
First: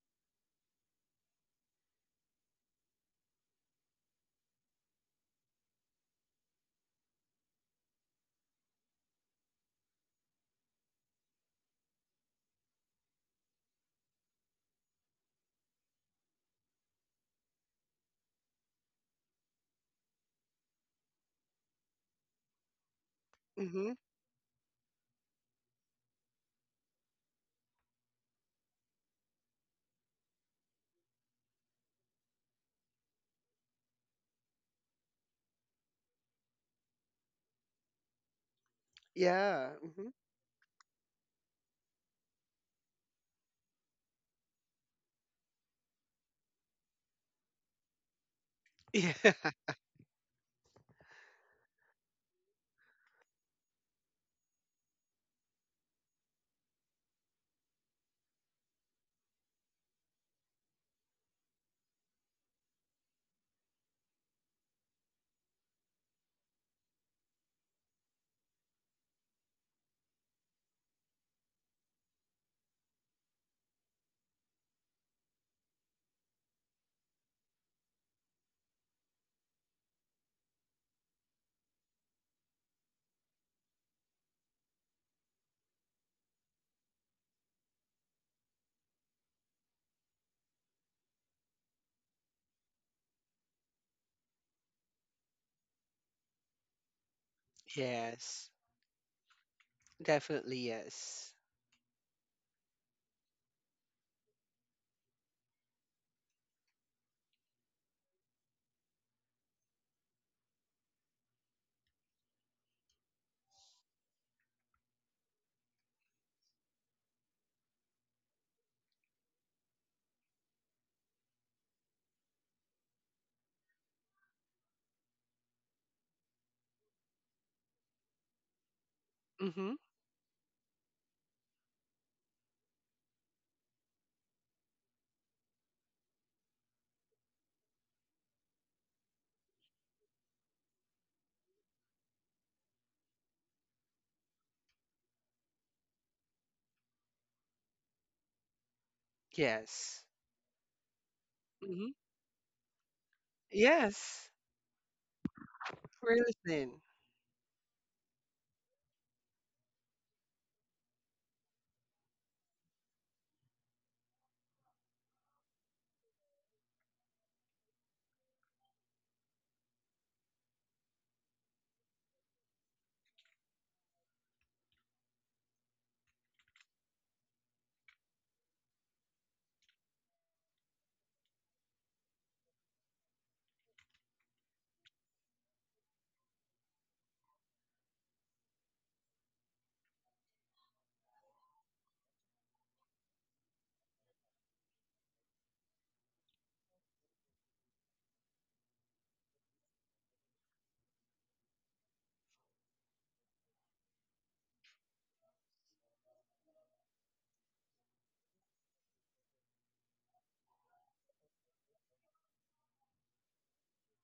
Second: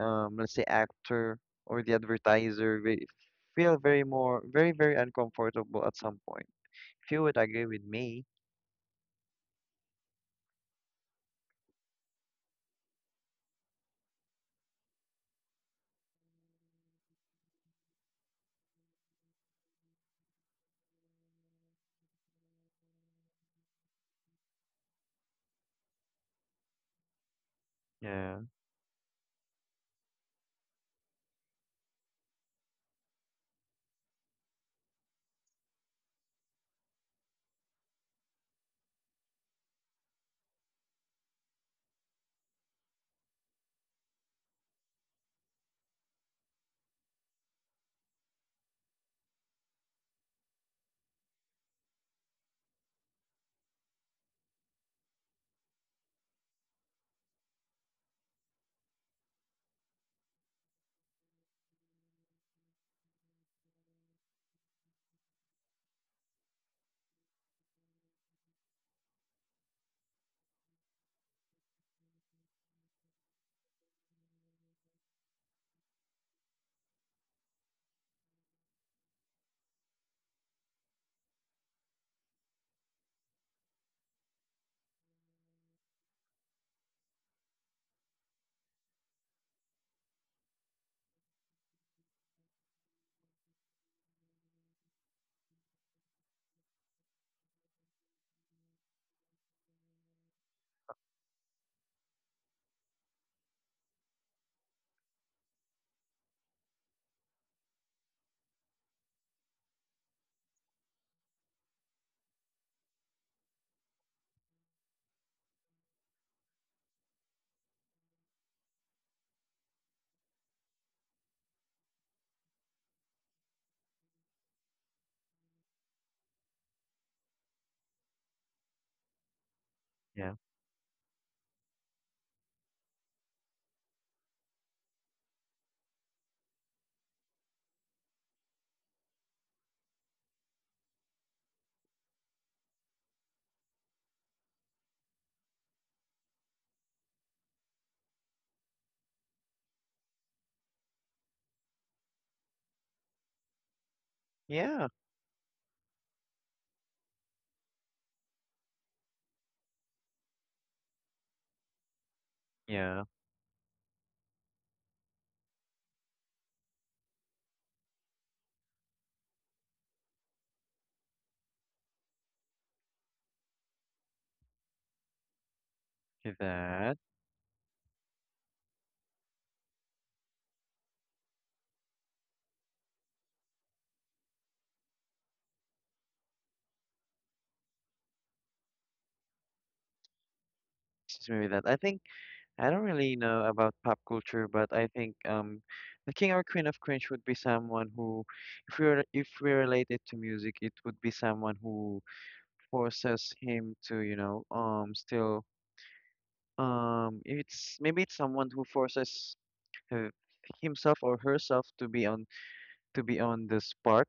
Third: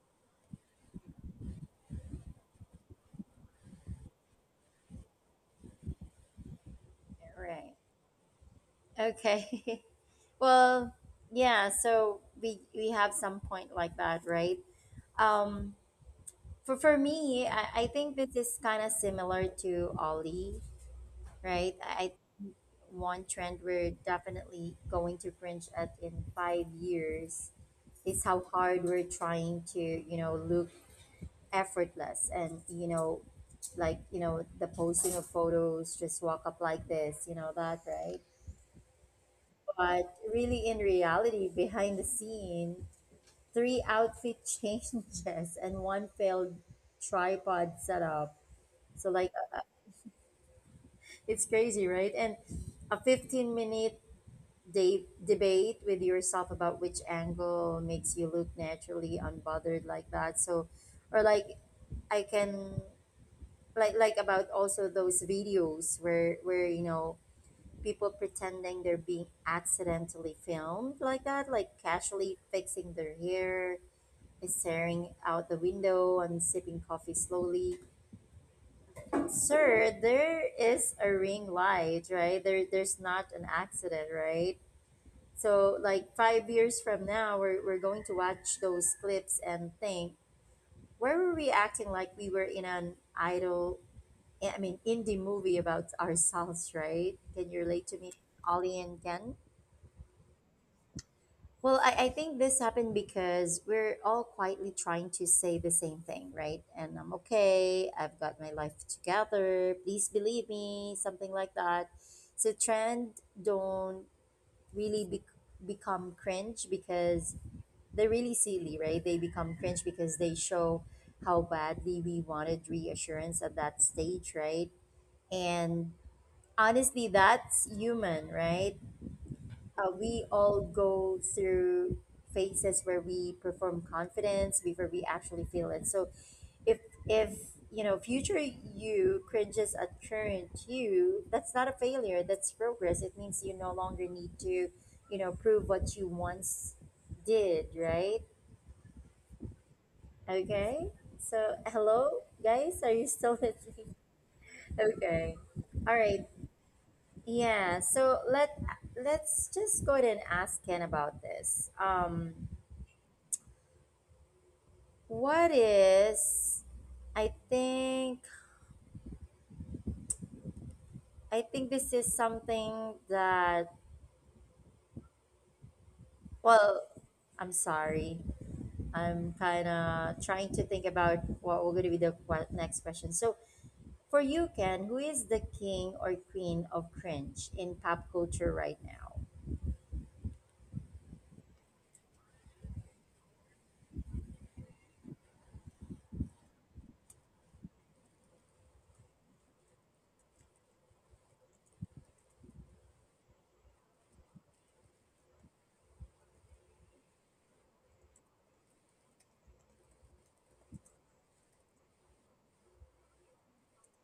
Speaker 2: let's say actor or the advertiser feel very more very very uncomfortable at some point, if you would agree
Speaker 1: right.
Speaker 2: with me.
Speaker 1: Okay. Well, yeah, so we have some point like that, right? Um for me, I think this is kind of similar to Ollie, right? I One trend
Speaker 3: Mm-hmm.
Speaker 1: we're definitely going to cringe at in 5 years is
Speaker 2: Yeah,
Speaker 1: how hard we're trying to, you know, look effortless and, you know, like, you know, the posting of photos, just walk up like this, you know, that, right?
Speaker 3: Yeah. Mm-hmm.
Speaker 1: But really, in reality, behind the scene, three outfit changes and one failed tripod setup. So
Speaker 3: Yeah.
Speaker 1: like it's crazy, right? And a 15 minute debate with yourself about which angle makes you look naturally unbothered like that. So or like I can about also those videos where you know people pretending they're being accidentally filmed like that, like casually fixing their hair staring out the window and sipping coffee slowly. Sir, there is a ring light, right? There's not an accident, right? So, like 5 years from now, we're going to watch those clips and think, where were we acting like we were in an idol, I mean, indie movie about ourselves, right? Can you relate to me,
Speaker 3: Yes.
Speaker 1: Ollie and Ken?
Speaker 3: Definitely yes.
Speaker 1: Well, I think this happened because we're all quietly trying to say the same thing, right? And I'm okay. I've got my life together. Please believe me, something like that. So trend don't really be- become cringe because they're really silly, right? They become cringe because they show how badly we wanted reassurance at that stage, right? And honestly, that's human, right?
Speaker 3: Mm-hmm.
Speaker 1: We
Speaker 2: yeah,
Speaker 1: all go through phases where we perform confidence before we actually feel it. So if if you know, future you cringes at current you, that's not a failure. That's progress. It means you no longer need to, you know, prove what you once did. Right?
Speaker 3: Yes.
Speaker 1: Okay. So
Speaker 3: Mm-hmm.
Speaker 1: hello guys, are you still listening?
Speaker 3: Yes.
Speaker 2: yeah,
Speaker 1: Okay. All
Speaker 3: We're
Speaker 1: right.
Speaker 3: listening.
Speaker 1: Yeah. So let's just go ahead and ask Ken about this.
Speaker 2: yeah.
Speaker 1: What is I think I think this is something that
Speaker 2: With
Speaker 1: well
Speaker 2: that,
Speaker 1: I'm sorry. I'm kind of trying to think about what we're going to be the next question. So, for you Ken, who is the king or queen of cringe in pop culture right now?
Speaker 2: excuse me, with that I don't really know about pop culture, but I think the king or queen of cringe would be someone who, if we relate it to music, it would be someone who forces him to you know still it's maybe it's someone who forces her, himself or herself to be on the spark,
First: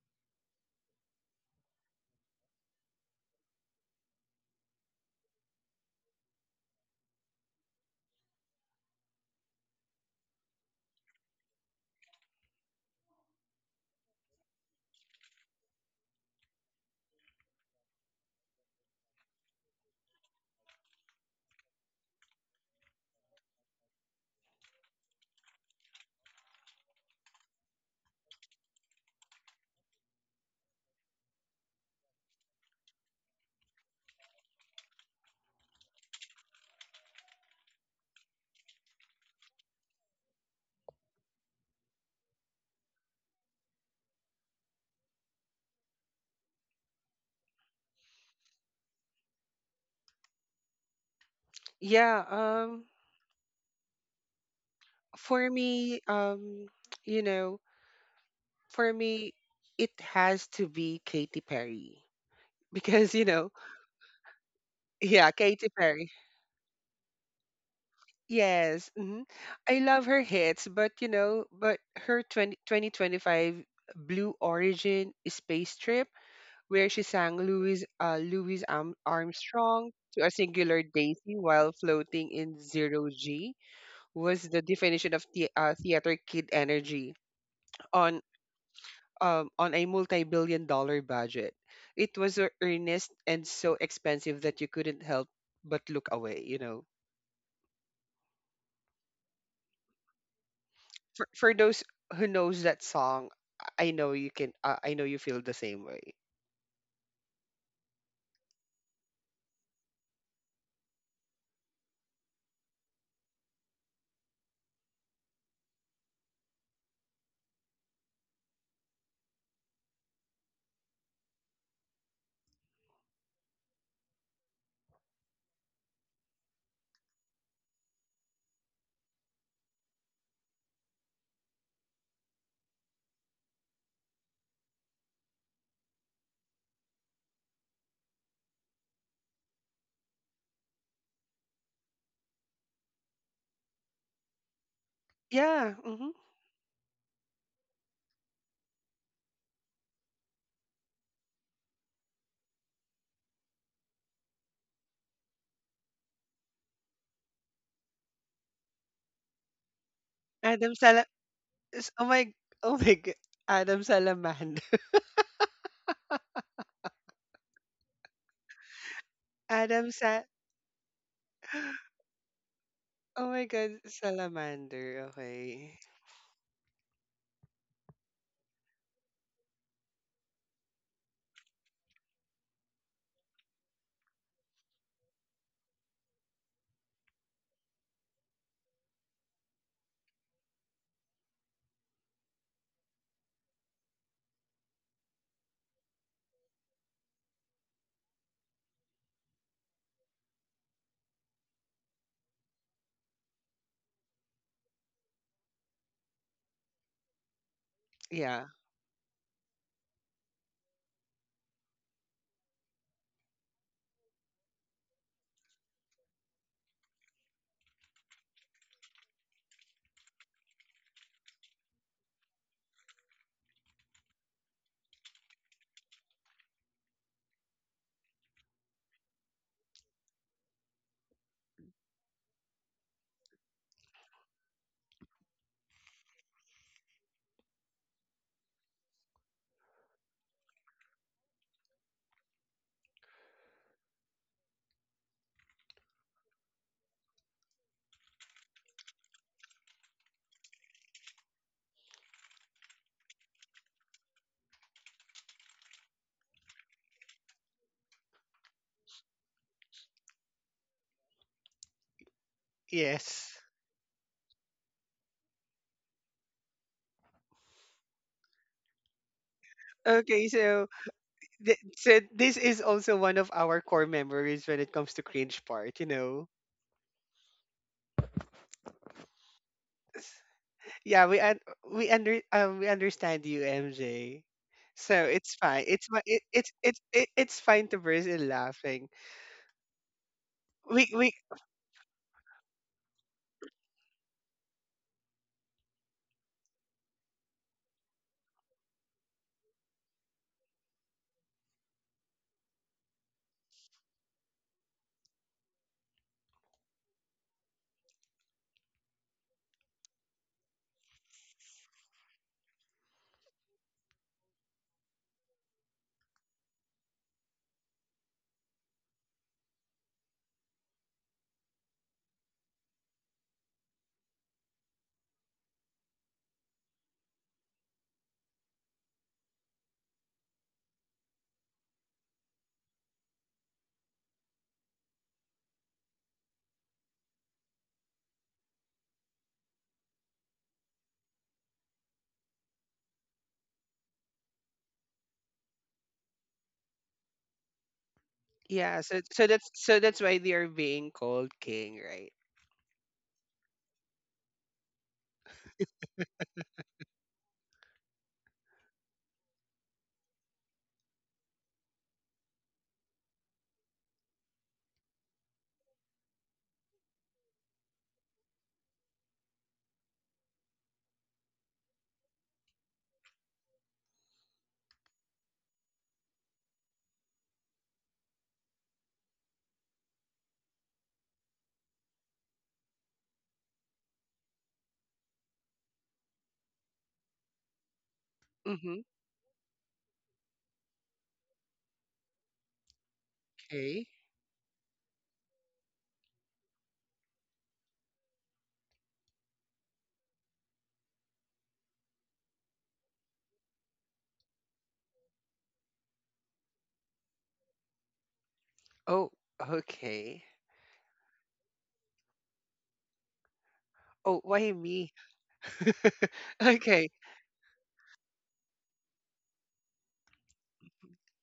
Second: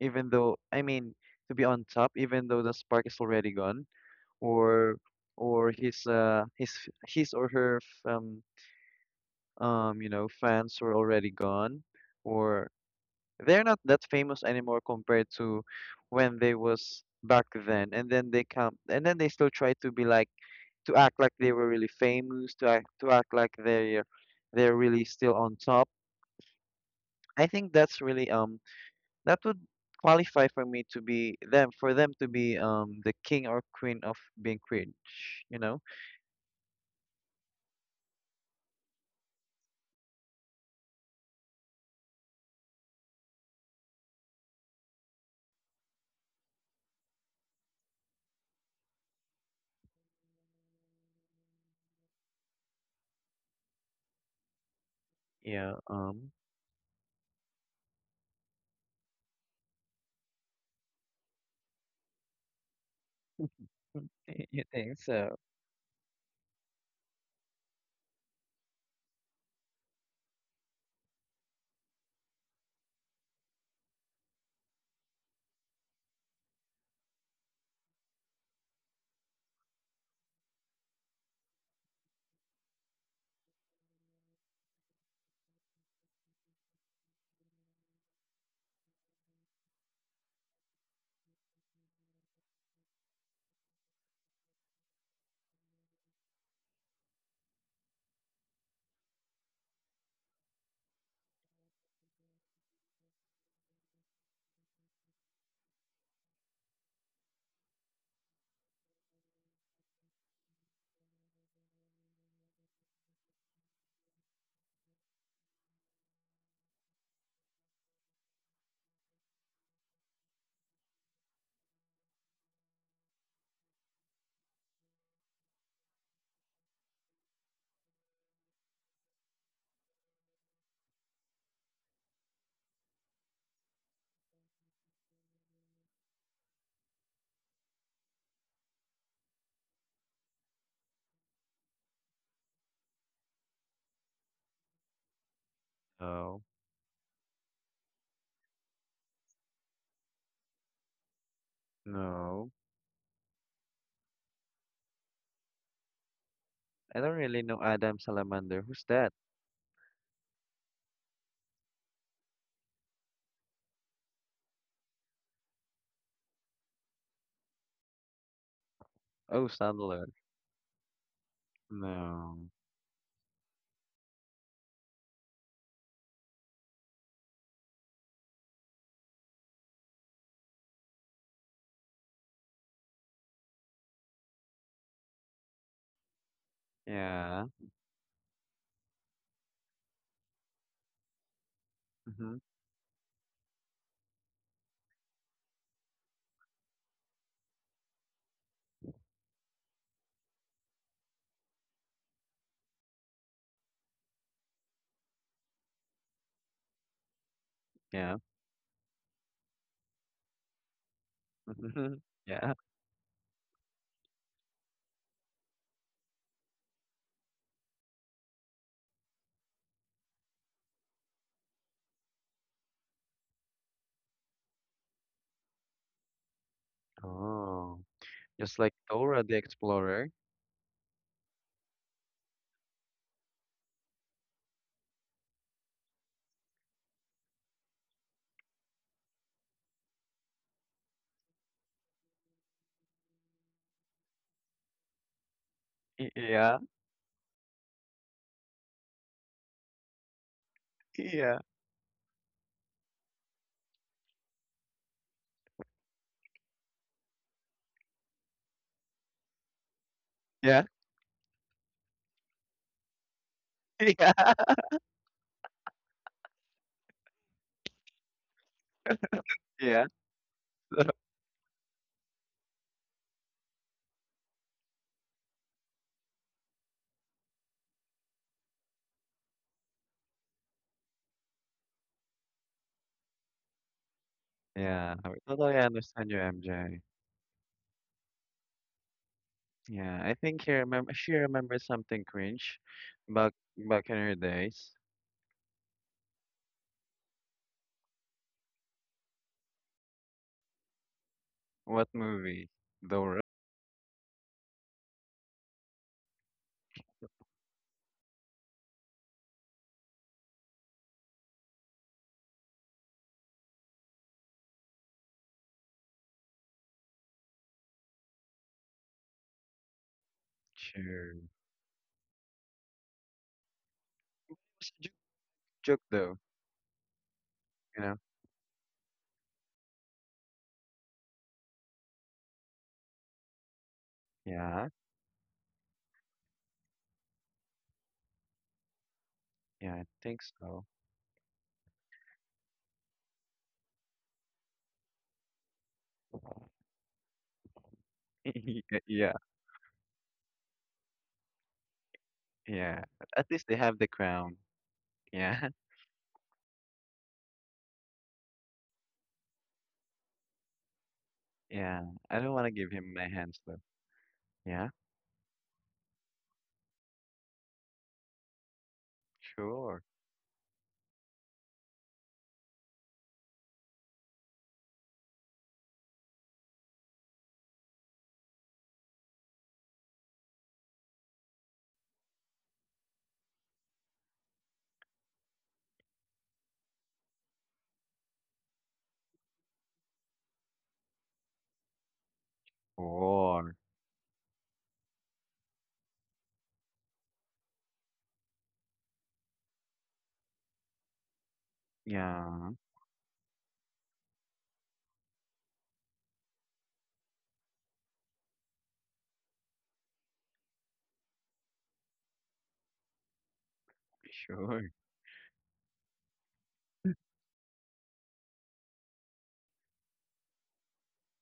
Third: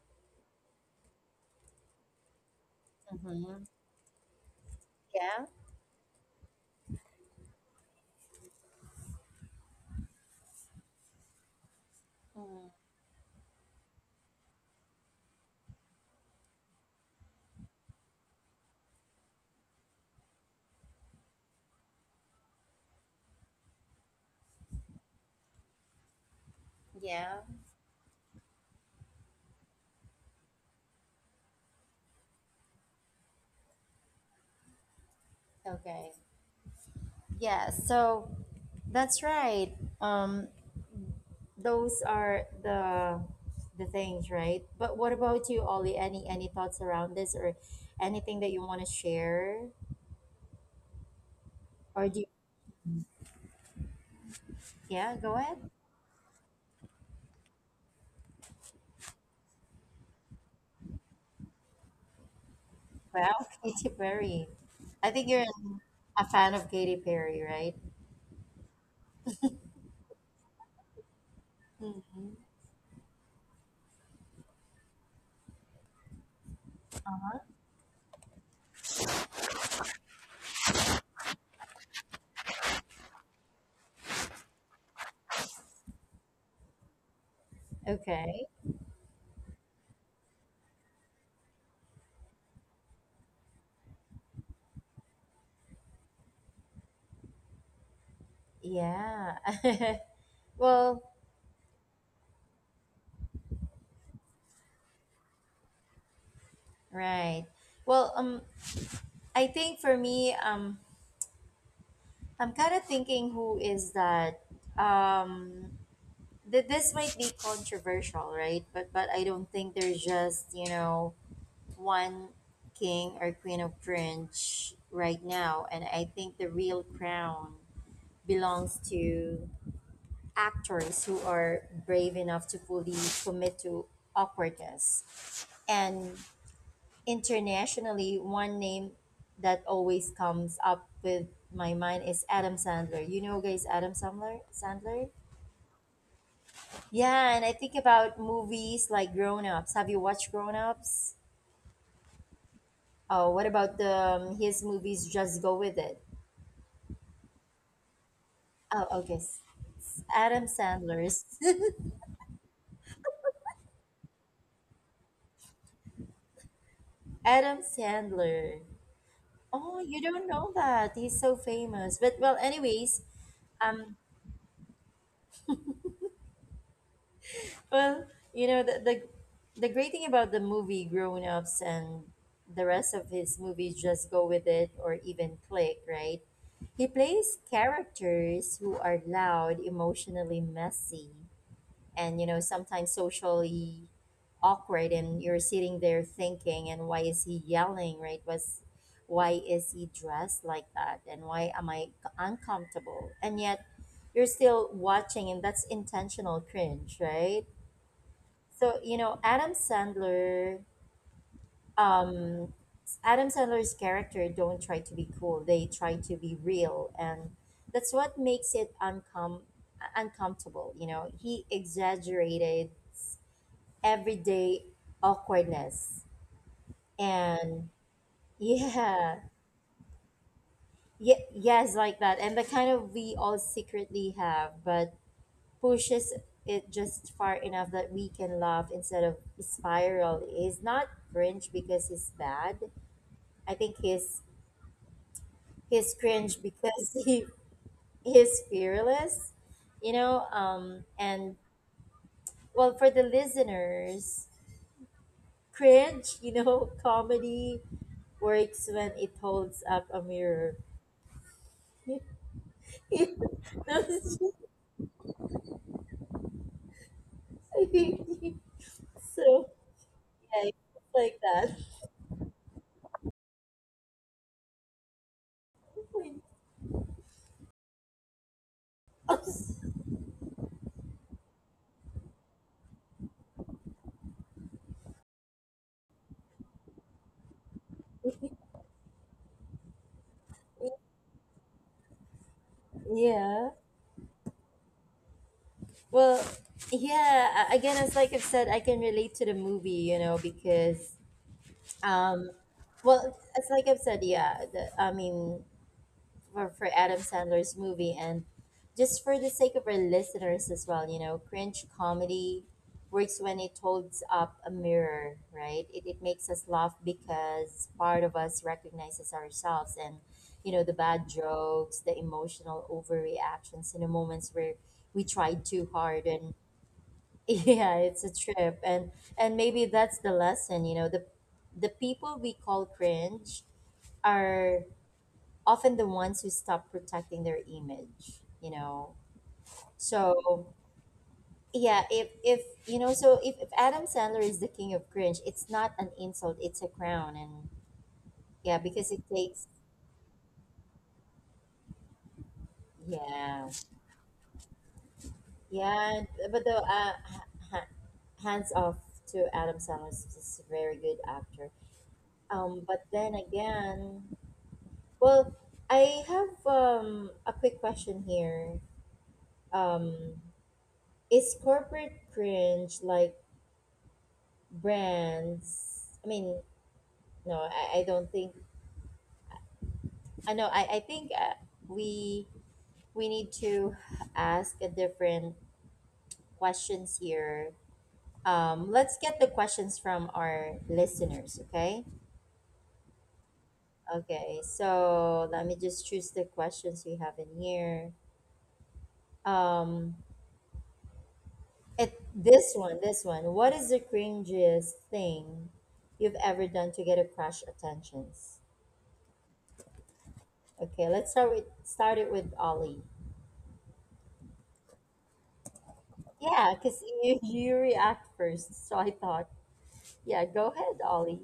Speaker 2: even though, I mean, to be on top, even though the spark is already
Speaker 1: Mm-hmm.
Speaker 2: gone, or
Speaker 1: Yeah.
Speaker 2: or his his or her you know, fans were already gone, or
Speaker 1: Mm,
Speaker 2: they're not that famous anymore compared to when they was back then, and then they come and then they still try to be like to act like they were really famous, to act like they're really still on top.
Speaker 1: yeah.
Speaker 2: I think that's really that would qualify for me to be them, for them to be the king or queen of being cringe, you know?
Speaker 1: Okay. Yeah, so that's right. Um those are the things, right? But what about you, Ollie? Any thoughts around this or anything that you want to share? Or do
Speaker 3: Yeah.
Speaker 1: you, yeah, go
Speaker 3: For
Speaker 1: ahead.
Speaker 2: Yeah,
Speaker 3: me, you know, for me, it has to be Katy Perry because,
Speaker 1: Wow, Katy
Speaker 2: y-
Speaker 1: Perry.
Speaker 2: you think
Speaker 1: I think
Speaker 3: yeah,
Speaker 2: so?
Speaker 1: you're
Speaker 3: Katy Perry.
Speaker 1: a fan of Katy Perry, right?
Speaker 3: Yes. I love her hits, but her
Speaker 1: Hmm.
Speaker 3: 20 2025 Blue Origin Space Trip where she sang
Speaker 1: Uh-huh.
Speaker 3: Louis Armstrong to a singular daisy while floating in zero G was the definition of theater kid energy on,
Speaker 1: Okay.
Speaker 3: on a multi-billion dollar budget. It was so earnest and so expensive that you couldn't help but look away.
Speaker 1: Yeah. well,
Speaker 3: For those who knows that song, I know you can. I know you feel the same way.
Speaker 1: right. Well, I think for me, I'm kind of thinking who is that? Um, this might be controversial, right? But I don't think there's just you know one king or queen of cringe right now, and I think the real crown belongs to actors who are brave enough to fully commit to awkwardness. And internationally, one name that always comes up with my mind is Adam Sandler. You know, guys, Adam Sandler.
Speaker 3: Yeah. Hmm.
Speaker 2: Oh
Speaker 1: Yeah, and I think about movies like Grown Ups. Have you watched Grown Ups?
Speaker 2: no.
Speaker 1: Oh, what about the his movies? Just Go With It.
Speaker 2: I don't really know Adam Salamander. Who's
Speaker 1: Oh,
Speaker 2: that?
Speaker 1: okay. Adam
Speaker 3: Adam Sala.
Speaker 1: Sandler's.
Speaker 3: Is- Oh my. Oh my. God. Adam Salaman.
Speaker 1: Adam Sandler.
Speaker 2: Oh,
Speaker 1: Oh,
Speaker 3: Adam
Speaker 1: you
Speaker 2: Sandler.
Speaker 3: Sa
Speaker 1: don't know that. He's so famous. But well,
Speaker 2: No.
Speaker 1: anyways,
Speaker 3: Oh my god,
Speaker 1: um,
Speaker 3: salamander. Okay.
Speaker 1: well, you know the the great thing about the movie Grown Ups and the rest of his movies just go with it or even click, right? He plays
Speaker 2: Yeah.
Speaker 1: characters who are loud, emotionally messy, and you
Speaker 2: Mm-hmm.
Speaker 1: know, sometimes socially awkward, and you're sitting there thinking and why is he yelling, right? Was Why is he dressed like that and why am I uncomfortable? And yet you're still watching and that's intentional cringe, right?
Speaker 2: Yeah.
Speaker 3: Yeah.
Speaker 1: So, you know, Adam Sandler, um,
Speaker 2: Yeah.
Speaker 1: Adam Sandler's character don't try to be cool. They try to be real, and that's what makes it uncomfortable. You know, he exaggerated everyday awkwardness, and
Speaker 2: Oh. Just like
Speaker 1: yeah,
Speaker 2: Dora the Explorer.
Speaker 1: yeah, yes, like that, and the kind of we all secretly have, but pushes it just far enough that we can laugh instead of spiral. He's not cringe because he's bad. I think he's
Speaker 2: Y-
Speaker 1: cringe
Speaker 2: Yeah.
Speaker 1: because he is fearless, you know. And
Speaker 2: Yeah.
Speaker 1: well, for the listeners, cringe, you know, comedy works when it holds up a mirror.
Speaker 2: Yeah.
Speaker 3: Yes.
Speaker 1: No, it's just-
Speaker 2: Yeah.
Speaker 1: so
Speaker 2: Yeah.
Speaker 3: Okay,
Speaker 1: yeah, it's
Speaker 3: so
Speaker 2: So
Speaker 1: like that.
Speaker 3: so this is also one of our core memories when it comes to cringe part, Yeah, we understand you, MJ.
Speaker 2: yeah,
Speaker 3: So
Speaker 2: I
Speaker 3: it's
Speaker 2: totally
Speaker 3: fine. It's fi-
Speaker 2: understand you,
Speaker 3: it, it's
Speaker 2: MJ.
Speaker 3: it, it's fine to burst in laughing.
Speaker 2: Yeah, I think he remember
Speaker 3: We
Speaker 2: she remembers something cringe back
Speaker 1: yeah.
Speaker 2: back in her days.
Speaker 1: Well, yeah. Again, as like I've said, I can relate to the movie, you know, because
Speaker 2: What
Speaker 1: Um,
Speaker 2: movie?
Speaker 1: well,
Speaker 2: Dora?
Speaker 1: it's like I've said, yeah. I mean, for Adam Sandler's movie, and just for the sake of our listeners as well, you know, cringe comedy works when it holds up a mirror, right? It makes us laugh because part of us recognizes ourselves and, you know, the bad
Speaker 2: Sure.
Speaker 1: jokes, the emotional overreactions in the moments where
Speaker 2: It's a joke,
Speaker 1: we tried too
Speaker 2: joke
Speaker 1: hard.
Speaker 2: though,
Speaker 1: And yeah,
Speaker 2: you know?
Speaker 1: it's a trip, and maybe that's the lesson, you know, the people we call cringe are
Speaker 2: Yeah,
Speaker 1: often the ones who stop protecting their image, you know.
Speaker 2: yeah, I think
Speaker 1: So,
Speaker 2: so.
Speaker 1: yeah, if you know, so if Adam Sandler is the king of cringe, it's not an insult, it's a crown, and yeah,
Speaker 3: Yeah.
Speaker 1: because
Speaker 3: So
Speaker 1: it
Speaker 2: Yeah,
Speaker 3: so
Speaker 1: takes
Speaker 3: that's so that's why they are being called king, right?
Speaker 2: yeah. At least
Speaker 1: yeah.
Speaker 2: they have the crown. Yeah.
Speaker 1: Yeah, but the ha- hands off to Adam Sandler is just a very good actor.
Speaker 2: Yeah. I don't want to give
Speaker 1: But
Speaker 2: him my
Speaker 1: then
Speaker 2: hands though.
Speaker 1: again,
Speaker 2: Yeah,
Speaker 1: well, I have a quick question here.
Speaker 2: sure.
Speaker 1: Um, is corporate cringe like brands? I mean, no, I don't think. I know. I think we we need to ask a different questions here.
Speaker 3: Mm-hmm.
Speaker 1: Let's get the questions from our listeners. Okay.
Speaker 2: Or,
Speaker 3: Okay.
Speaker 1: Okay. So let me just choose the questions we have in here. Um, It
Speaker 2: yeah,
Speaker 1: this one, this one. What is the cringiest thing you've ever done to get a crush attentions?
Speaker 3: Oh, okay.
Speaker 1: Okay, let's start it with Ollie.
Speaker 3: Oh, why
Speaker 2: sure.
Speaker 3: me?
Speaker 1: Yeah, because
Speaker 3: Okay,
Speaker 1: you react first, so I thought, yeah, go ahead, Ollie.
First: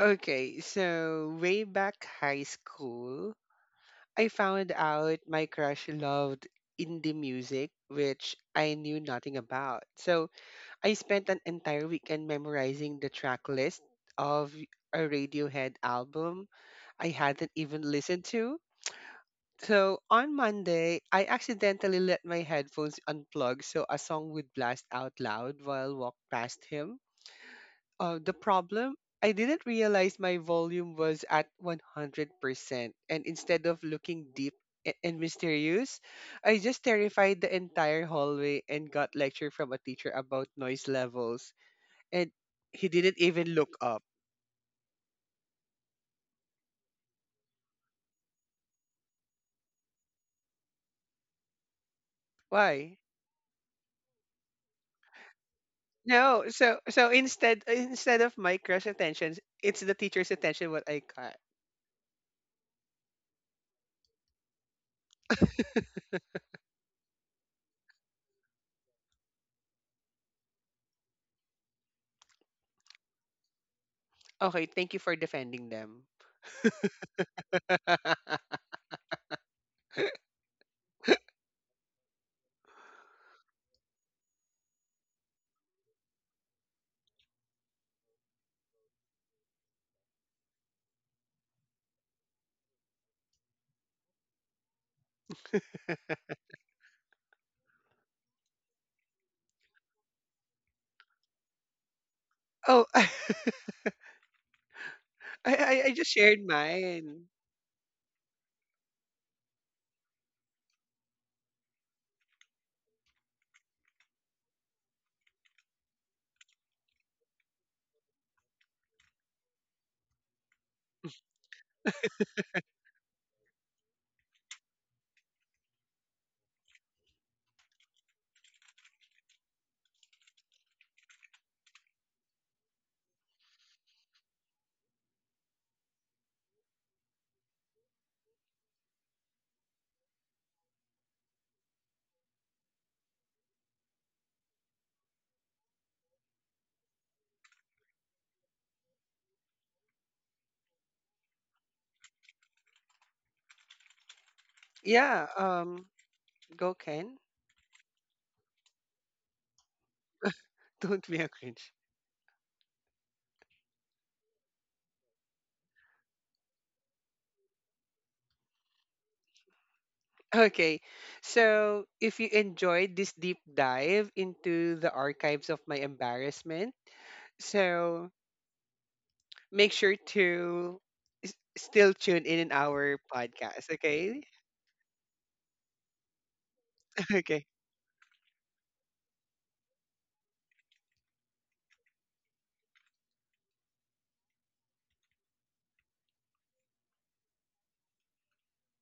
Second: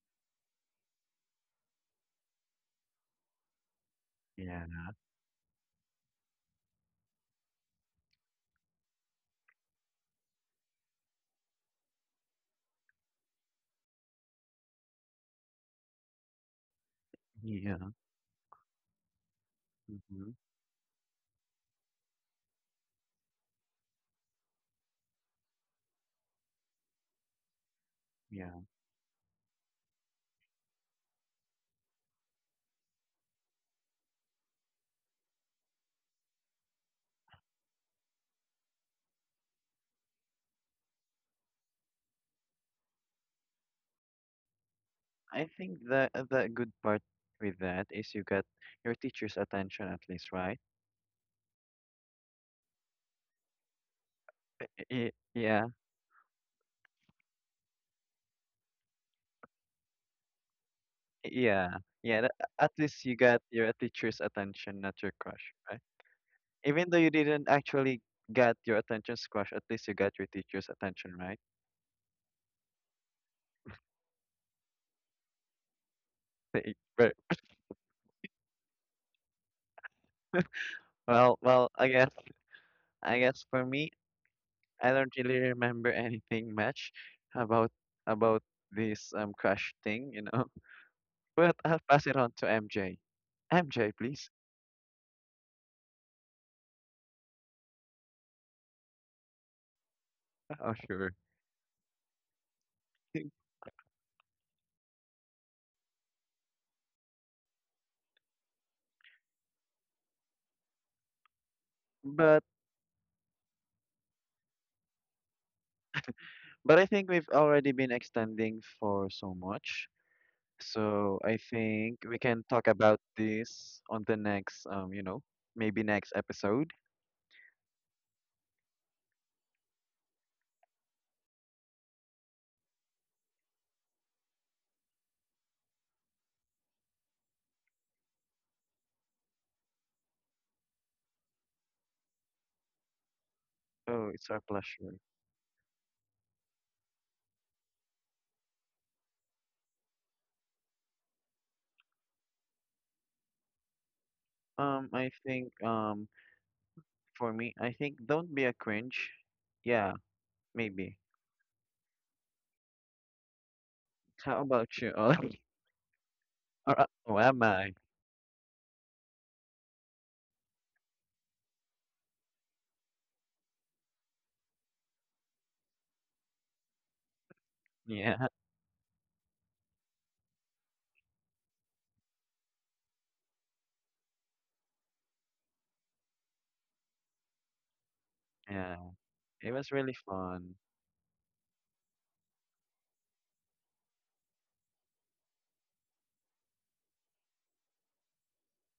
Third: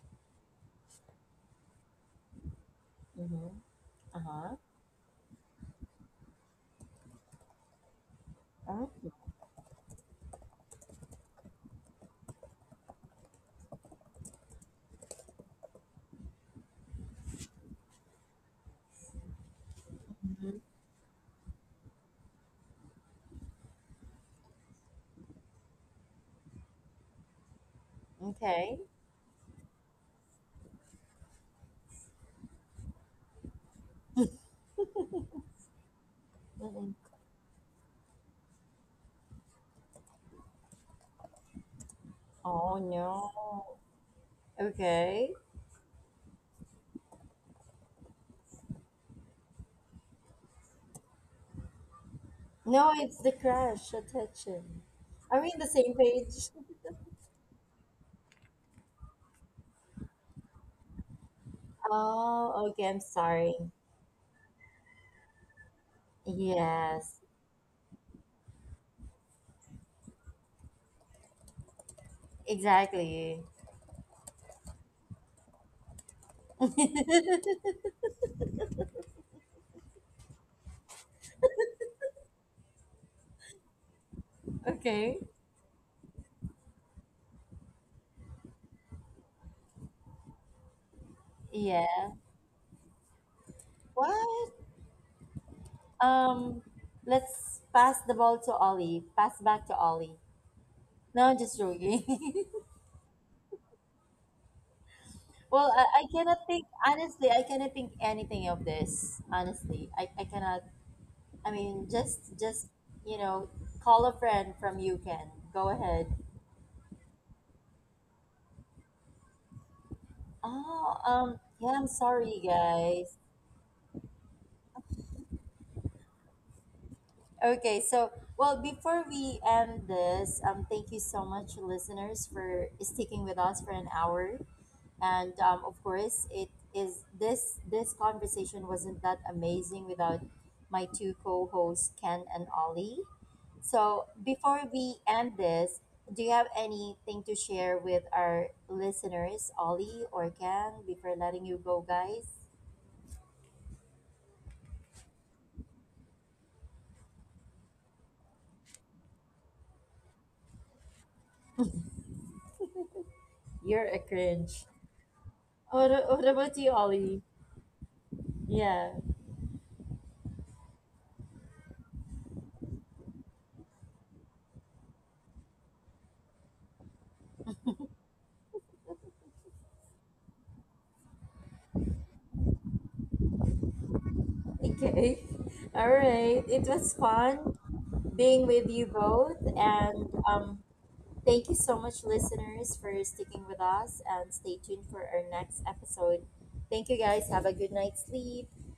Speaker 3: okay. So way back high school,
Speaker 1: Mm-hmm.
Speaker 3: I
Speaker 1: Uh-huh.
Speaker 2: Yeah,
Speaker 3: found out my crush loved indie music, which I
Speaker 1: Oh,
Speaker 3: knew nothing about. So I spent an entire weekend memorizing the track list of a Radiohead album I hadn't even
Speaker 2: yeah,
Speaker 3: listened to. So
Speaker 2: hmm,
Speaker 3: on
Speaker 1: mhm.
Speaker 3: Monday, I accidentally let my headphones unplug so a song would blast out loud while walk past him. The
Speaker 2: yeah.
Speaker 1: Okay.
Speaker 3: problem, I didn't realize my volume was at 100%, and instead of looking deep and mysterious, I just
Speaker 1: Mm-mm.
Speaker 3: terrified the entire hallway and got lecture from a teacher about noise levels, and
Speaker 1: Oh
Speaker 3: he didn't even
Speaker 1: no.
Speaker 3: look up.
Speaker 1: Okay.
Speaker 2: I think the good part with that is you got your teacher's attention at least, right?
Speaker 1: No,
Speaker 3: Why?
Speaker 1: it's the crush attention.
Speaker 2: Y-
Speaker 1: Are we in the
Speaker 2: Yeah,
Speaker 1: same page?
Speaker 3: No, so instead of my crush attention, it's the teacher's attention what I got.
Speaker 2: yeah, yeah. Tha-
Speaker 1: Oh,
Speaker 2: at
Speaker 1: okay. I'm
Speaker 2: least you got
Speaker 1: sorry.
Speaker 2: your teacher's attention, not your crush, right? Even though you
Speaker 1: Yes,
Speaker 2: didn't actually get your attention, crush, at least you got your teacher's attention, right?
Speaker 1: exactly.
Speaker 3: Okay, thank you for defending them.
Speaker 2: Y- right. Well, I guess for me, I don't
Speaker 1: Okay.
Speaker 2: really remember anything much about about this crush thing, you know. But I'll pass
Speaker 1: Yeah.
Speaker 2: it on to MJ. MJ, please.
Speaker 1: What? Um, let's pass the ball to Ollie. Pass back to Ollie.
Speaker 2: Oh, sure.
Speaker 1: No, I'm just joking.
Speaker 3: Oh, I,
Speaker 1: well,
Speaker 3: I I
Speaker 1: I
Speaker 3: just
Speaker 1: cannot
Speaker 3: shared
Speaker 1: think,
Speaker 3: mine.
Speaker 1: honestly, I cannot think anything of this. Honestly, I cannot, I mean,
Speaker 2: But
Speaker 1: just, you know, call a friend from you can. Go ahead.
Speaker 2: I think we've already been extending for so much.
Speaker 1: Oh,
Speaker 2: So I
Speaker 1: yeah, I'm
Speaker 2: think we
Speaker 1: sorry,
Speaker 2: can talk about
Speaker 1: guys.
Speaker 2: this on the next, you know, maybe next episode.
Speaker 1: Okay, so well, before we end this, thank you so much, listeners, for sticking with us for an hour. And of course, it is this conversation wasn't that amazing without my two co-hosts, Ken and Ollie. So
Speaker 2: Oh, it's our
Speaker 1: before we
Speaker 2: pleasure.
Speaker 1: end this, do you have anything to share with our listeners, Ollie or Ken, before letting you go, guys?
Speaker 2: I
Speaker 3: Yeah,
Speaker 2: think
Speaker 3: go, Ken.
Speaker 2: For me, I think don't be a cringe. Yeah, maybe.
Speaker 3: Don't be a cringe.
Speaker 1: You're a
Speaker 2: How
Speaker 1: cringe.
Speaker 2: about you?
Speaker 1: What about you,
Speaker 2: Oh, or, oh,
Speaker 1: Ollie?
Speaker 2: am I?
Speaker 1: Yeah.
Speaker 3: Okay. So, if you enjoyed this deep dive into the archives of my embarrassment, so
Speaker 2: Yeah,
Speaker 3: make sure to still tune in our podcast, okay?
Speaker 1: Okay. All right. It was
Speaker 3: Okay.
Speaker 1: fun being with
Speaker 2: yeah.
Speaker 1: you both.
Speaker 2: It was really
Speaker 1: And
Speaker 2: fun.
Speaker 1: thank you so much, listeners, for sticking with us. And stay tuned for our next episode. Thank you, guys. Have a good night's sleep.